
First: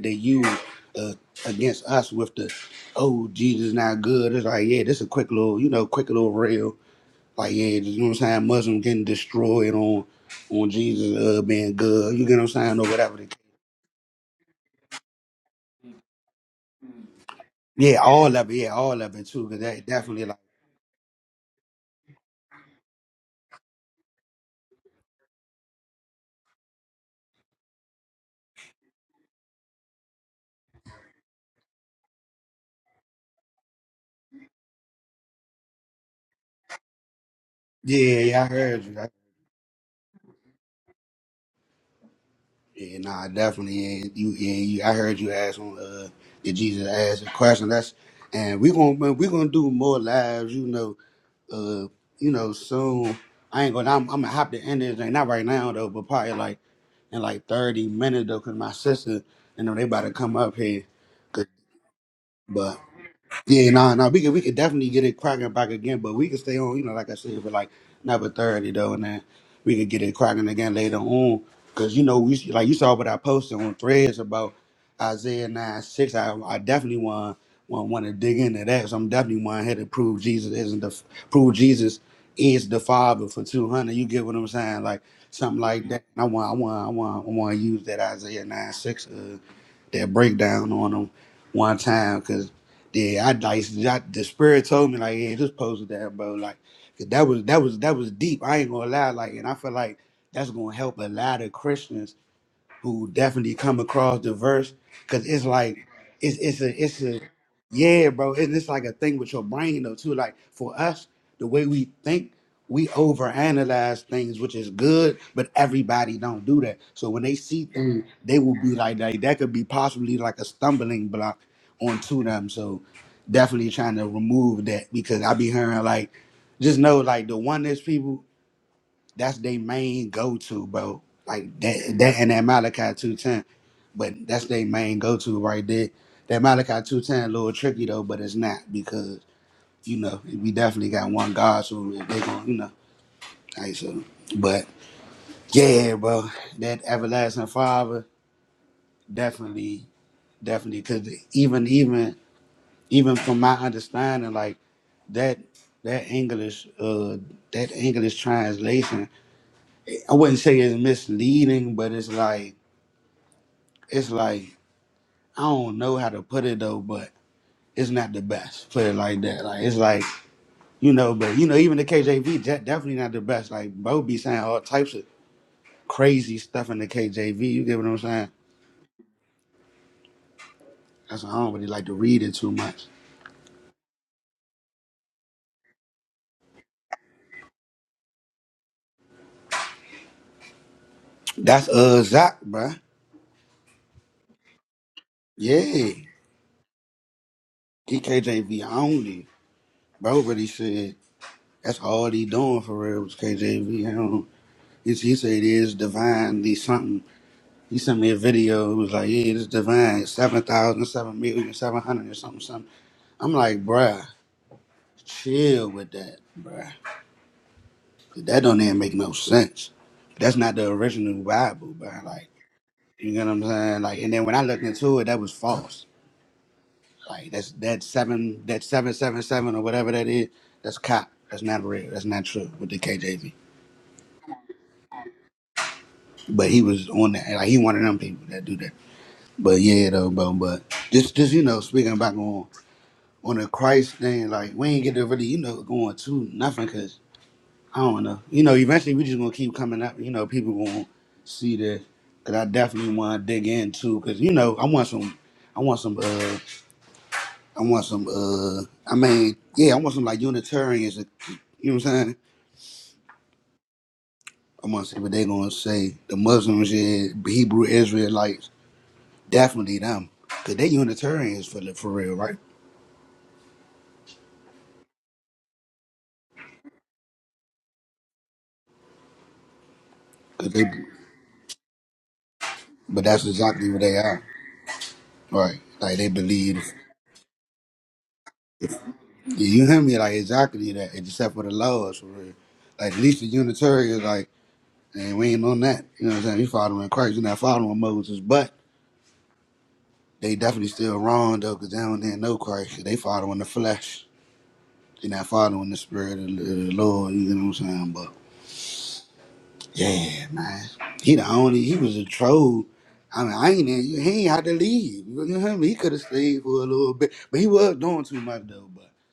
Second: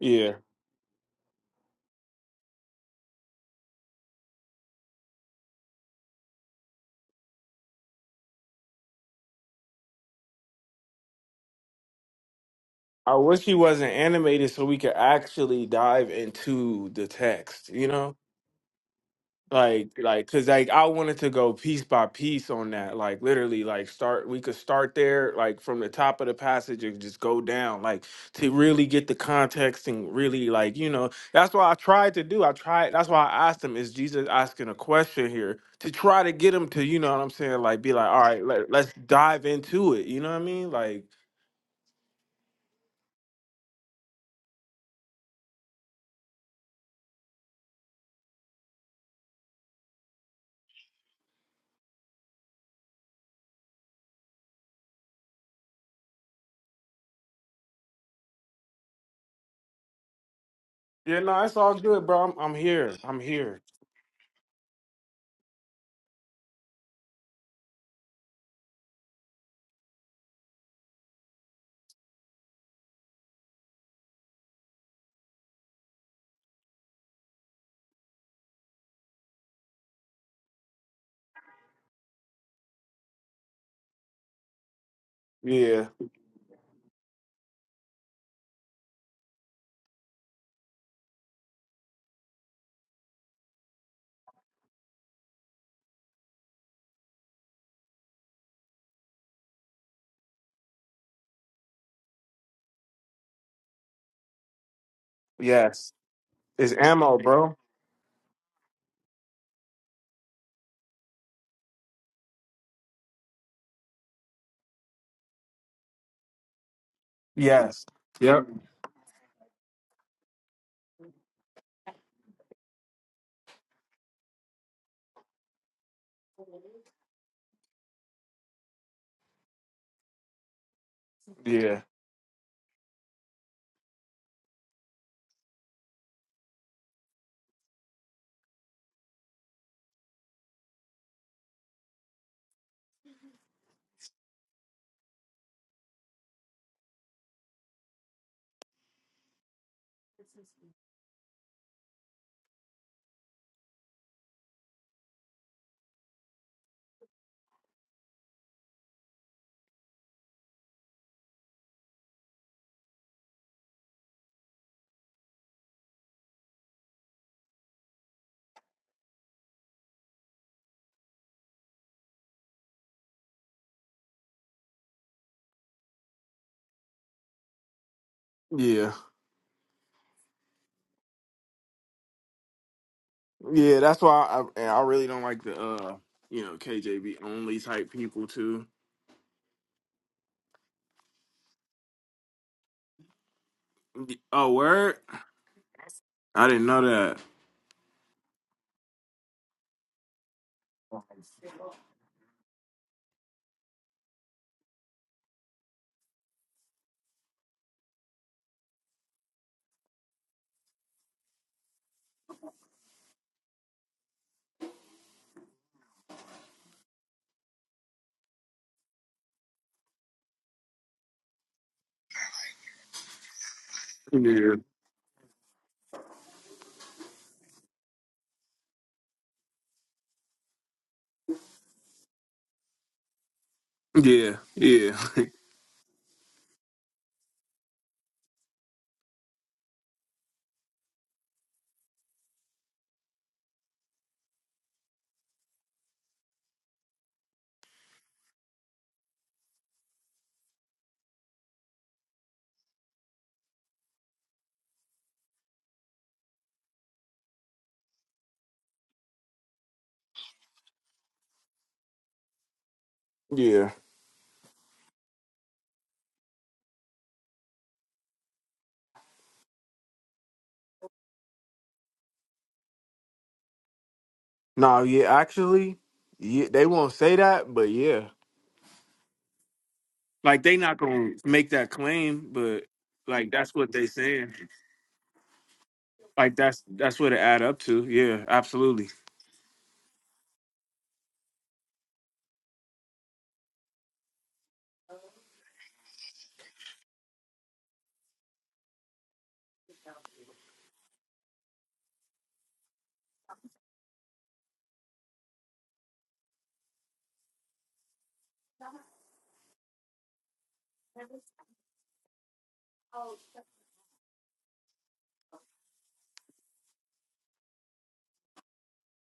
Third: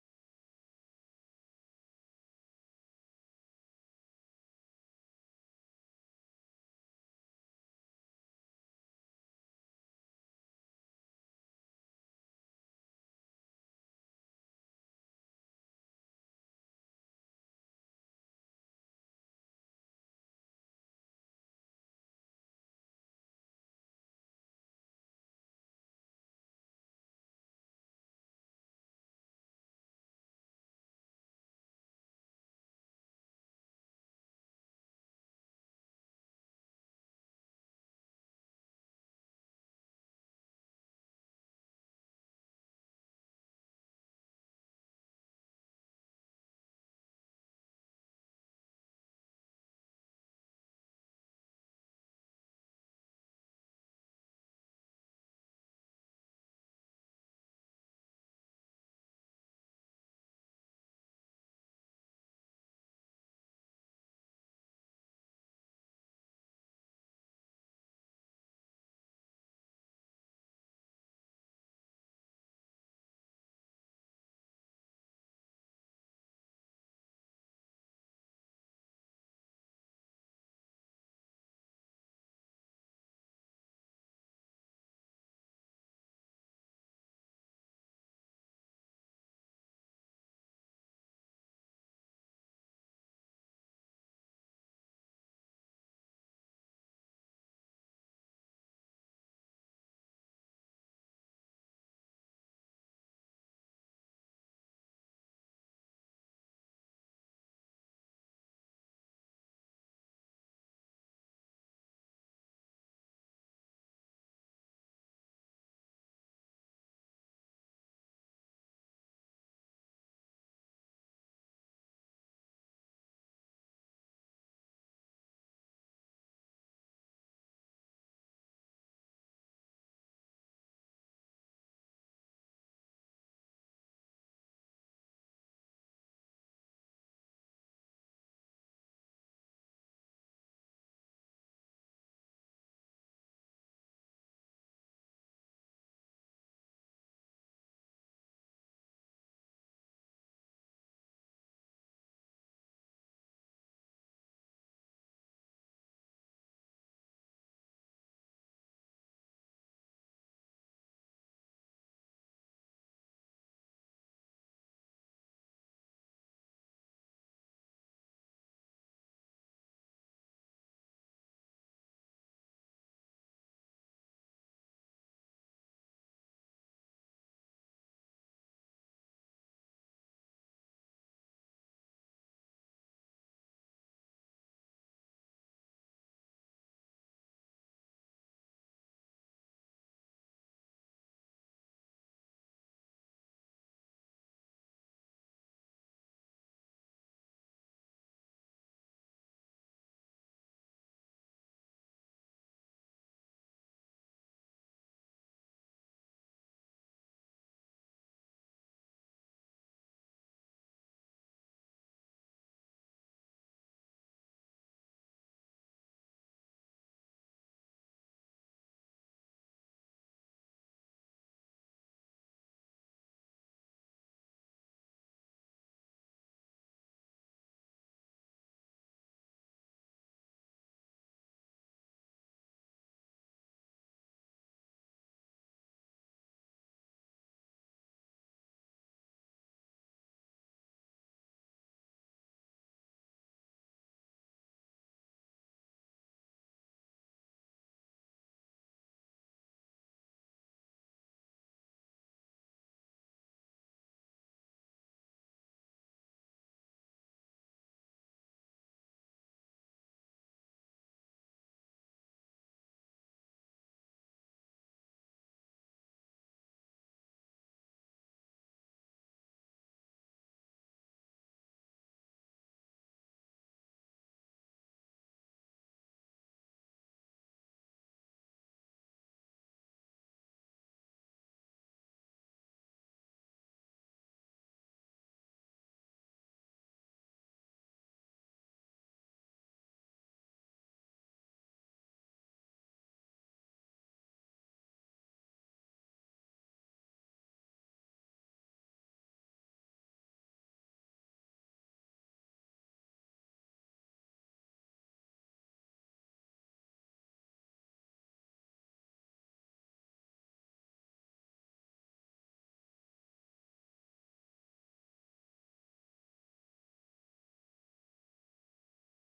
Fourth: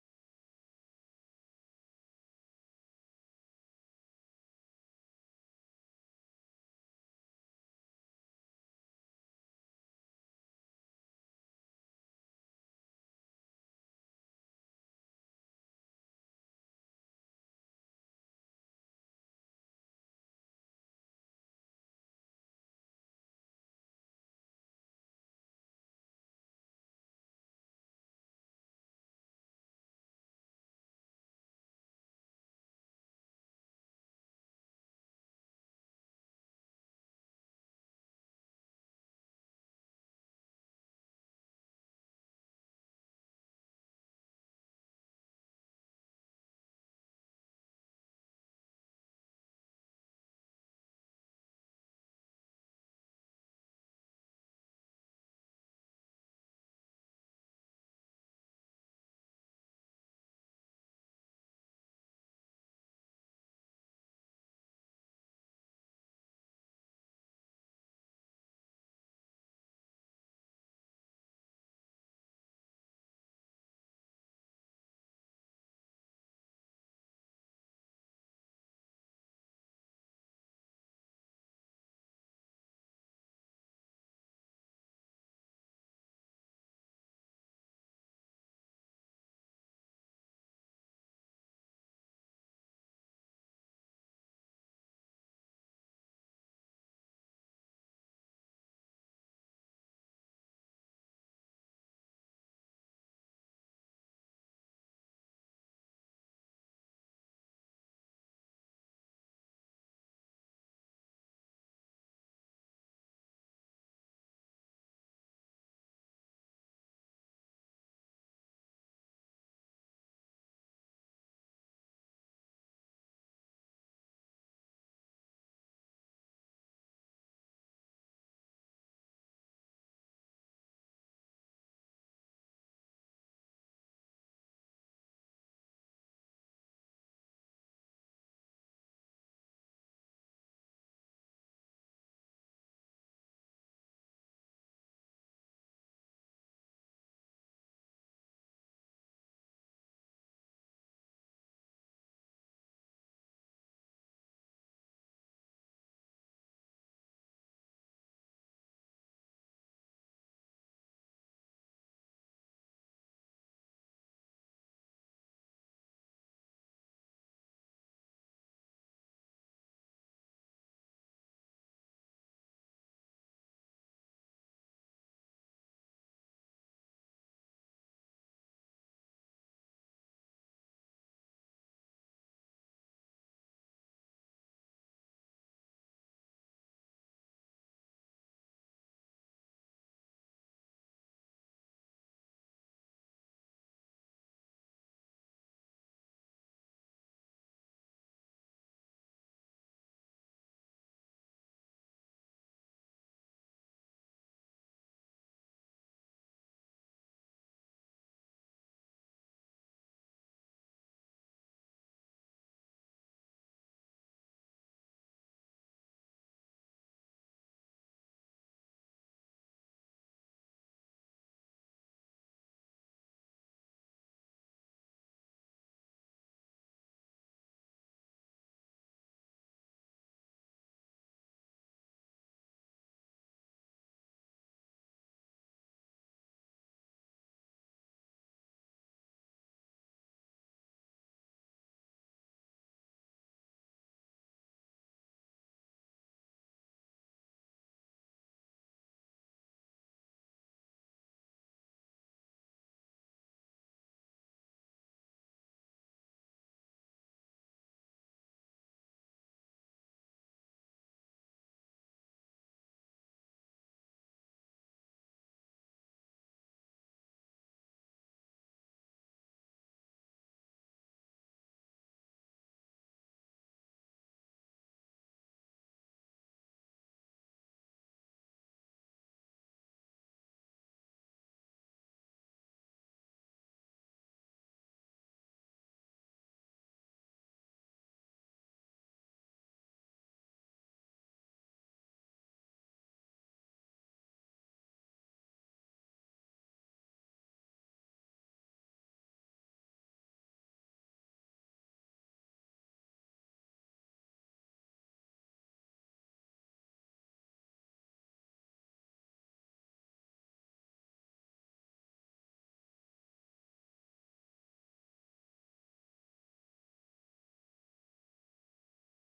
[SPEAKER 1] yeah. I wish he wasn't animated so we could actually dive into the text, you know? like like because like i wanted to go piece by piece on that like literally like start we could start there like from the top of the passage and just go down like to really get the context and really like you know that's why i tried to do i tried that's why i asked him is jesus asking a question here to try to get him to you know what i'm saying like be like all right let, let's dive into it you know what i mean like yeah no it's all good bro i'm, I'm here i'm here yeah yes it's ammo bro yes yep yeah Yeah, yeah. That's why I I I really don't like the uh you know KJV only type people too. Oh, word! I didn't know that. Yeah, yeah, yeah, (laughs) yeah. No, yeah. Actually, yeah, they won't say that, but yeah, like they not gonna make that claim, but like that's what they saying. Like that's that's what it add up to. Yeah, absolutely.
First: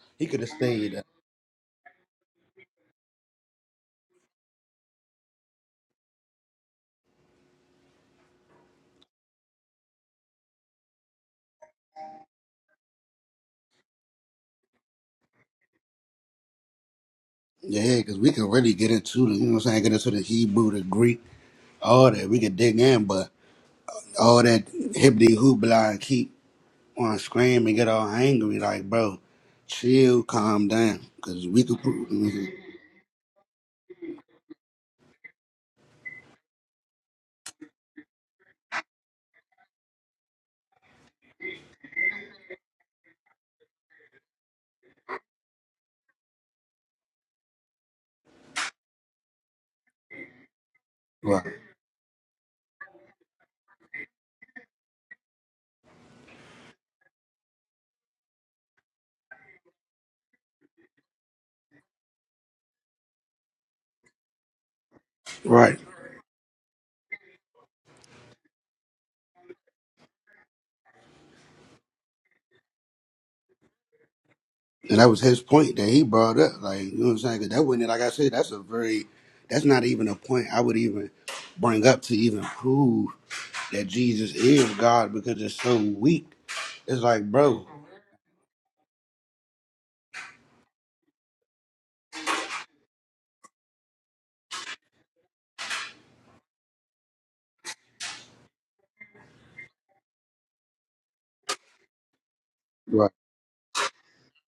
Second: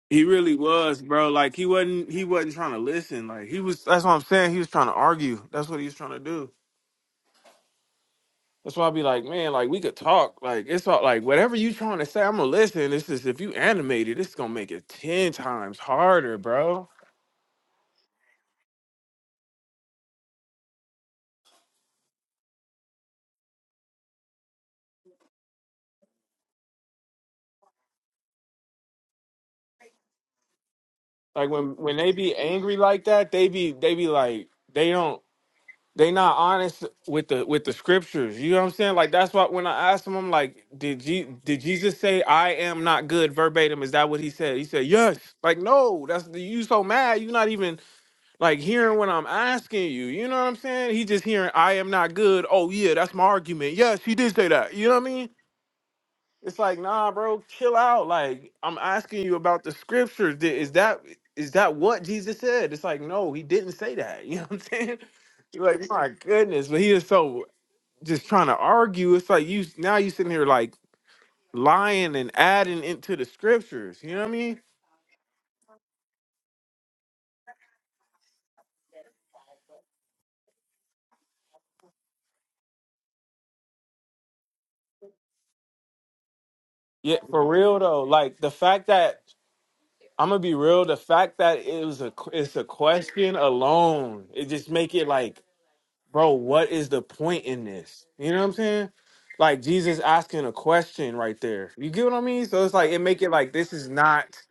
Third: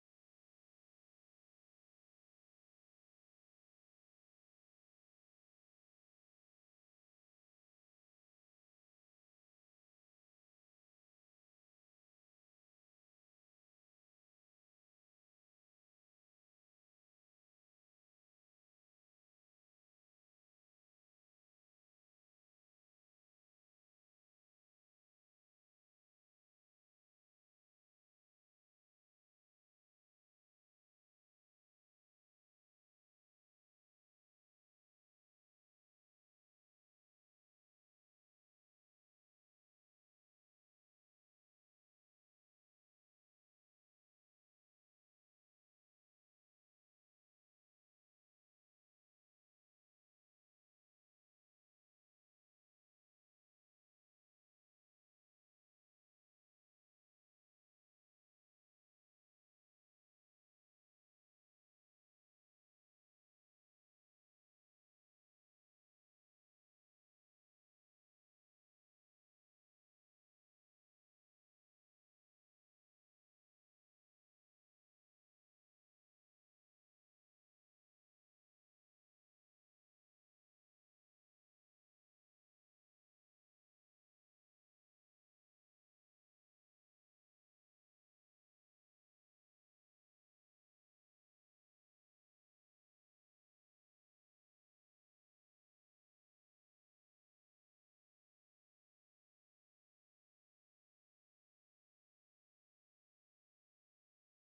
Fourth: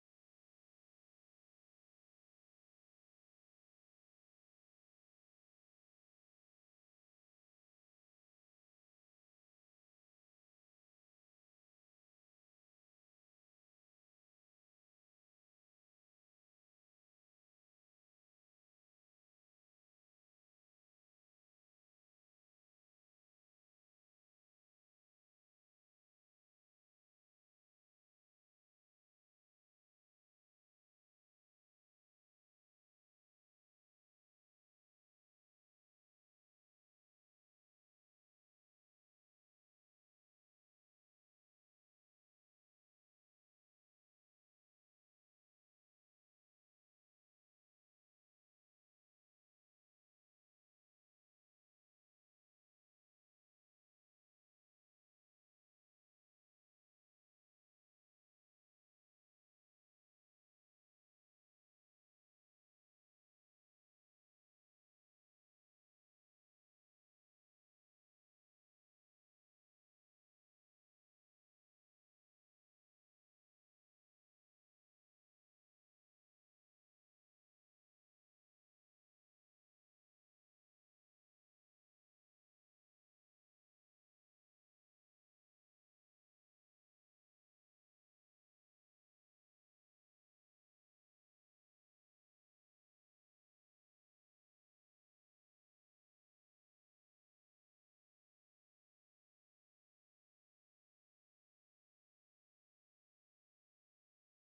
[SPEAKER 1] He really was, bro. Like he wasn't he wasn't trying to listen. Like he was. That's what I'm saying. He was trying to argue. That's what he was trying to do. That's why I be like, man, like we could talk. Like it's all like whatever you trying to say, I'm gonna listen. This is if you animated, it's gonna make it ten times harder, bro. Like when when they be angry like that, they be they be like they don't they not honest with the with the scriptures. You know what I'm saying? Like that's why when I asked them, I'm like, did Je- did Jesus say I am not good verbatim? Is that what he said? He said yes. Like no, that's you so mad. You not even like hearing what I'm asking you. You know what I'm saying? He just hearing I am not good. Oh yeah, that's my argument. Yes, he did say that. You know what I mean? It's like, nah, bro, chill out. Like, I'm asking you about the scriptures. Th- Is that is that what Jesus said? It's like, no, he didn't say that. (laughs) You know what I'm saying? (laughs) You're like, my goodness, but he is so just trying to argue. It's like you now you sitting here like lying and adding into the scriptures. You know what I mean? Yeah, for real though. Like the fact that I'm gonna be real. The fact that it was a it's a question alone, it just make it like, bro, what is the point in this? You know what I'm saying? Like Jesus asking a question right there. You get what I mean? So it's like it make it like this is not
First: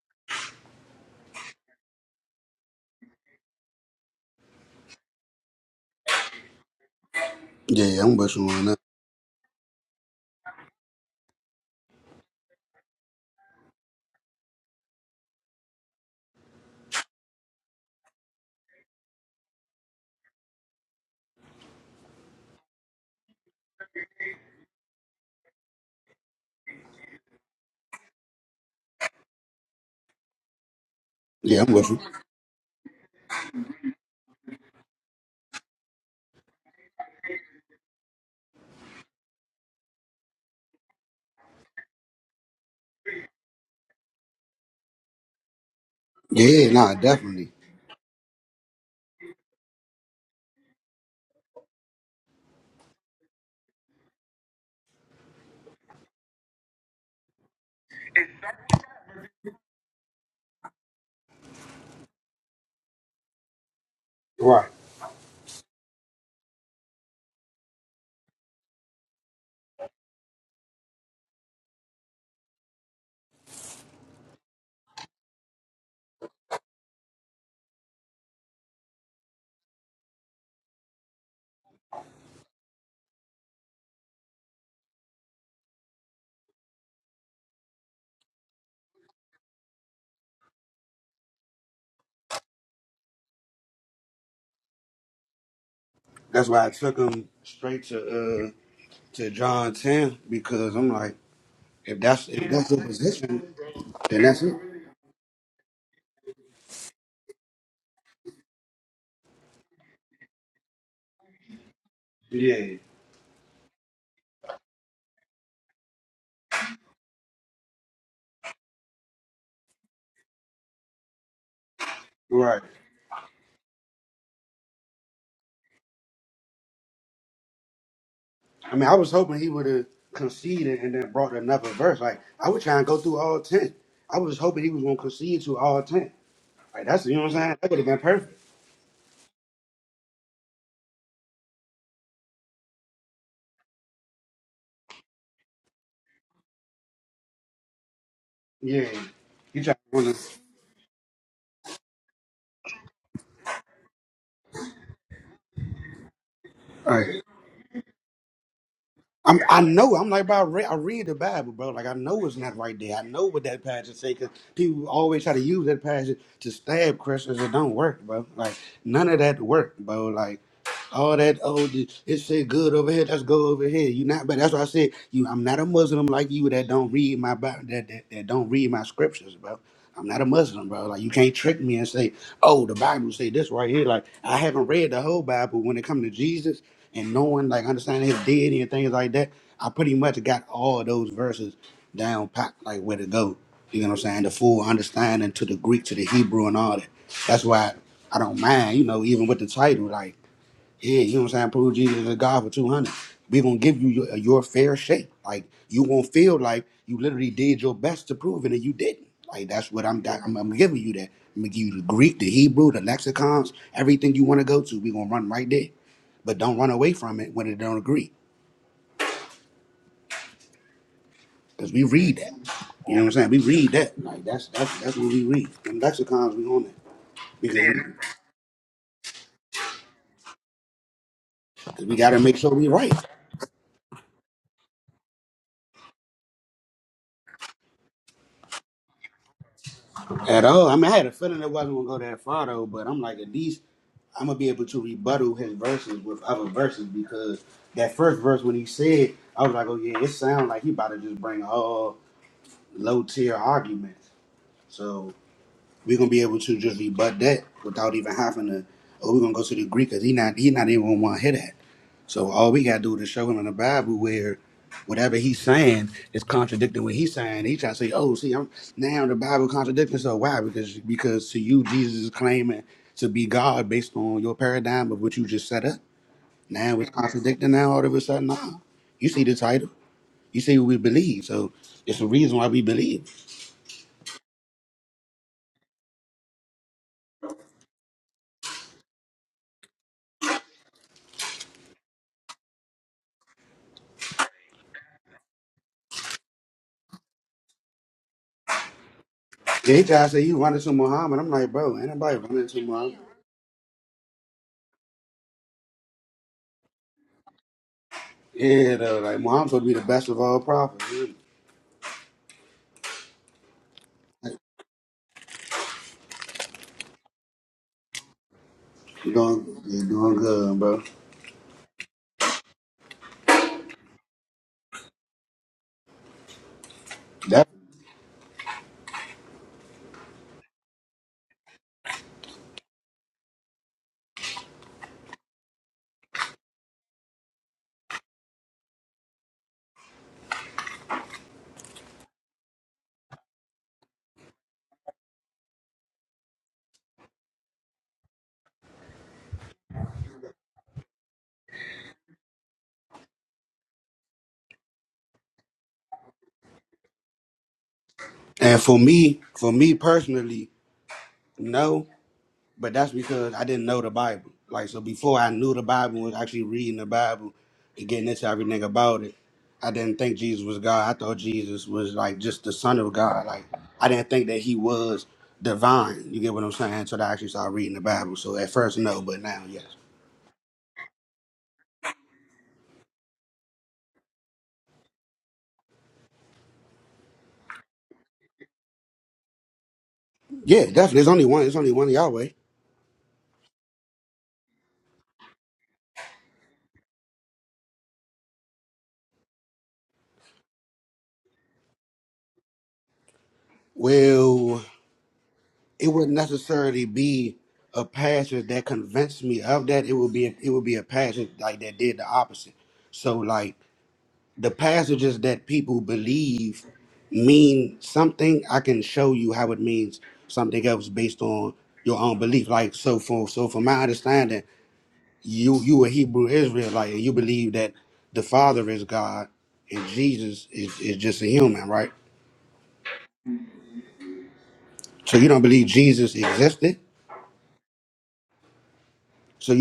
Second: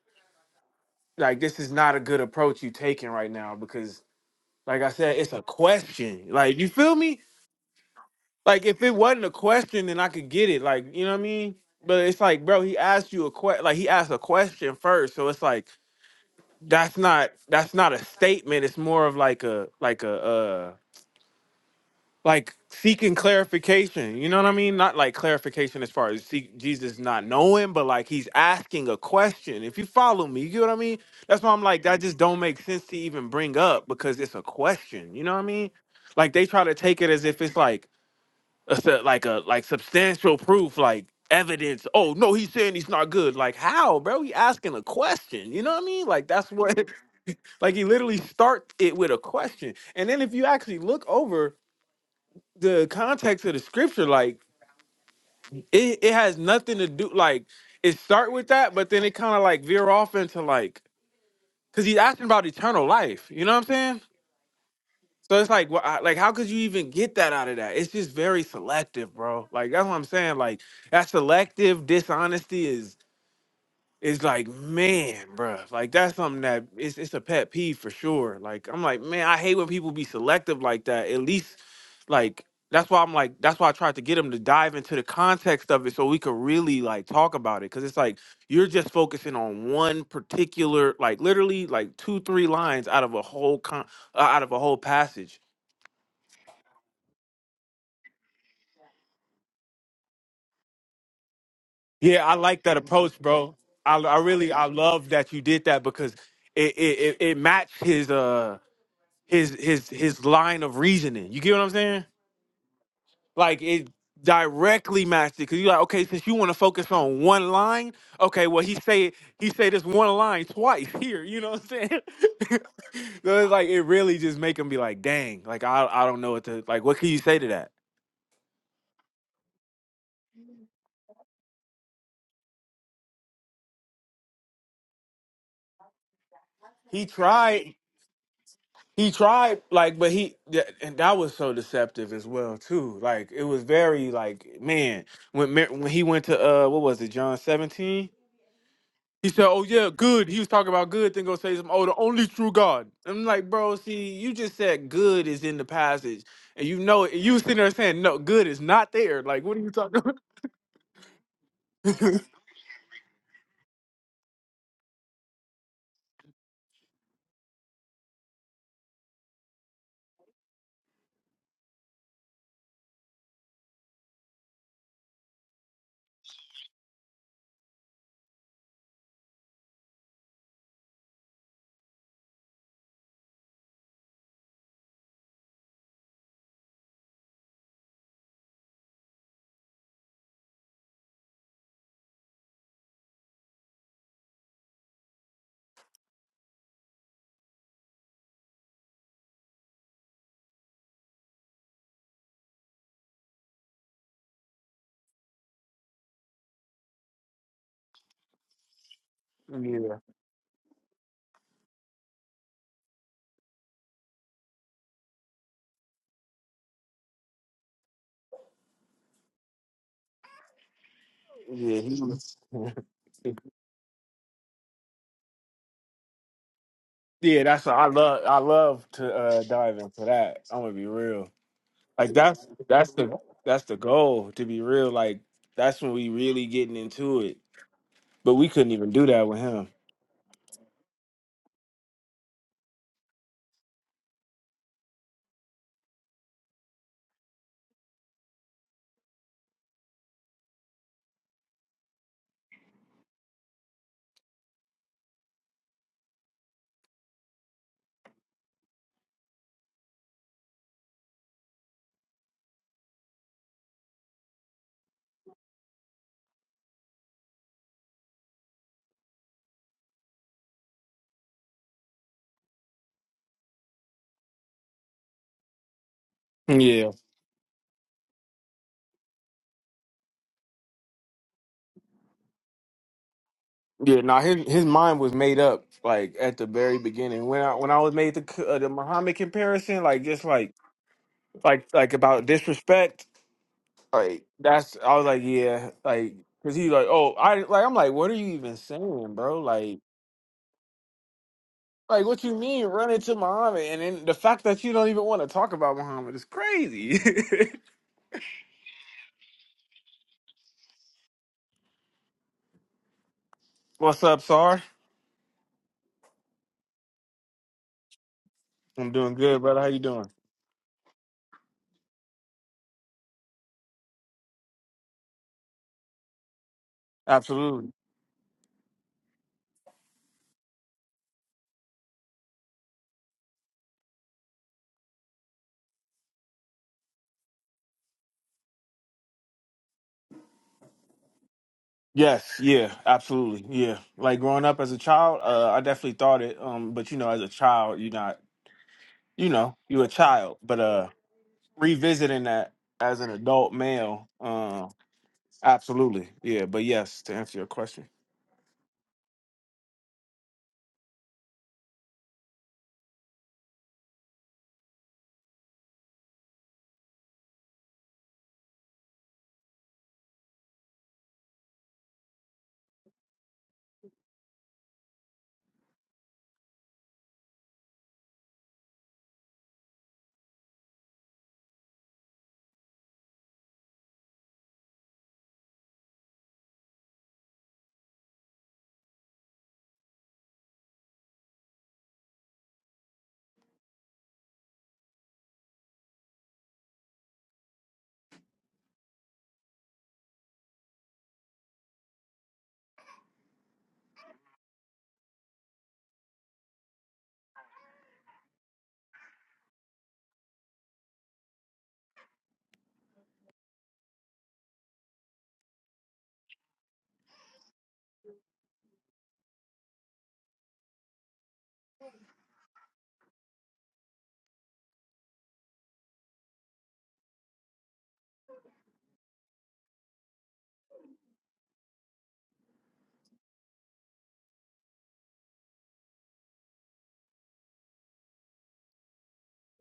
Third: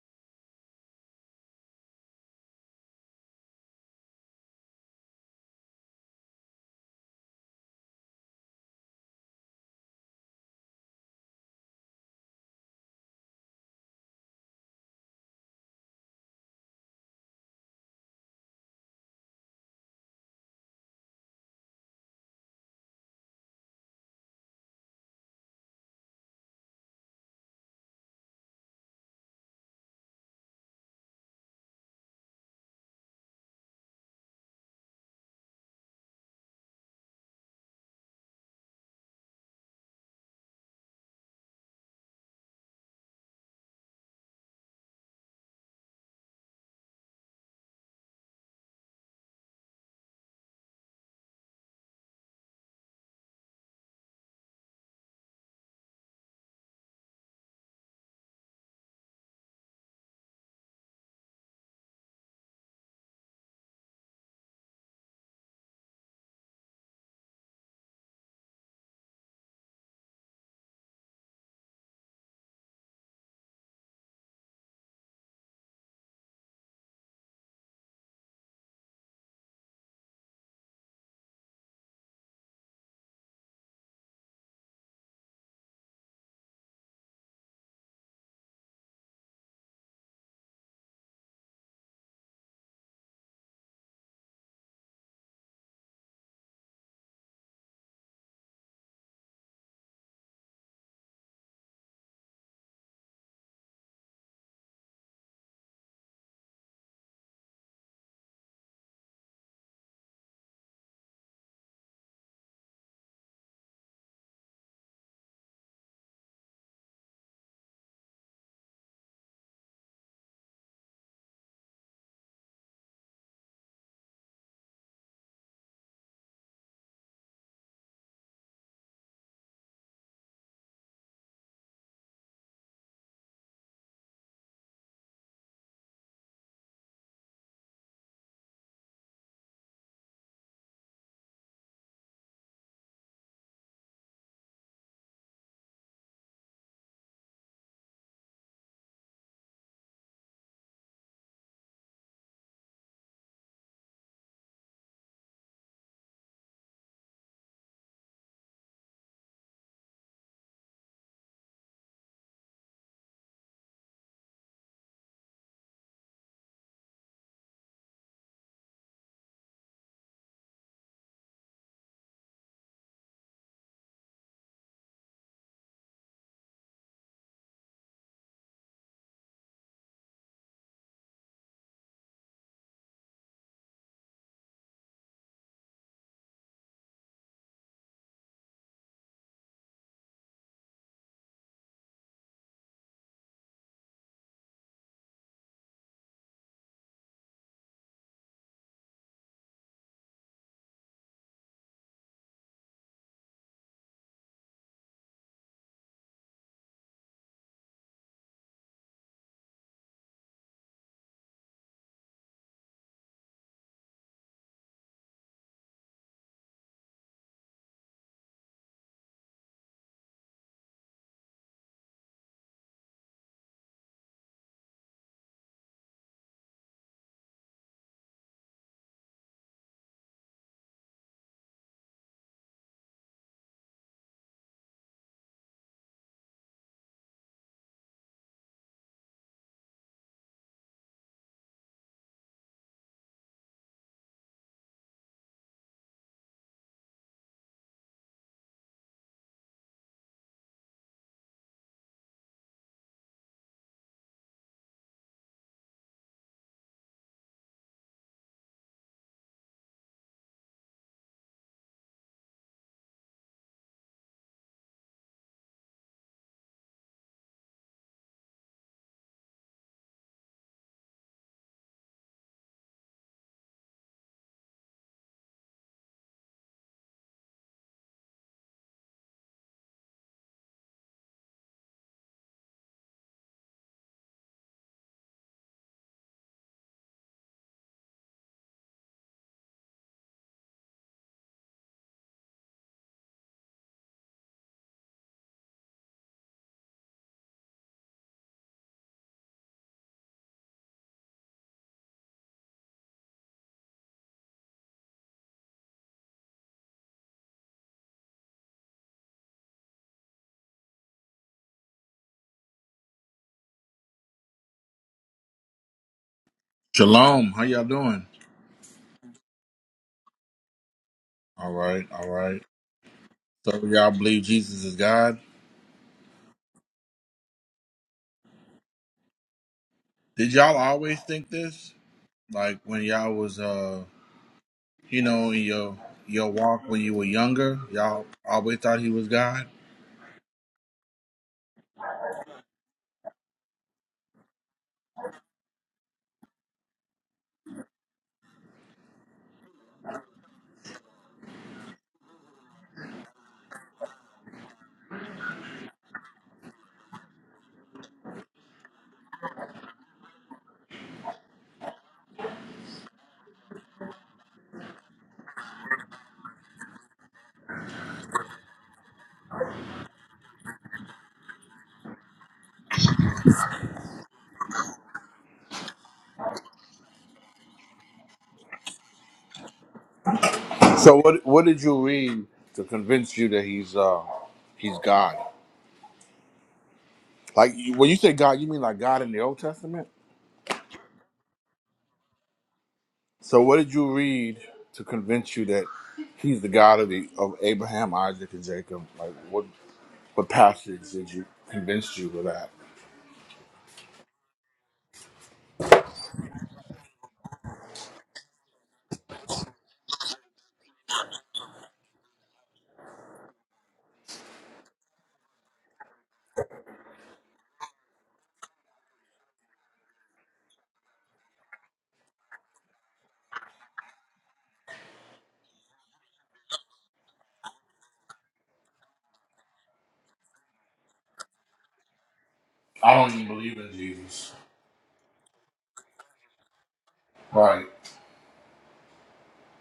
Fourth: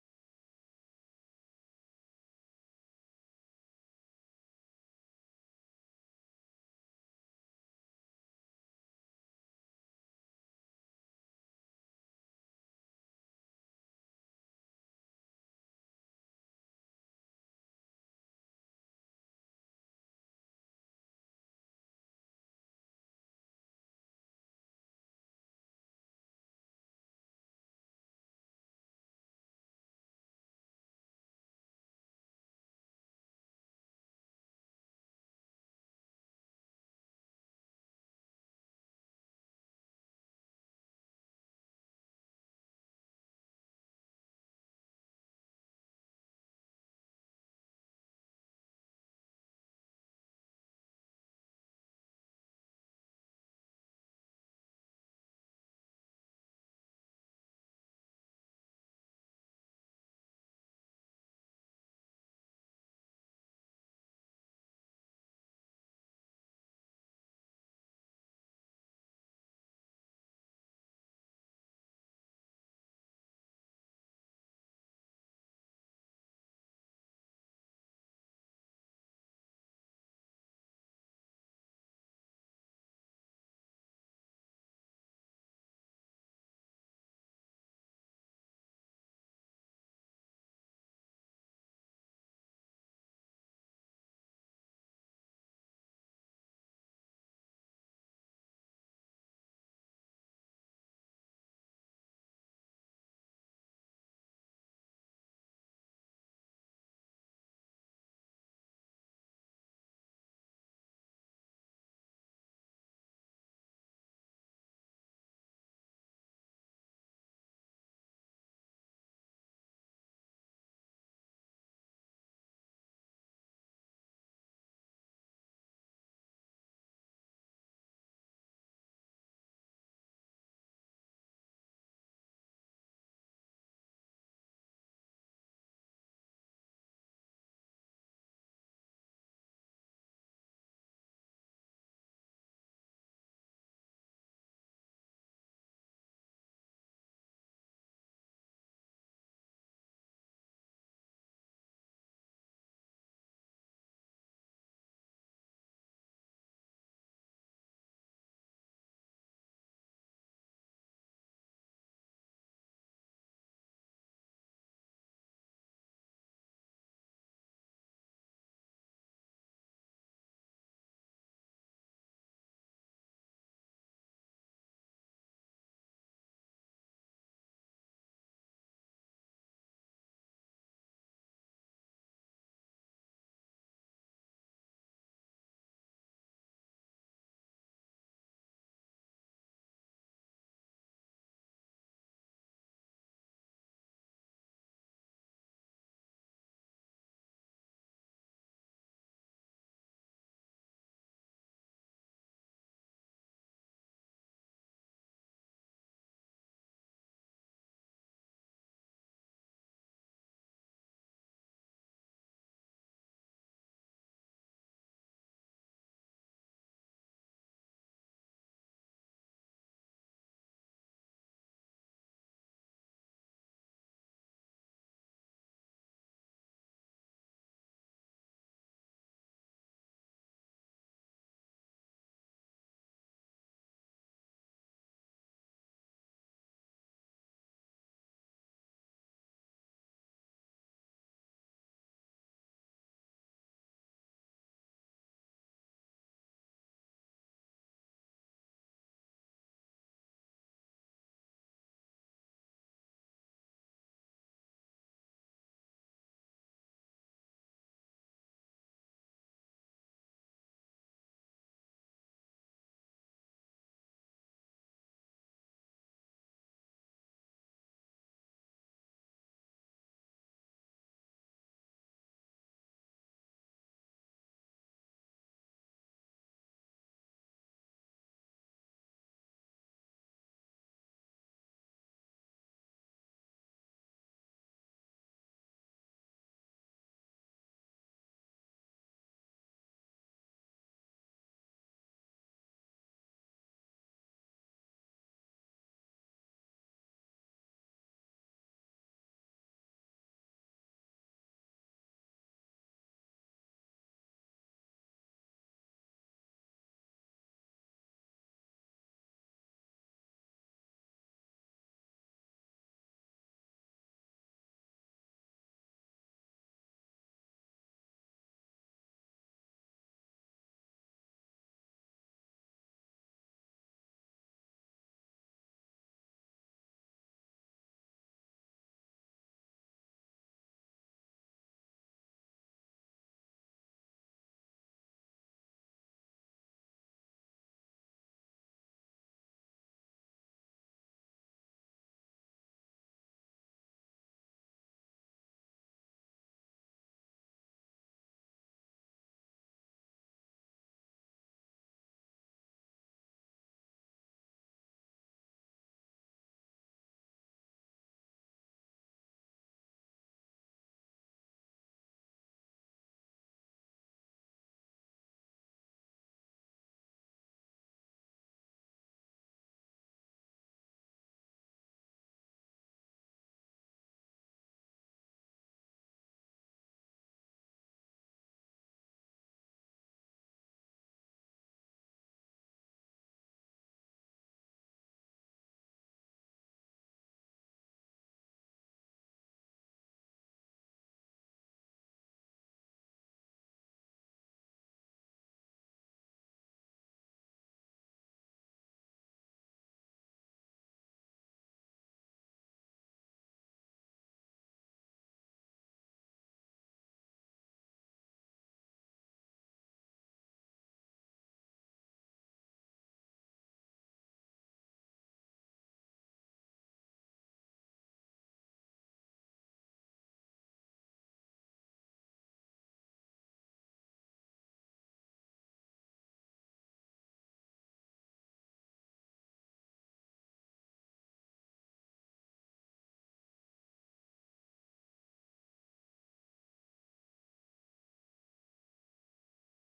[SPEAKER 1] like this is not a good approach you taking right now because like I said, it's a question. Like you feel me? Like if it wasn't a question, then I could get it. Like you know what I mean? But it's like, bro, he asked you a question. Like he asked a question first, so it's like that's not that's not a statement it's more of like a like a uh like seeking clarification you know what i mean not like clarification as far as seek jesus not knowing but like he's asking a question if you follow me you get what i mean that's why i'm like that just don't make sense to even bring up because it's a question you know what i mean like they try to take it as if it's like a, su- like a like substantial proof like evidence oh no he's saying he's not good like how bro he asking a question you know what i mean like that's what (laughs) Like he literally starts it with a question. And then if you actually look over the context of the scripture, like it, it has nothing to do like it start with that, but then it kind of like veer off into like because he's asking about eternal life. You know what I'm saying? So it's like, wha- I- like how could you even get that out of that? It's just very selective, bro. Like that's what I'm saying. Like that selective dishonesty It's like, man, bruh, like that's something that it's it's a pet peeve for sure. Like I'm like, man, I hate when people be selective like that. At least, like that's why I'm like that's why I tried to get them to dive into the context of it so we could really like talk about it. Cause it's like you're just focusing on one particular, like literally like two three lines out of a whole con uh, out of a whole passage. Yeah, I like that approach, bro. I I really I love that you did that because it it it, it matched his uh. his his his line of reasoning. You get what I'm saying? Like it directly matched it because you're like, okay, since you want to focus on one line, okay, well he say he say this one line twice (laughs) here. You know what I'm saying? (laughs) so it's like it really just make him be like, dang, like I I don't know what to like. What can you say to that? He tried. He tried like, but he th- and that was so deceptive as well too. Like it was very like man when Mar- when he went to uh what was it John 17? He said, "Oh yeah, good." He was talking about good. Then go say some, "Oh, the only true God." I'm like, bro, see, you just said good is in the passage, and you know it. You sitting there saying, "No, good is not there." Like, what are you talking about? (laughs) Yeah, yeah, he was. (laughs) Yeah, that's I love. I love to uh, dive into that. I'm gonna be real. Like that's that's the that's the goal to be real. Like that's when we really getting into it. But we couldn't even do that with him. Yeah. Yeah, nah, his his mind was made up like at the very beginning when I when I was made the c- uh, the Muhammad comparison, like just like like like about disrespect, like that's I was like yeah, like because he like oh I like I'm like what are you even saying, bro? Like like what you mean run into Muhammad and then the fact that you don't even want to talk about Muhammad is crazy. (laughs) What's up, Sar?
[SPEAKER 4] Shalom, how y'all doing?
[SPEAKER 1] I'm doing good, brother. How you doing?
[SPEAKER 4] All right, all right. So y'all believe Jesus is God?
[SPEAKER 1] Absolutely.
[SPEAKER 4] Did y'all always think this? Like when y'all was uh you know, in your your walk when you were younger, y'all always thought he was God?
[SPEAKER 1] Yes, yeah, absolutely, yeah. Like growing up as a child, uh, I definitely thought it. Um, but you know, as a child, you're not, you know, you're a child. But uh, revisiting that as an adult male, uh, absolutely, yeah. But yes, to answer your question,
[SPEAKER 4] So what what did you read to convince you that he's uh he's God? Like you- when you say God, you mean like God in the Old Testament? So what did you read to convince you that he's the God of the of Abraham, Isaac and Jacob? Like what What passage did you convince you of that? I don't even believe in Jesus. Right?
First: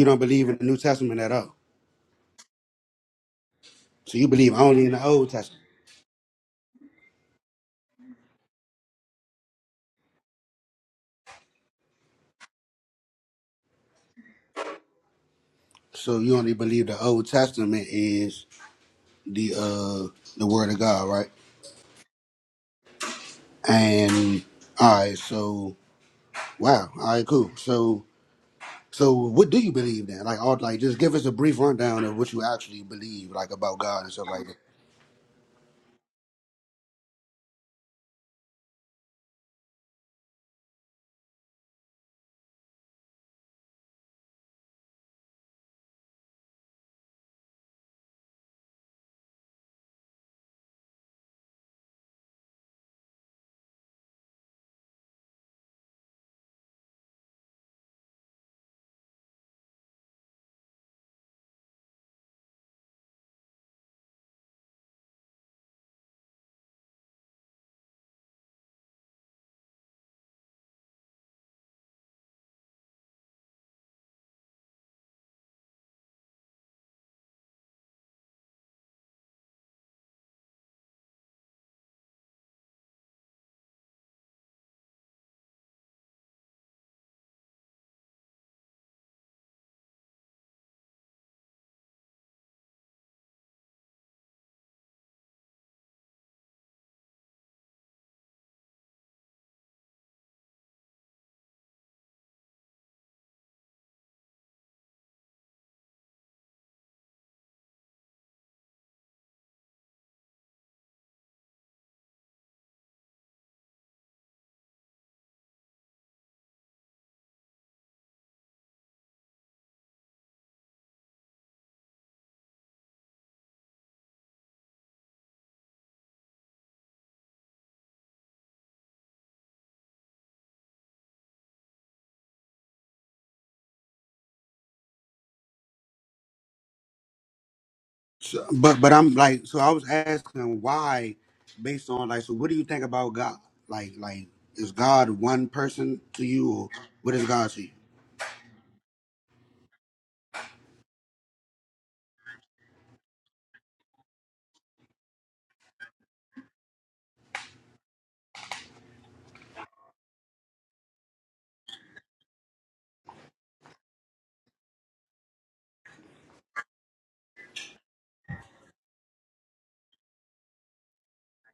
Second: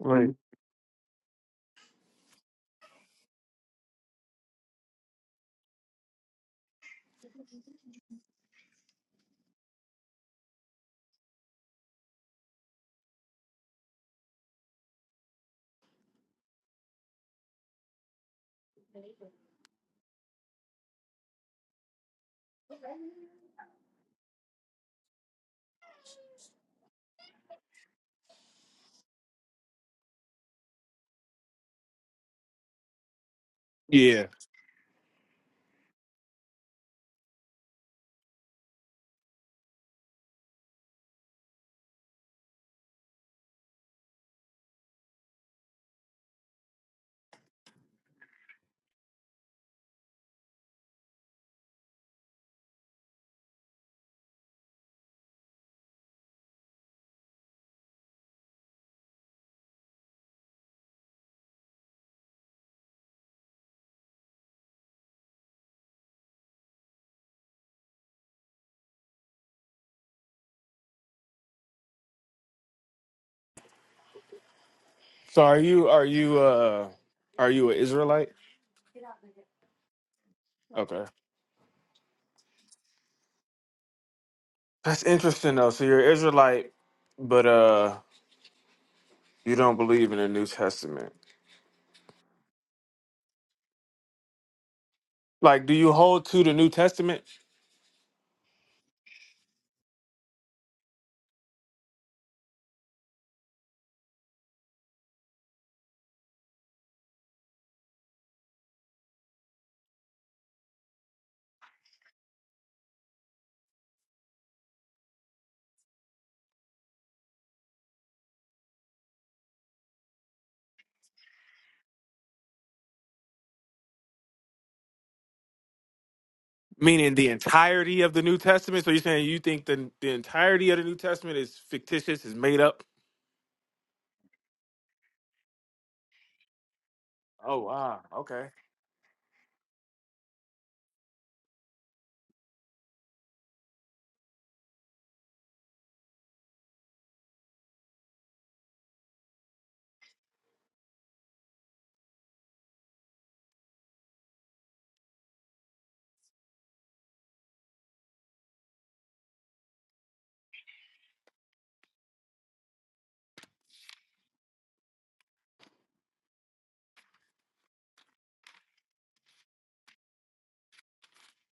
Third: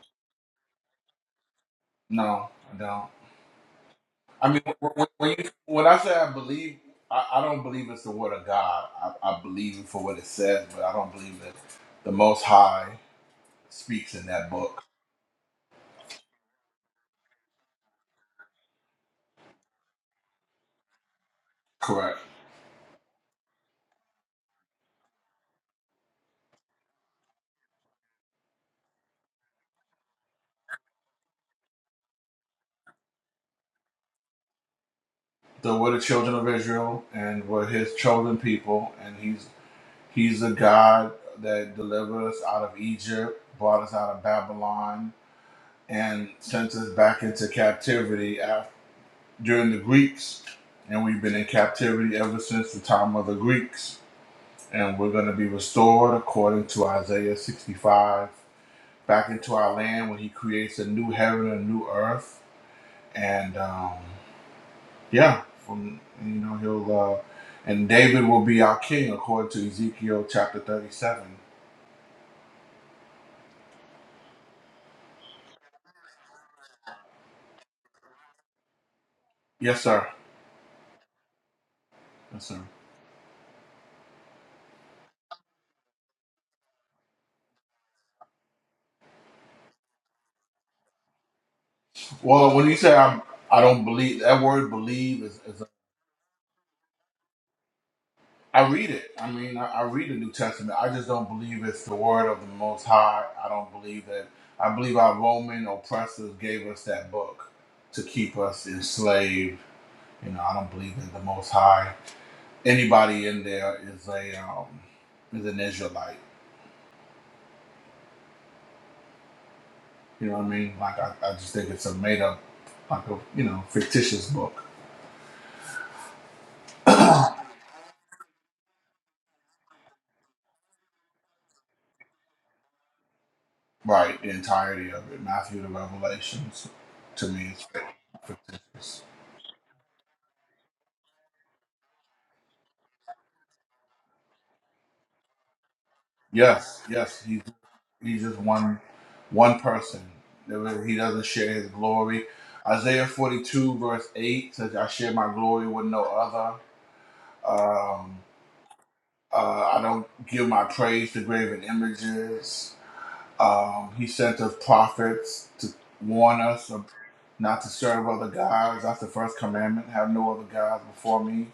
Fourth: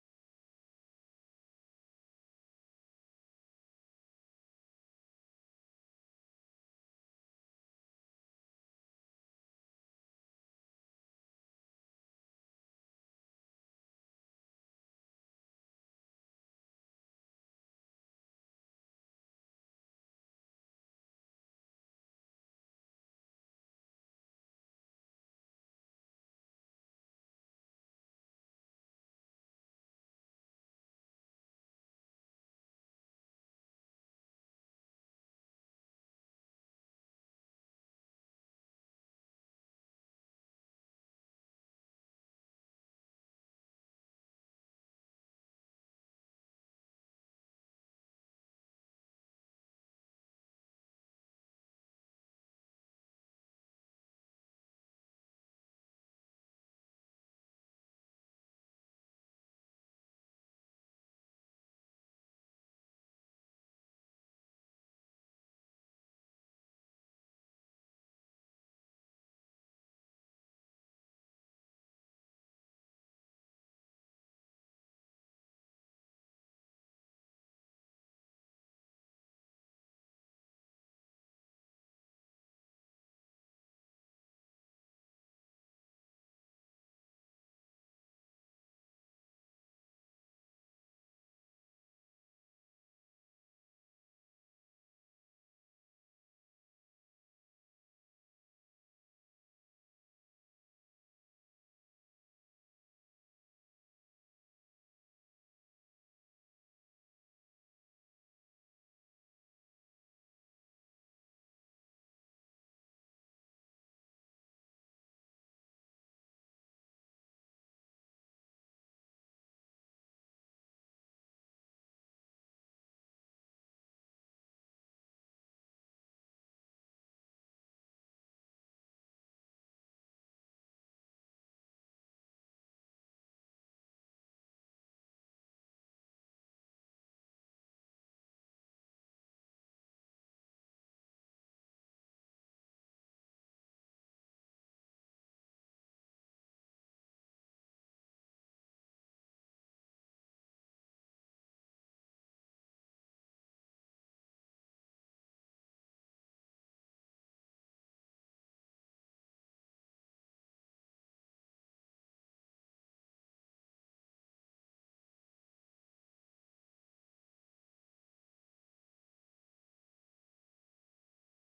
[SPEAKER 1] right?
[SPEAKER 4] No, I don't. I mean, when, when you, when I say I believe, I, I don't believe it's the word of God. I, I believe it for what it says, but I don't believe that the Most High speaks in that book. Correct.
[SPEAKER 1] Yeah.
[SPEAKER 4] So we're the children of Israel, and we're His chosen people, and He's He's the God that delivered us out of Egypt, brought us out of Babylon, and sent us back into captivity during the Greeks, and we've been in captivity ever since the time of the Greeks. And we're going to be restored according to Isaiah 65 back into our land when he creates a new heaven and a new earth. And um, yeah, from you know, he'll uh, and David will be our king according to Ezekiel chapter 37.
[SPEAKER 1] So are you are you uh are you an Israelite?
[SPEAKER 4] Yes, sir.
[SPEAKER 1] Okay,
[SPEAKER 4] Yes, sir.
[SPEAKER 1] that's interesting though. So you're an Israelite, but uh, you don't believe in the New Testament.
[SPEAKER 4] Well, when you say I'm, I don't believe that word believe is, is
[SPEAKER 1] Like, do you hold to the New Testament?
[SPEAKER 4] I read it. I mean, I, I read the New Testament. I just don't believe it's the word of the Most High. I don't believe that. I believe our Roman oppressors gave us that book to keep us enslaved. You know, I don't believe that the Most High, anybody in there is a um, is an Israelite. You know what I mean? Like, I, I just think it's a made up, like a you know, fictitious book.
[SPEAKER 1] Meaning the entirety of the New Testament. So you're saying you think the the entirety of the New Testament is fictitious, is made up?
[SPEAKER 4] Right, the entirety of it, Matthew to Revelations, to me,
[SPEAKER 1] Oh
[SPEAKER 4] it's
[SPEAKER 1] wow, okay.
[SPEAKER 4] fictitious. Yes, yes, he he's just one one person. There was- He doesn't share his glory. Isaiah forty two verse eight says, "I share my glory with no other. Um, uh, I don't give my praise to graven images." Um, he sent us prophets to warn us of not to serve other gods. That's the first commandment: have no other gods before me.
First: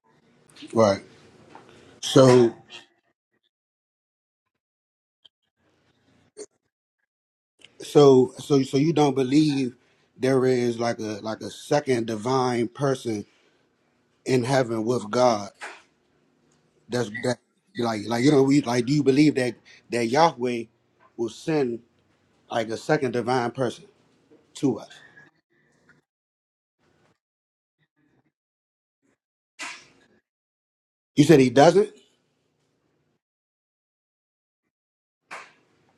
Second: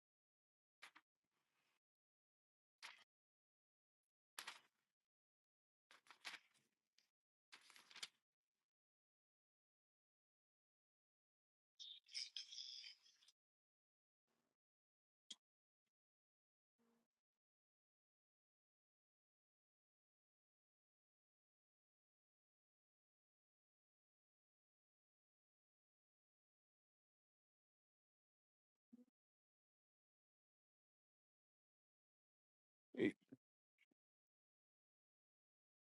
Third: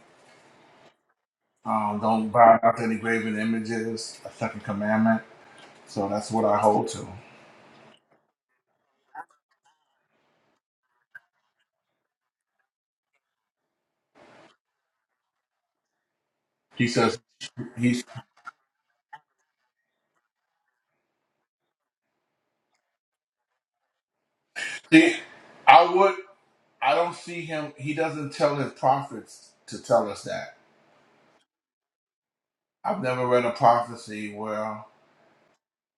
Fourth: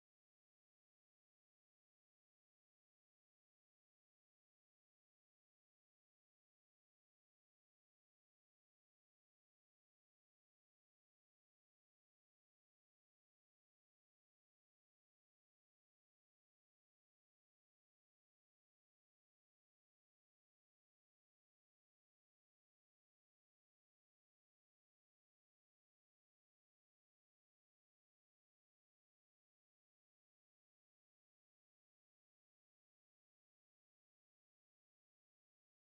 [SPEAKER 4] Um, don't bow down to any graven images. That's second commandment. So that's what I hold to. He says. He's see, I would. I don't see him. He doesn't tell his prophets to tell us that. I've never read a prophecy where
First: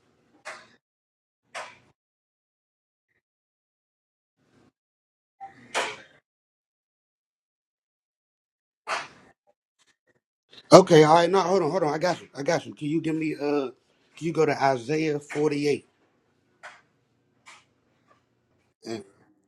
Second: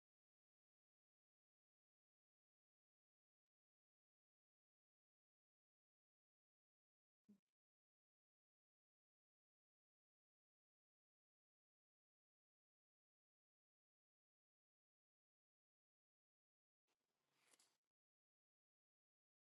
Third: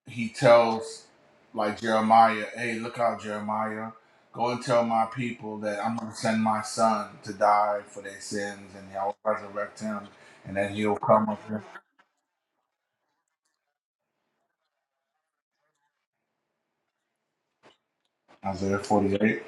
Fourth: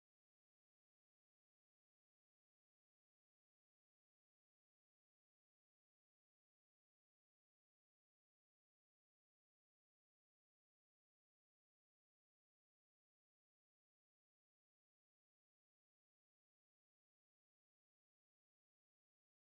[SPEAKER 4] he tells, like Jeremiah, "Hey, look out, Jeremiah, go and tell my people that I'm going to send my son to die for their sins, and I'll resurrect him, and then he'll come up here." Isaiah 48.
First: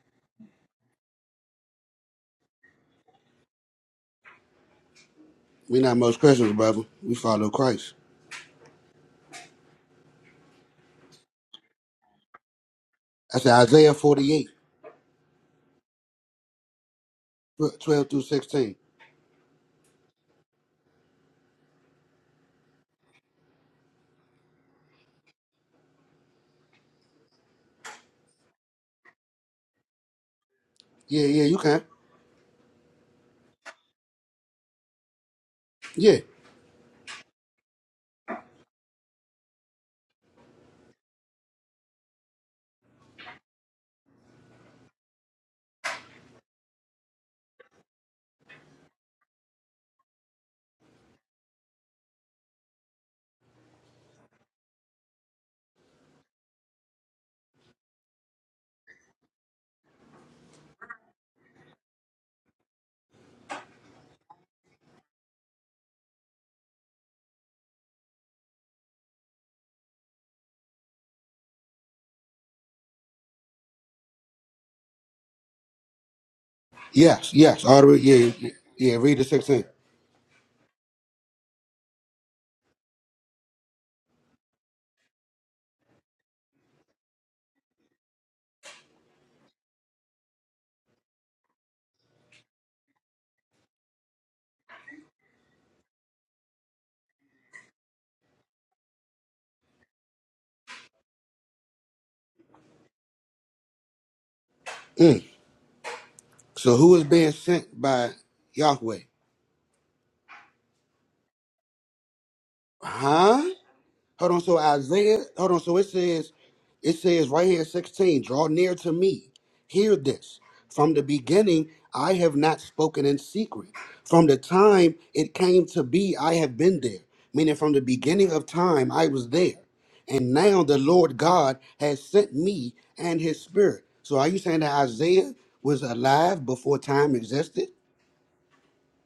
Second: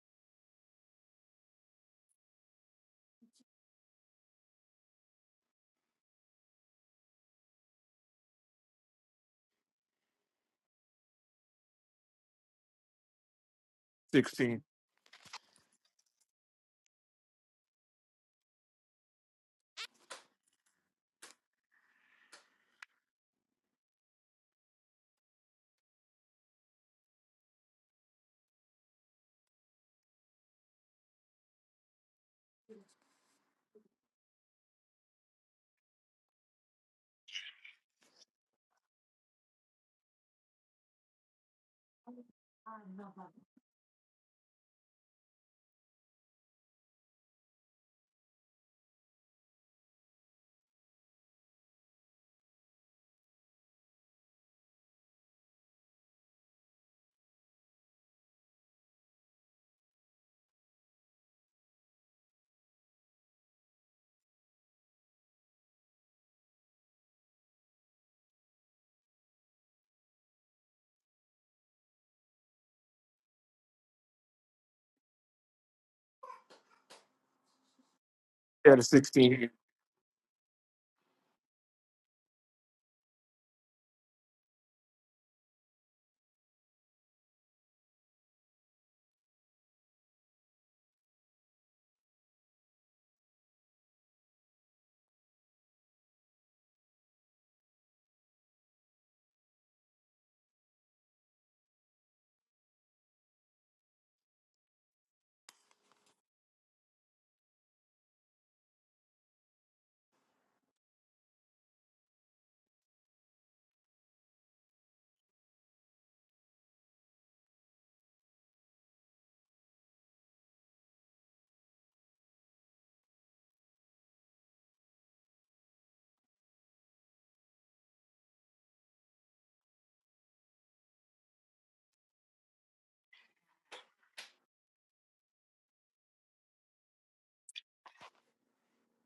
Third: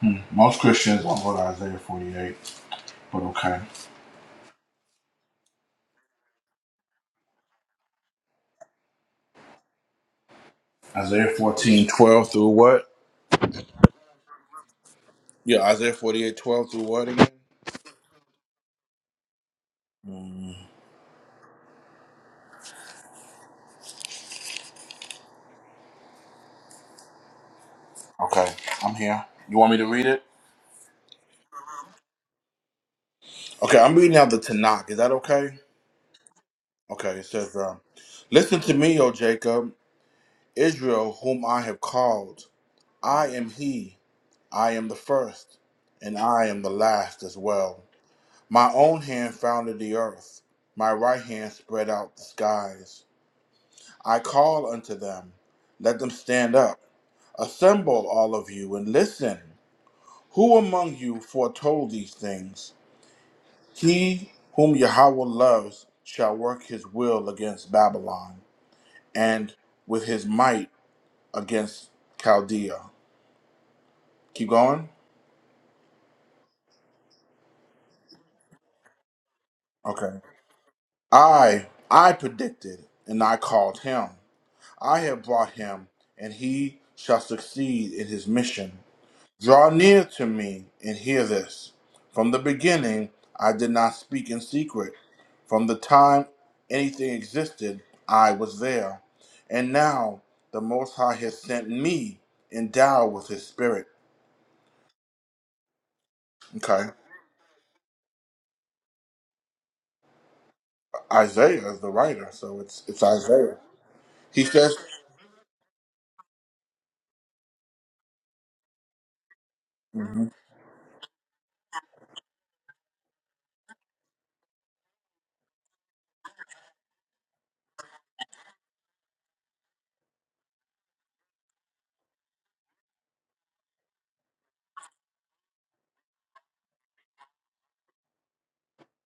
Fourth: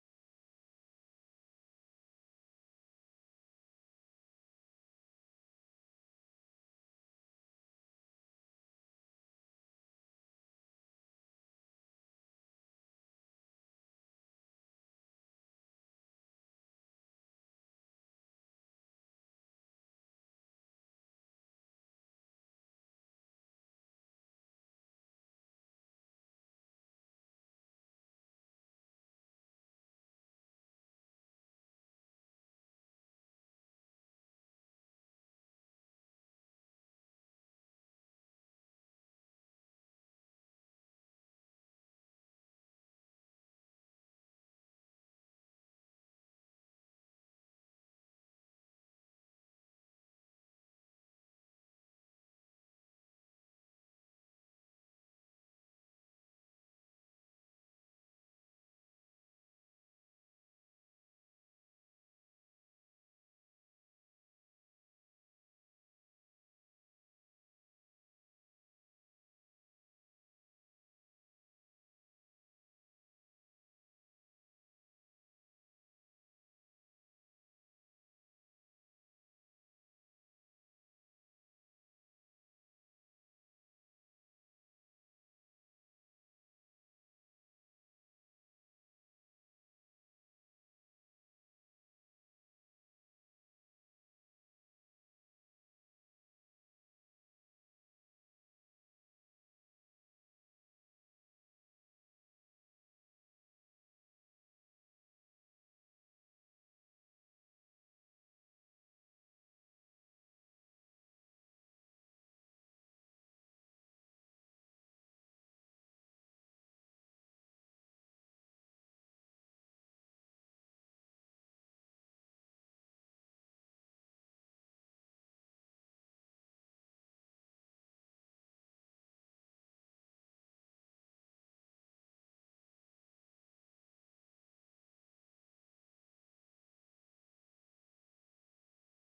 [SPEAKER 4] Hmm. Most Christians won't go to Isaiah 48, but okay. Isaiah 14:12 through what?
[SPEAKER 1] Sixteen.
[SPEAKER 4] Yeah, Isaiah 48:12 through what again? Hmm. Okay, I'm here. You want me to read it? Okay, I'm reading out the Tanakh. Is that okay? Okay, it says, uh, Listen to me, O Jacob, Israel, whom I have called. I am he. I am the first, and I am the last as well. My own hand founded the earth, my right hand spread out the skies. I call unto them, let them stand up. Assemble, all of you, and listen. Who among you foretold these things? He whom Yahweh loves shall work his will against Babylon and with his might against Chaldea. Keep going.
[SPEAKER 1] Yeah, the sixteen.
[SPEAKER 4] Okay. I I predicted and I called him. I have brought him and he shall succeed in his mission. Draw near to me and hear this. From the beginning I did not speak in secret. From the time anything existed, I was there. And now the Most High has sent me endowed with his spirit. Okay. Isaiah is the writer, so it's it's Isaiah. He says Mhm.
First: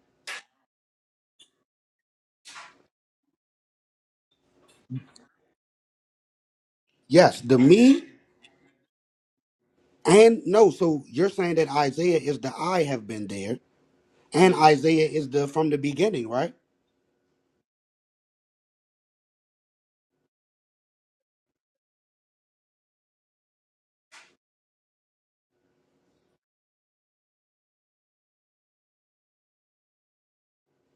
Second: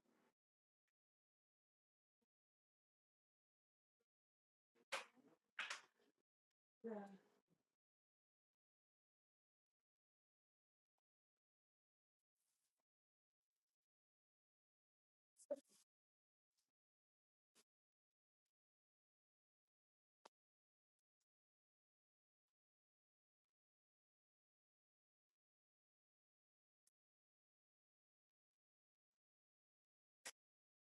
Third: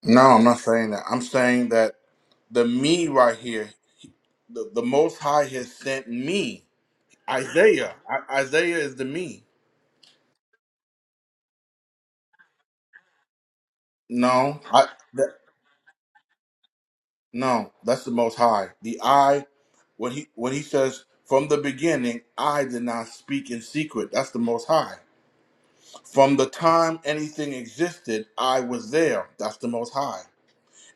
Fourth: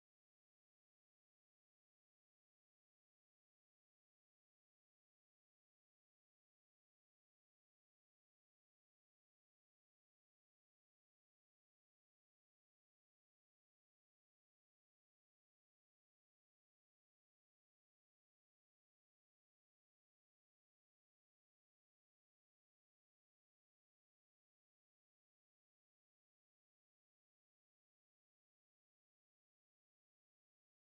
[SPEAKER 4] No, I'm not saying that. I'm saying that the me right here, the, the most high has sent me. Isaiah. I, Isaiah is the me. No. I, No, that's the Most High. The I, when he when he says from the beginning, I did not speak in secret. That's the Most High. From the time anything existed, I was there. That's the Most High.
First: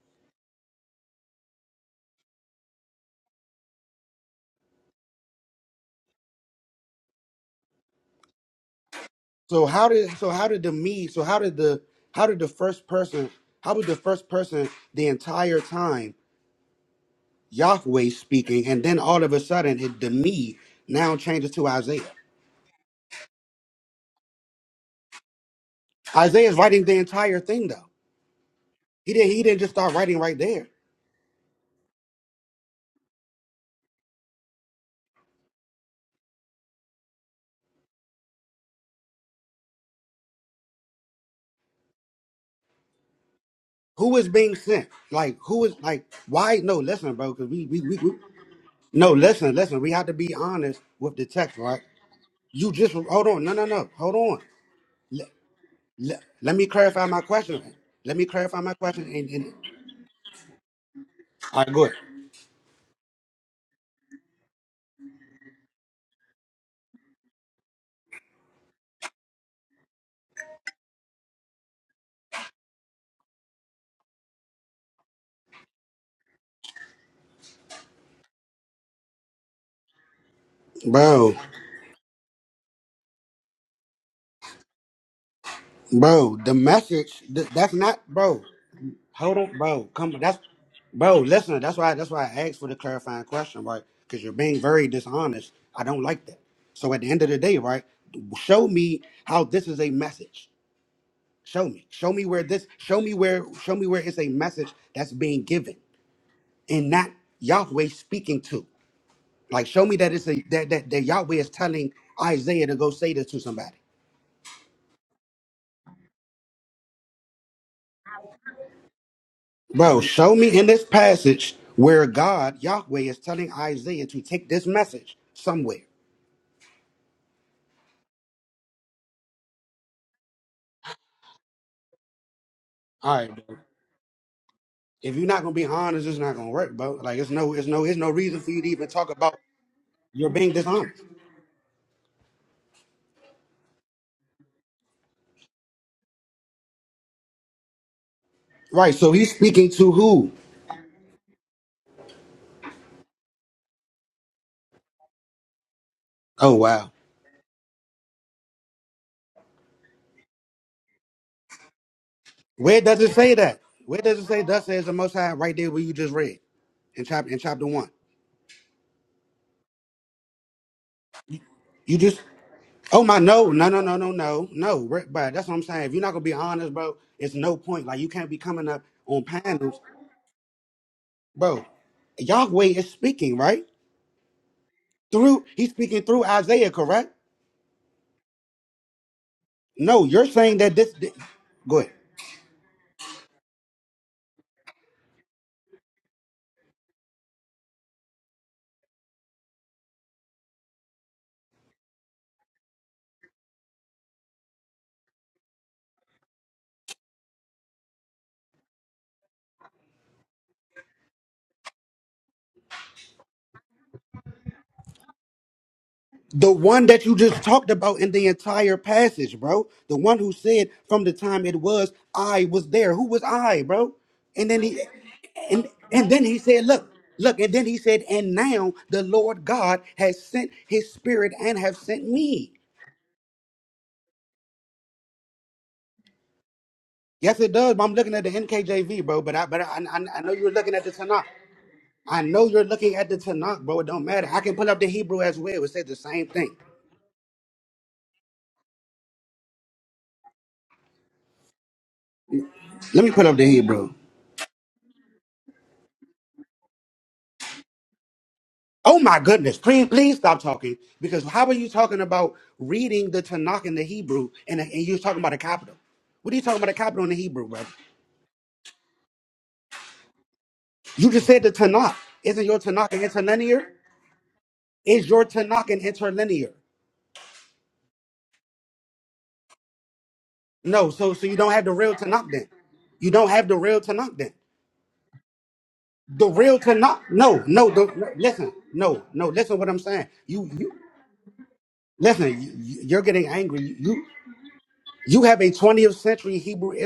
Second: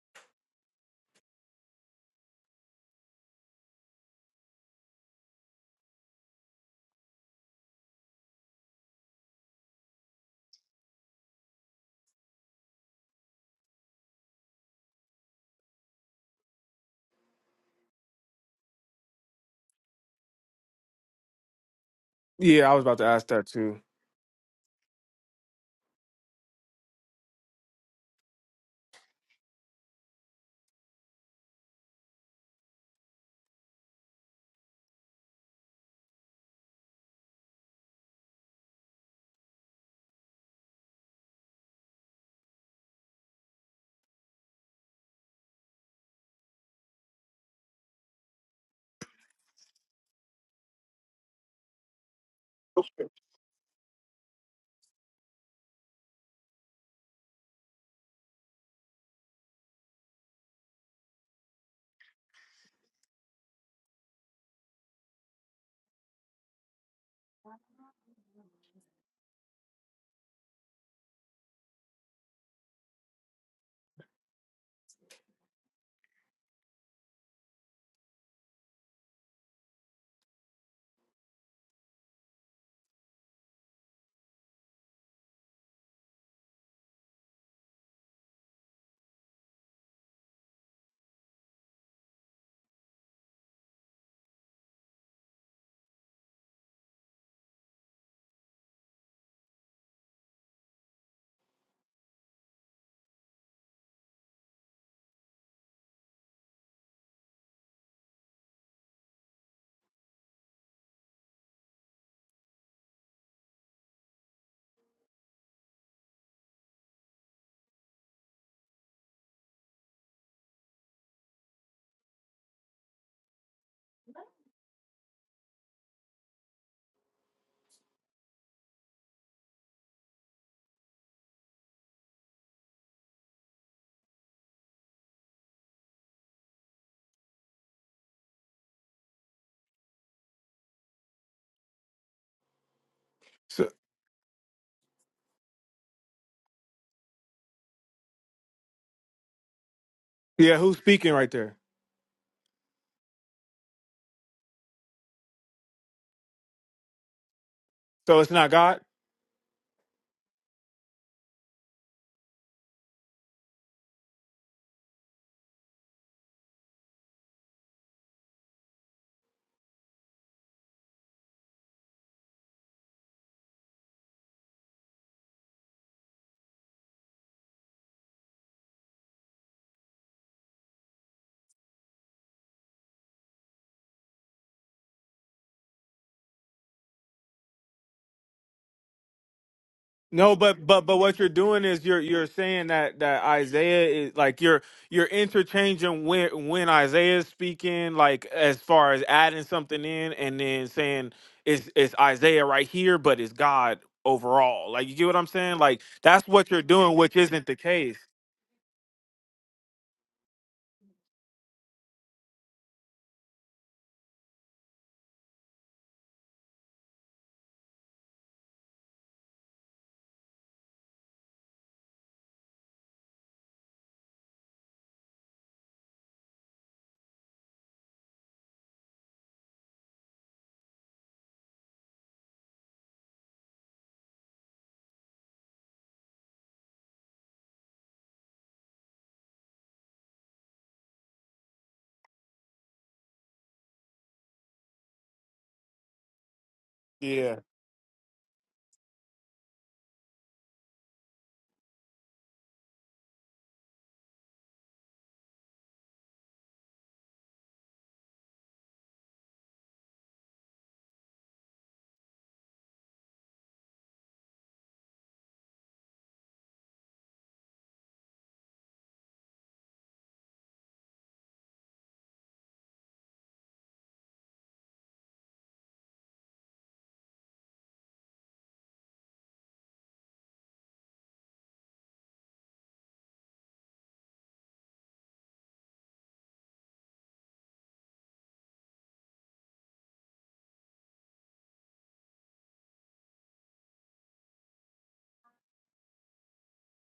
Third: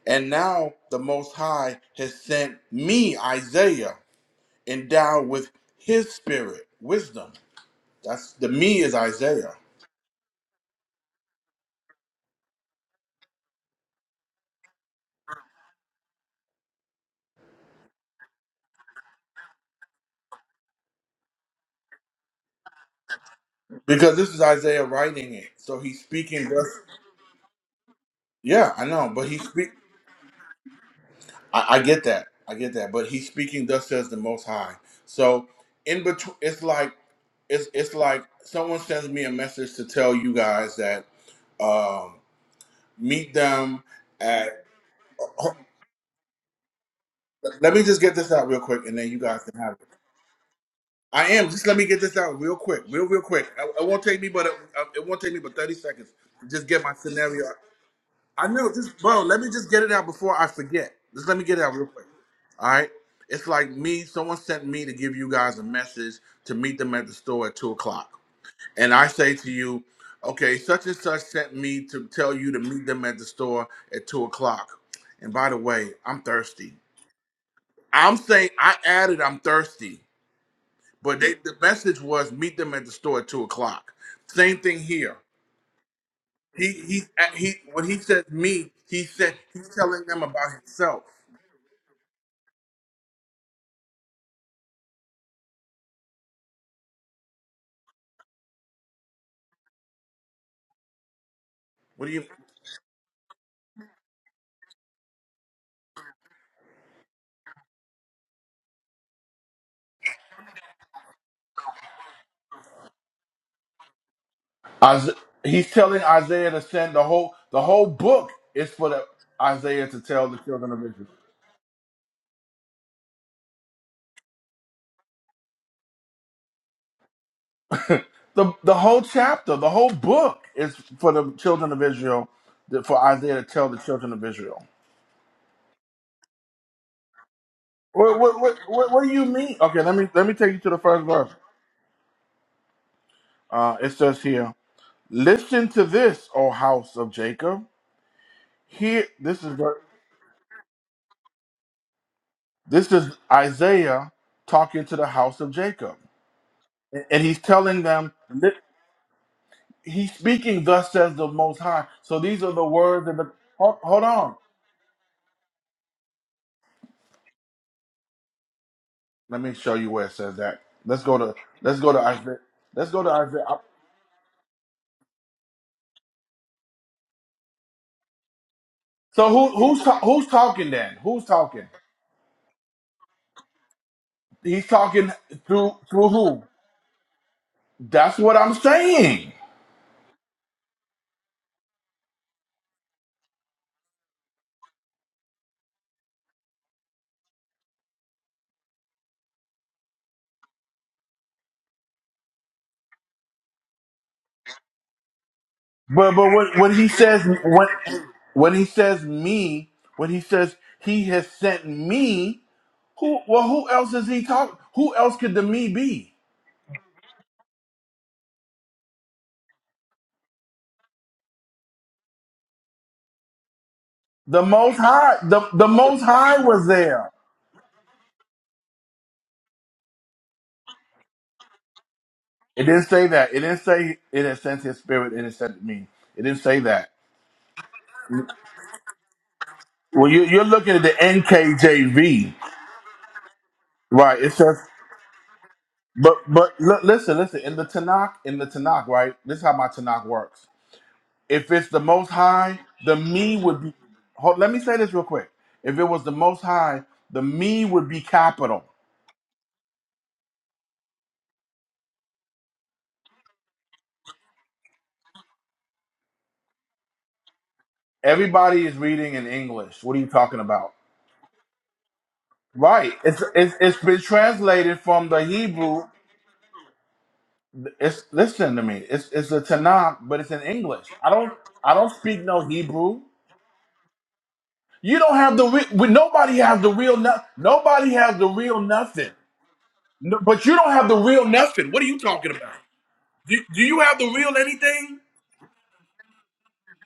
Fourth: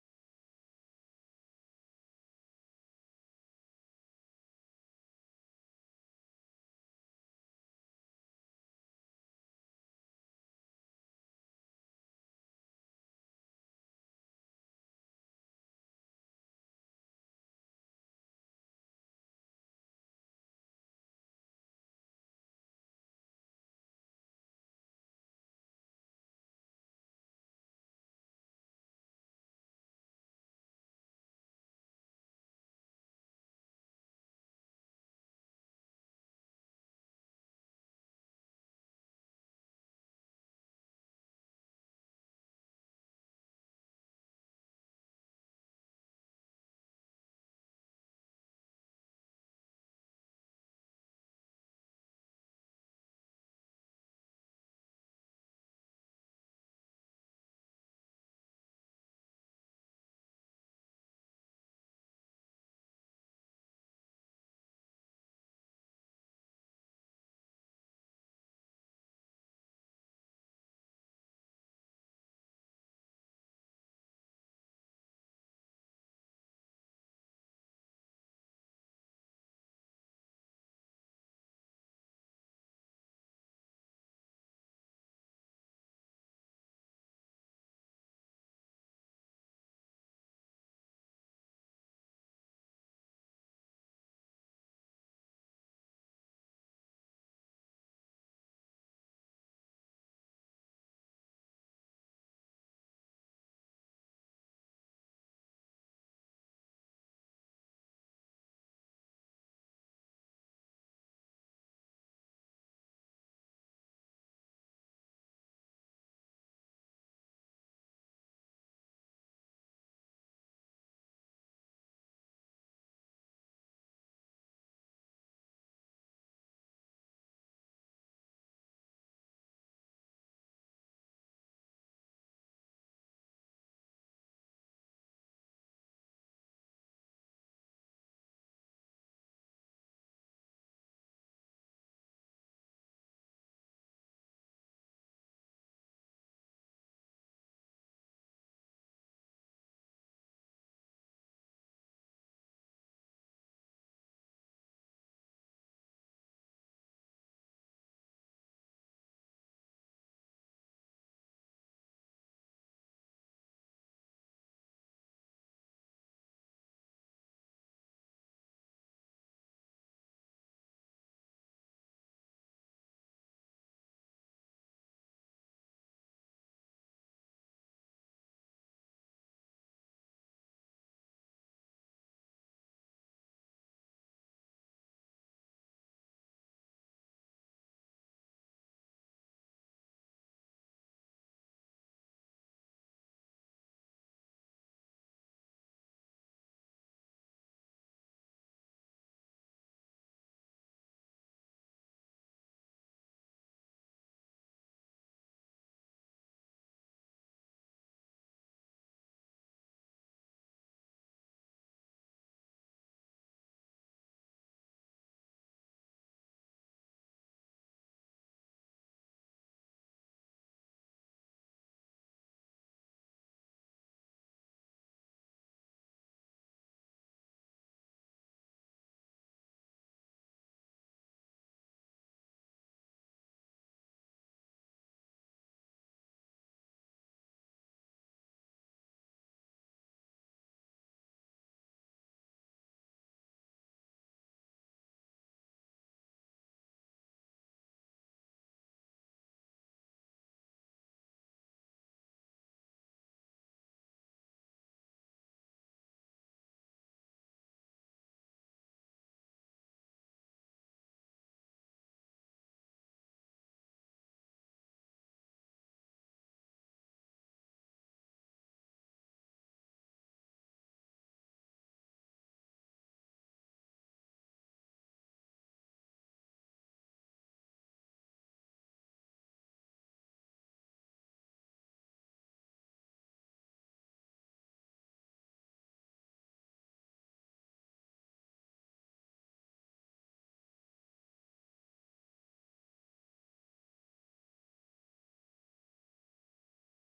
[SPEAKER 4] And now the Most High has sent me, Isaiah, endowed with His Spirit, wisdom. That's the me is Isaiah
[SPEAKER 1] Yeah, I was about to ask that too.
[SPEAKER 4] because this is Isaiah writing it. So he's speaking. Just, yeah, I know, but he speak. I, I get that. I get that. But he's speaking thus says the most high. So in between it's like it's it's like someone sends me a message to tell you guys that um meet them at let me just get this out real quick and then you guys can have it. I am just let me get this out real quick, real real quick. It, it won't take me but it, it won't take me but 30 seconds to just get my scenario I know. Just bro, let me just get it out before I forget. Just let me get it out real quick. All right. It's like me. Someone sent me to give you guys a message to meet them at the store at two o'clock, and I say to you, okay, such and such sent me to tell you to meet them at the store at two o'clock. And by the way, I'm thirsty. I'm saying I added I'm thirsty, but they, the message was meet them at the store at two o'clock. Same thing here. He he he. When he says me, he said he's telling them about himself. What do you? Isa- he's telling Isaiah to send the whole the whole book is for the Isaiah to tell the children of Israel. The the whole chapter, the whole book is for the children of Israel, that- for Isaiah to tell the children of Israel. What what what, what, what do you mean? Okay, let me let me take you to the first verse.
[SPEAKER 1] So
[SPEAKER 4] Uh, it says here, "Listen to this, O house of Jacob." Here, this is ver-
[SPEAKER 1] yeah, who's speaking right there?
[SPEAKER 4] this is Isaiah talking to the house of Jacob, and and he's telling them.
[SPEAKER 1] So it's not God.
[SPEAKER 4] He's speaking, thus says the Most High. So these are the words of the. Hold, hold on. Let me show you where it says that. Let's go to. Let's go to Isaiah. Let's go to Isaiah. So who who's ta- who's talking then? Who's talking? He's talking through through who? That's what I'm saying.
[SPEAKER 1] No, but but but what you're doing is you're you're saying that that Isaiah is like you're you're interchanging when when Isaiah is speaking, like as far as adding something in, and then saying it's it's Isaiah right here, but it's God overall. Like you get what I'm saying? Like
[SPEAKER 4] But
[SPEAKER 1] that's
[SPEAKER 4] but
[SPEAKER 1] what
[SPEAKER 4] when,
[SPEAKER 1] you're
[SPEAKER 4] when he
[SPEAKER 1] doing, which
[SPEAKER 4] says
[SPEAKER 1] isn't the
[SPEAKER 4] when
[SPEAKER 1] case.
[SPEAKER 4] when he says me, when he says he has sent me, who well who else is he talking? Who else could the me be? The Most High. The the Most High was there. It didn't say that. It didn't say it had sent his spirit. It had sent me. It didn't say that. Well, you, you're looking at the NKJV, right? It says, but but look, listen,
[SPEAKER 1] Yeah,
[SPEAKER 4] listen. In the Tanakh, in the Tanakh, right? This is how my Tanakh works. If it's the Most High, the me would be. Hold, let me say this real quick. If it was the Most High, the me would be capital. Everybody is reading in English. What are you talking about? Right. It's it's, it's been translated from the Hebrew. It's listen to me. It's it's a Tanakh, but it's in English. I don't I don't speak no Hebrew. You don't have the re- we- nobody has the real no- nobody has the real nothing. No- but you don't have the real nothing. What are you talking about? Do, do you have the real anything?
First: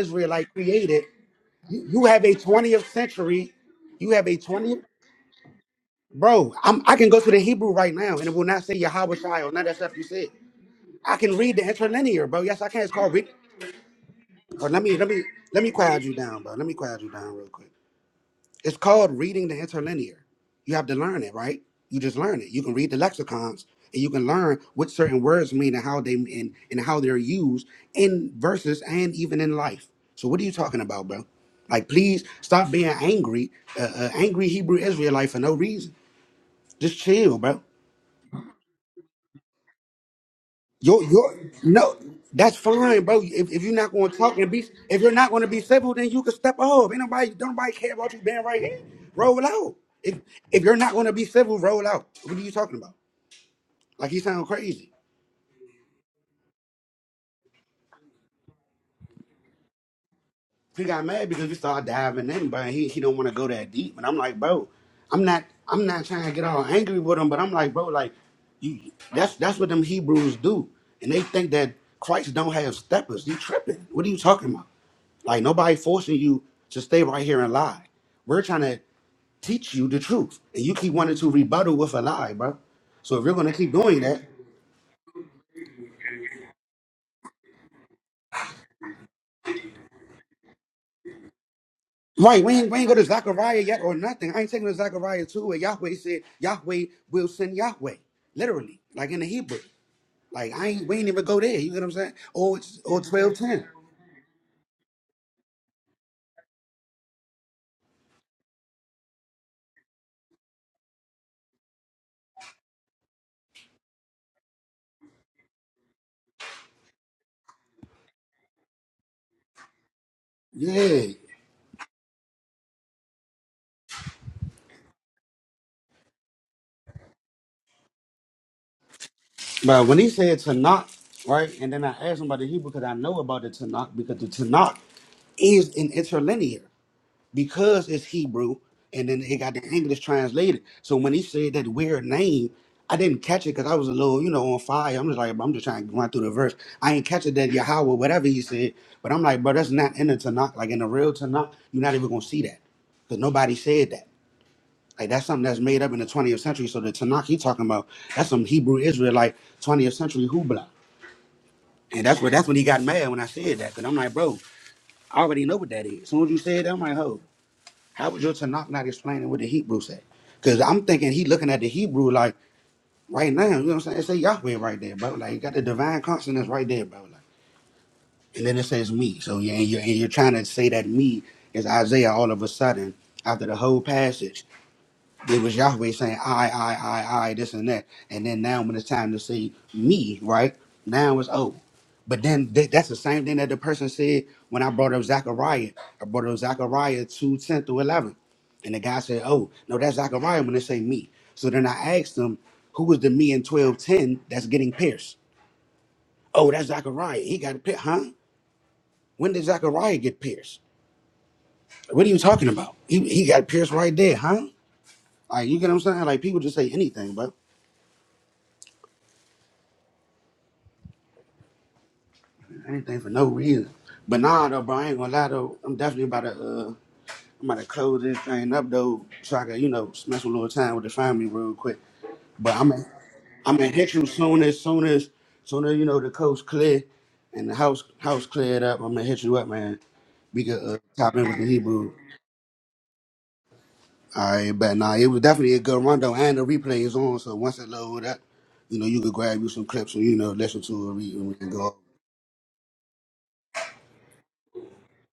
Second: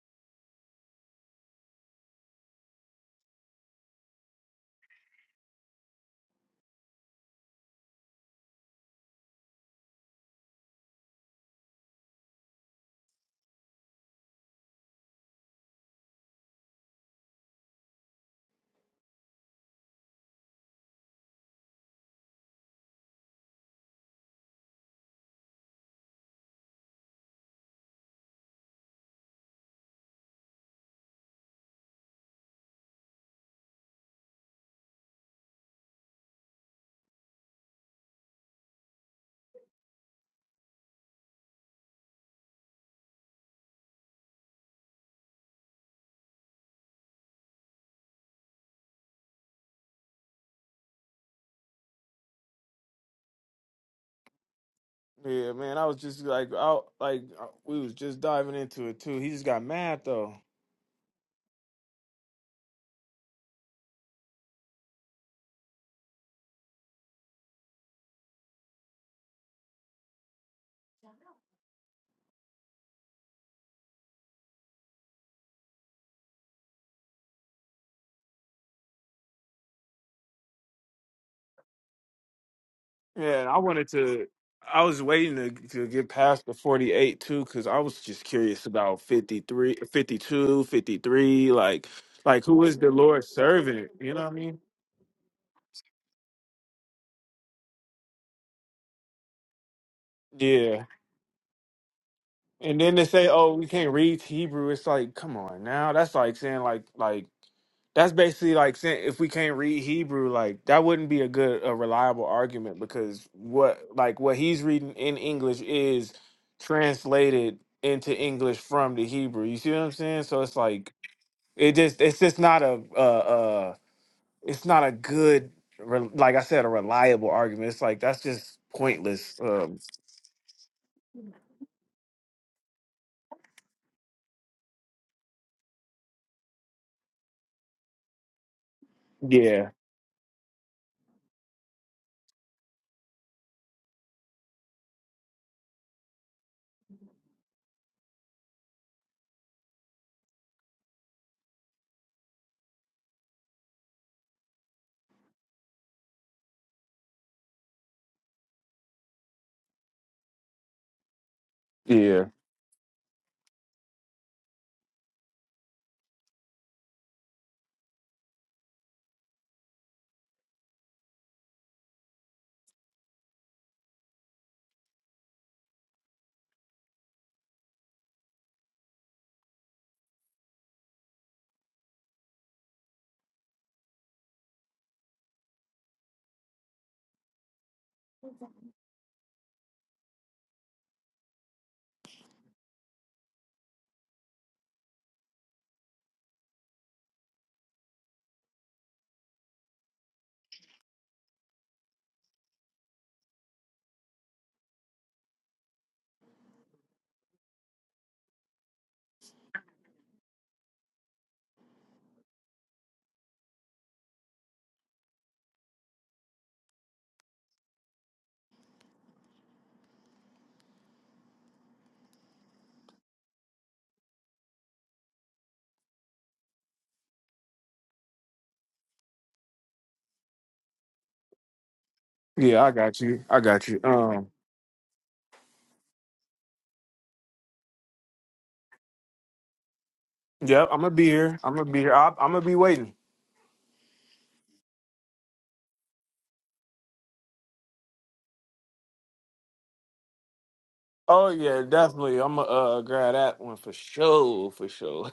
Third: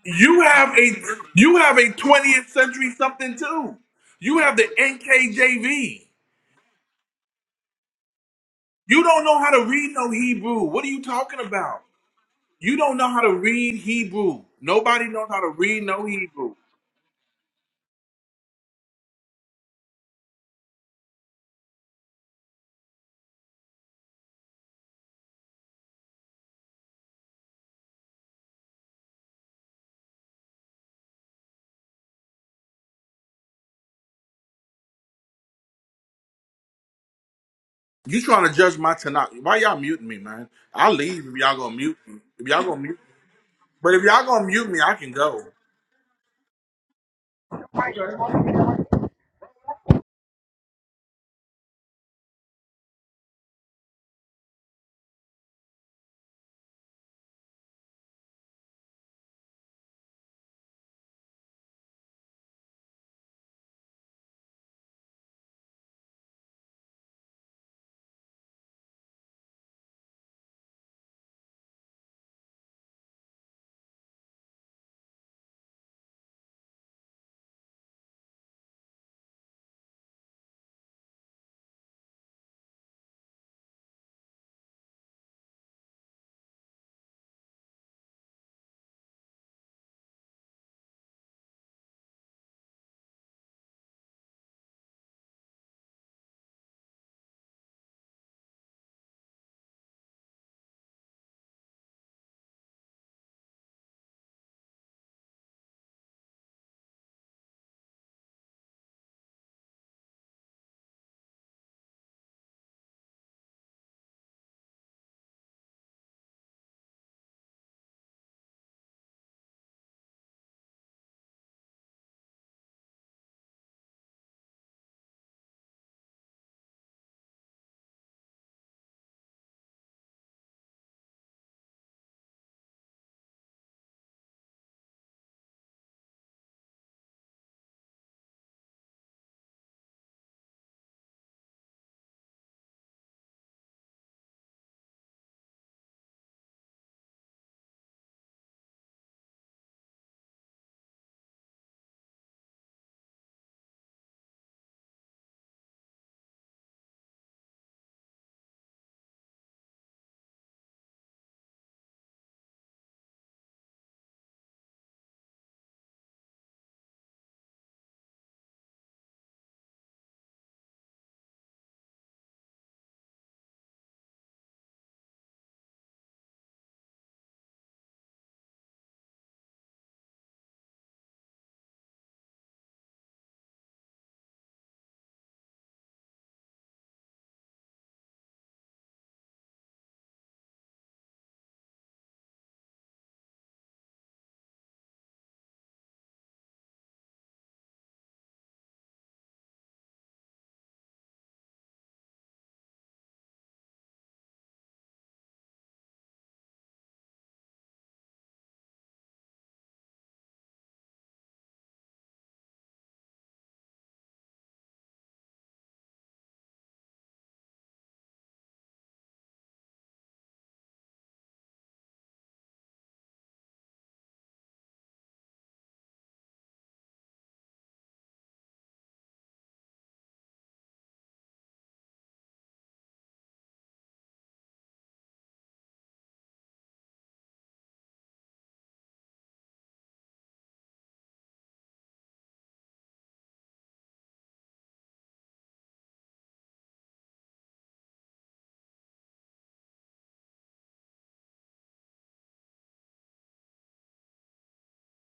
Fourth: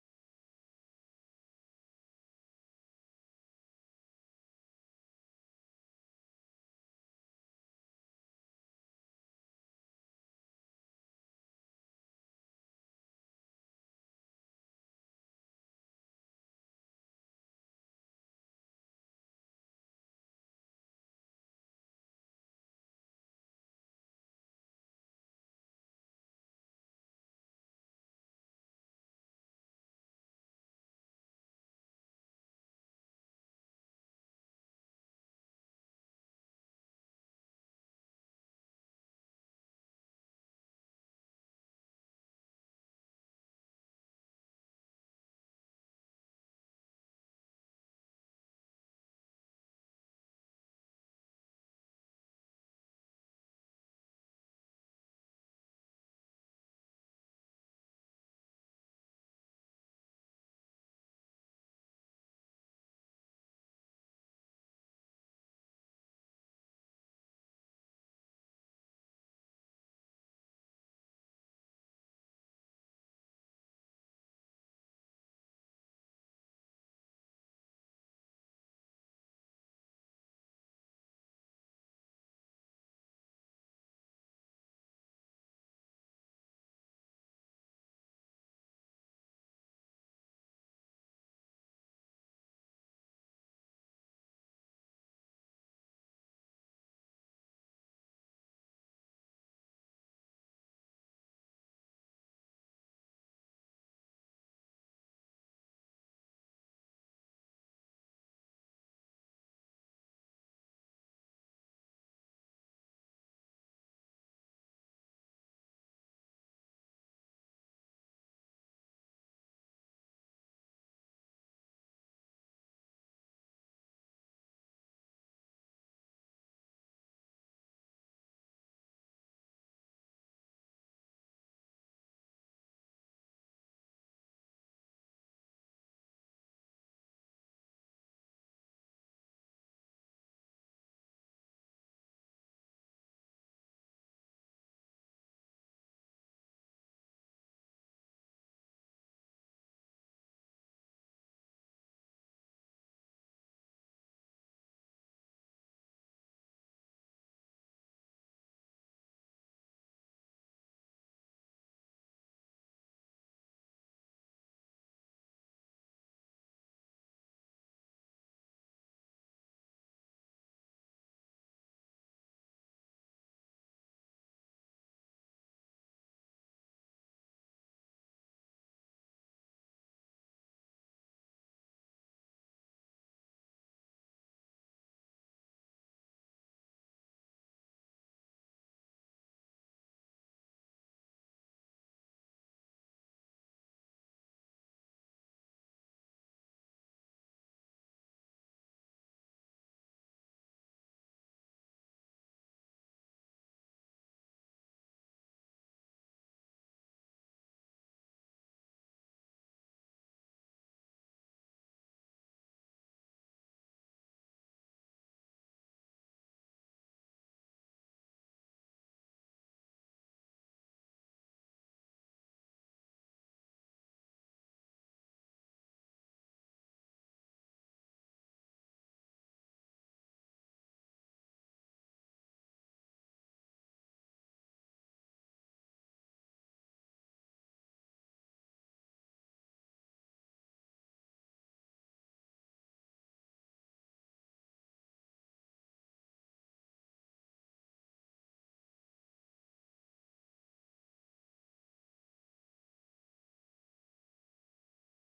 [SPEAKER 4] You have a you have a 20th century something too. You have the NKJV. You don't know how to read no Hebrew. What are you talking about? You don't know how to read Hebrew. Nobody knows how to read no Hebrew. You trying to judge my Tanakh? Why y'all muting me, man? I'll leave if y'all gonna mute me. If y'all gonna mute, but if y'all gonna mute me, I can go.
[SPEAKER 1] yeah, man. I was just like, I like we was just diving into it too. He just got mad though. Yeah, and I wanted to. I was waiting to, to get past the 48 too, because I was just curious about 53, 52, 53. Like, like who is the Lord's servant? You know what I mean? Yeah. And then they say, "Oh, we can't read Hebrew." It's like, come on, now that's like saying like like that's basically like saying if we can't read Hebrew, like that wouldn't be a good a reliable argument because what like what he's reading in English is translated into English from the Hebrew. You see what I'm saying? So it's like it just it's just not a uh uh it's not a good re- like I said a reliable argument. It's like that's just pointless. Um, yeah, yeah. Yeah, I got you. I got you. Um, yep, I'm gonna be here. I'm gonna be here. I, I'm gonna be waiting. Oh yeah, definitely. I'm gonna uh, grab that one for sure, for sure.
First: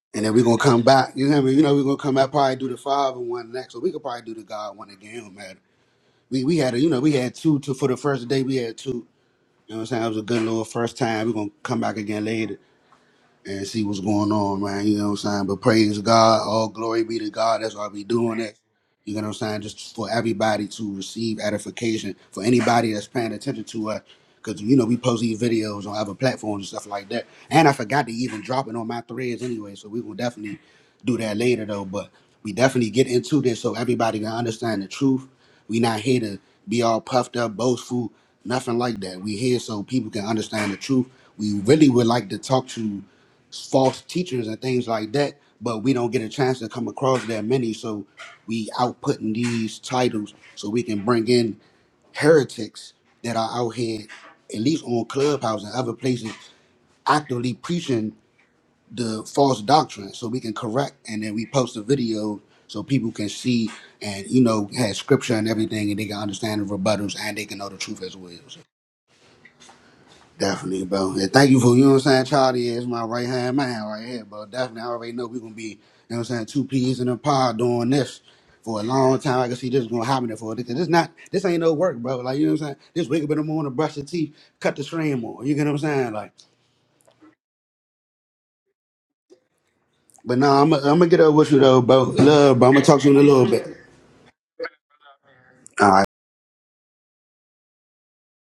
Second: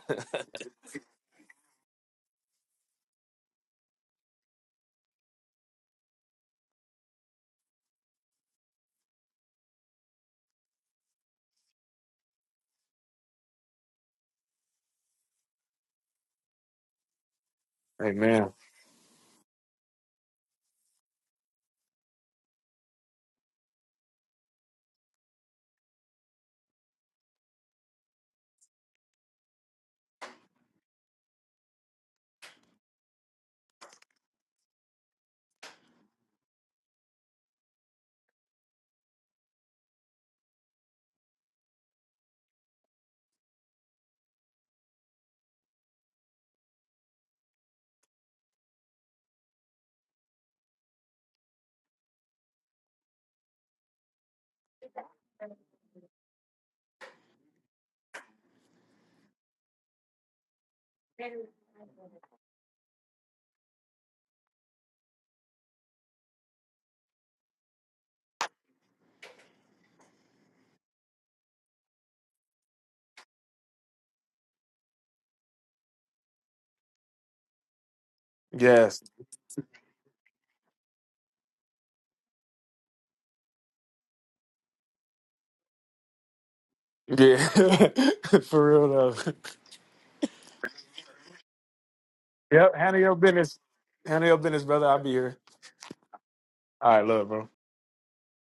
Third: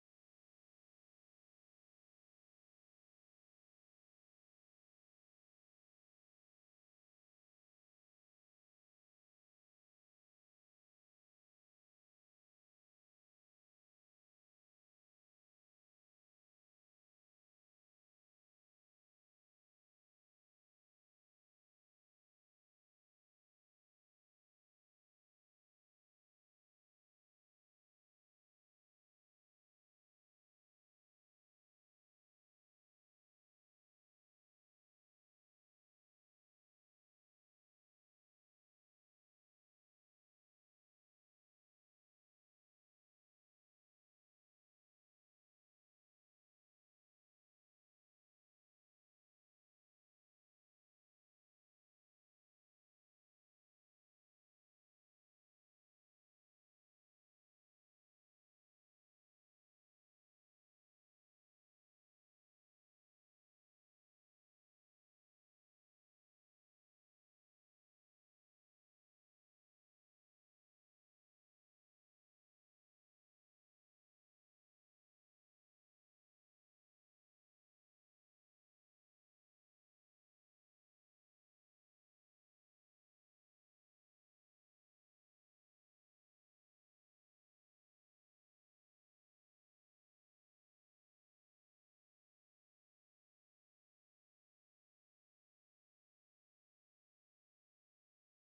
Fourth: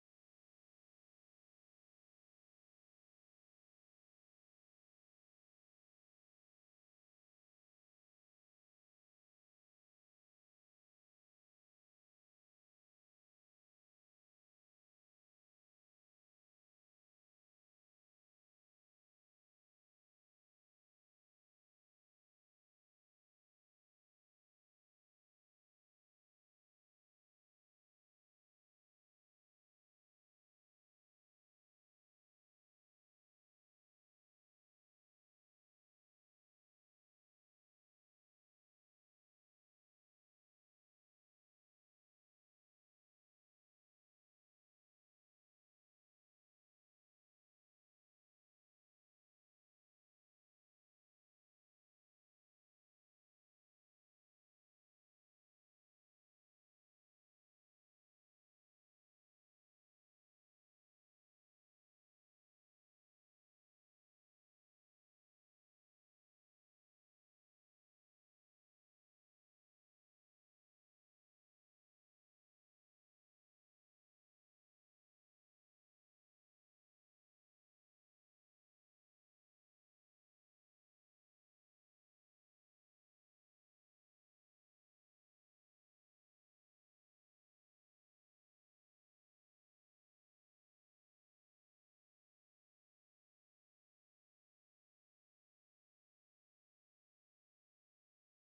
[SPEAKER 1] (laughs) Amen. Yes. Yeah. (laughs) for real though. Yep. Handle your business. Handle your business, brother. I'll be here. All right, love, bro.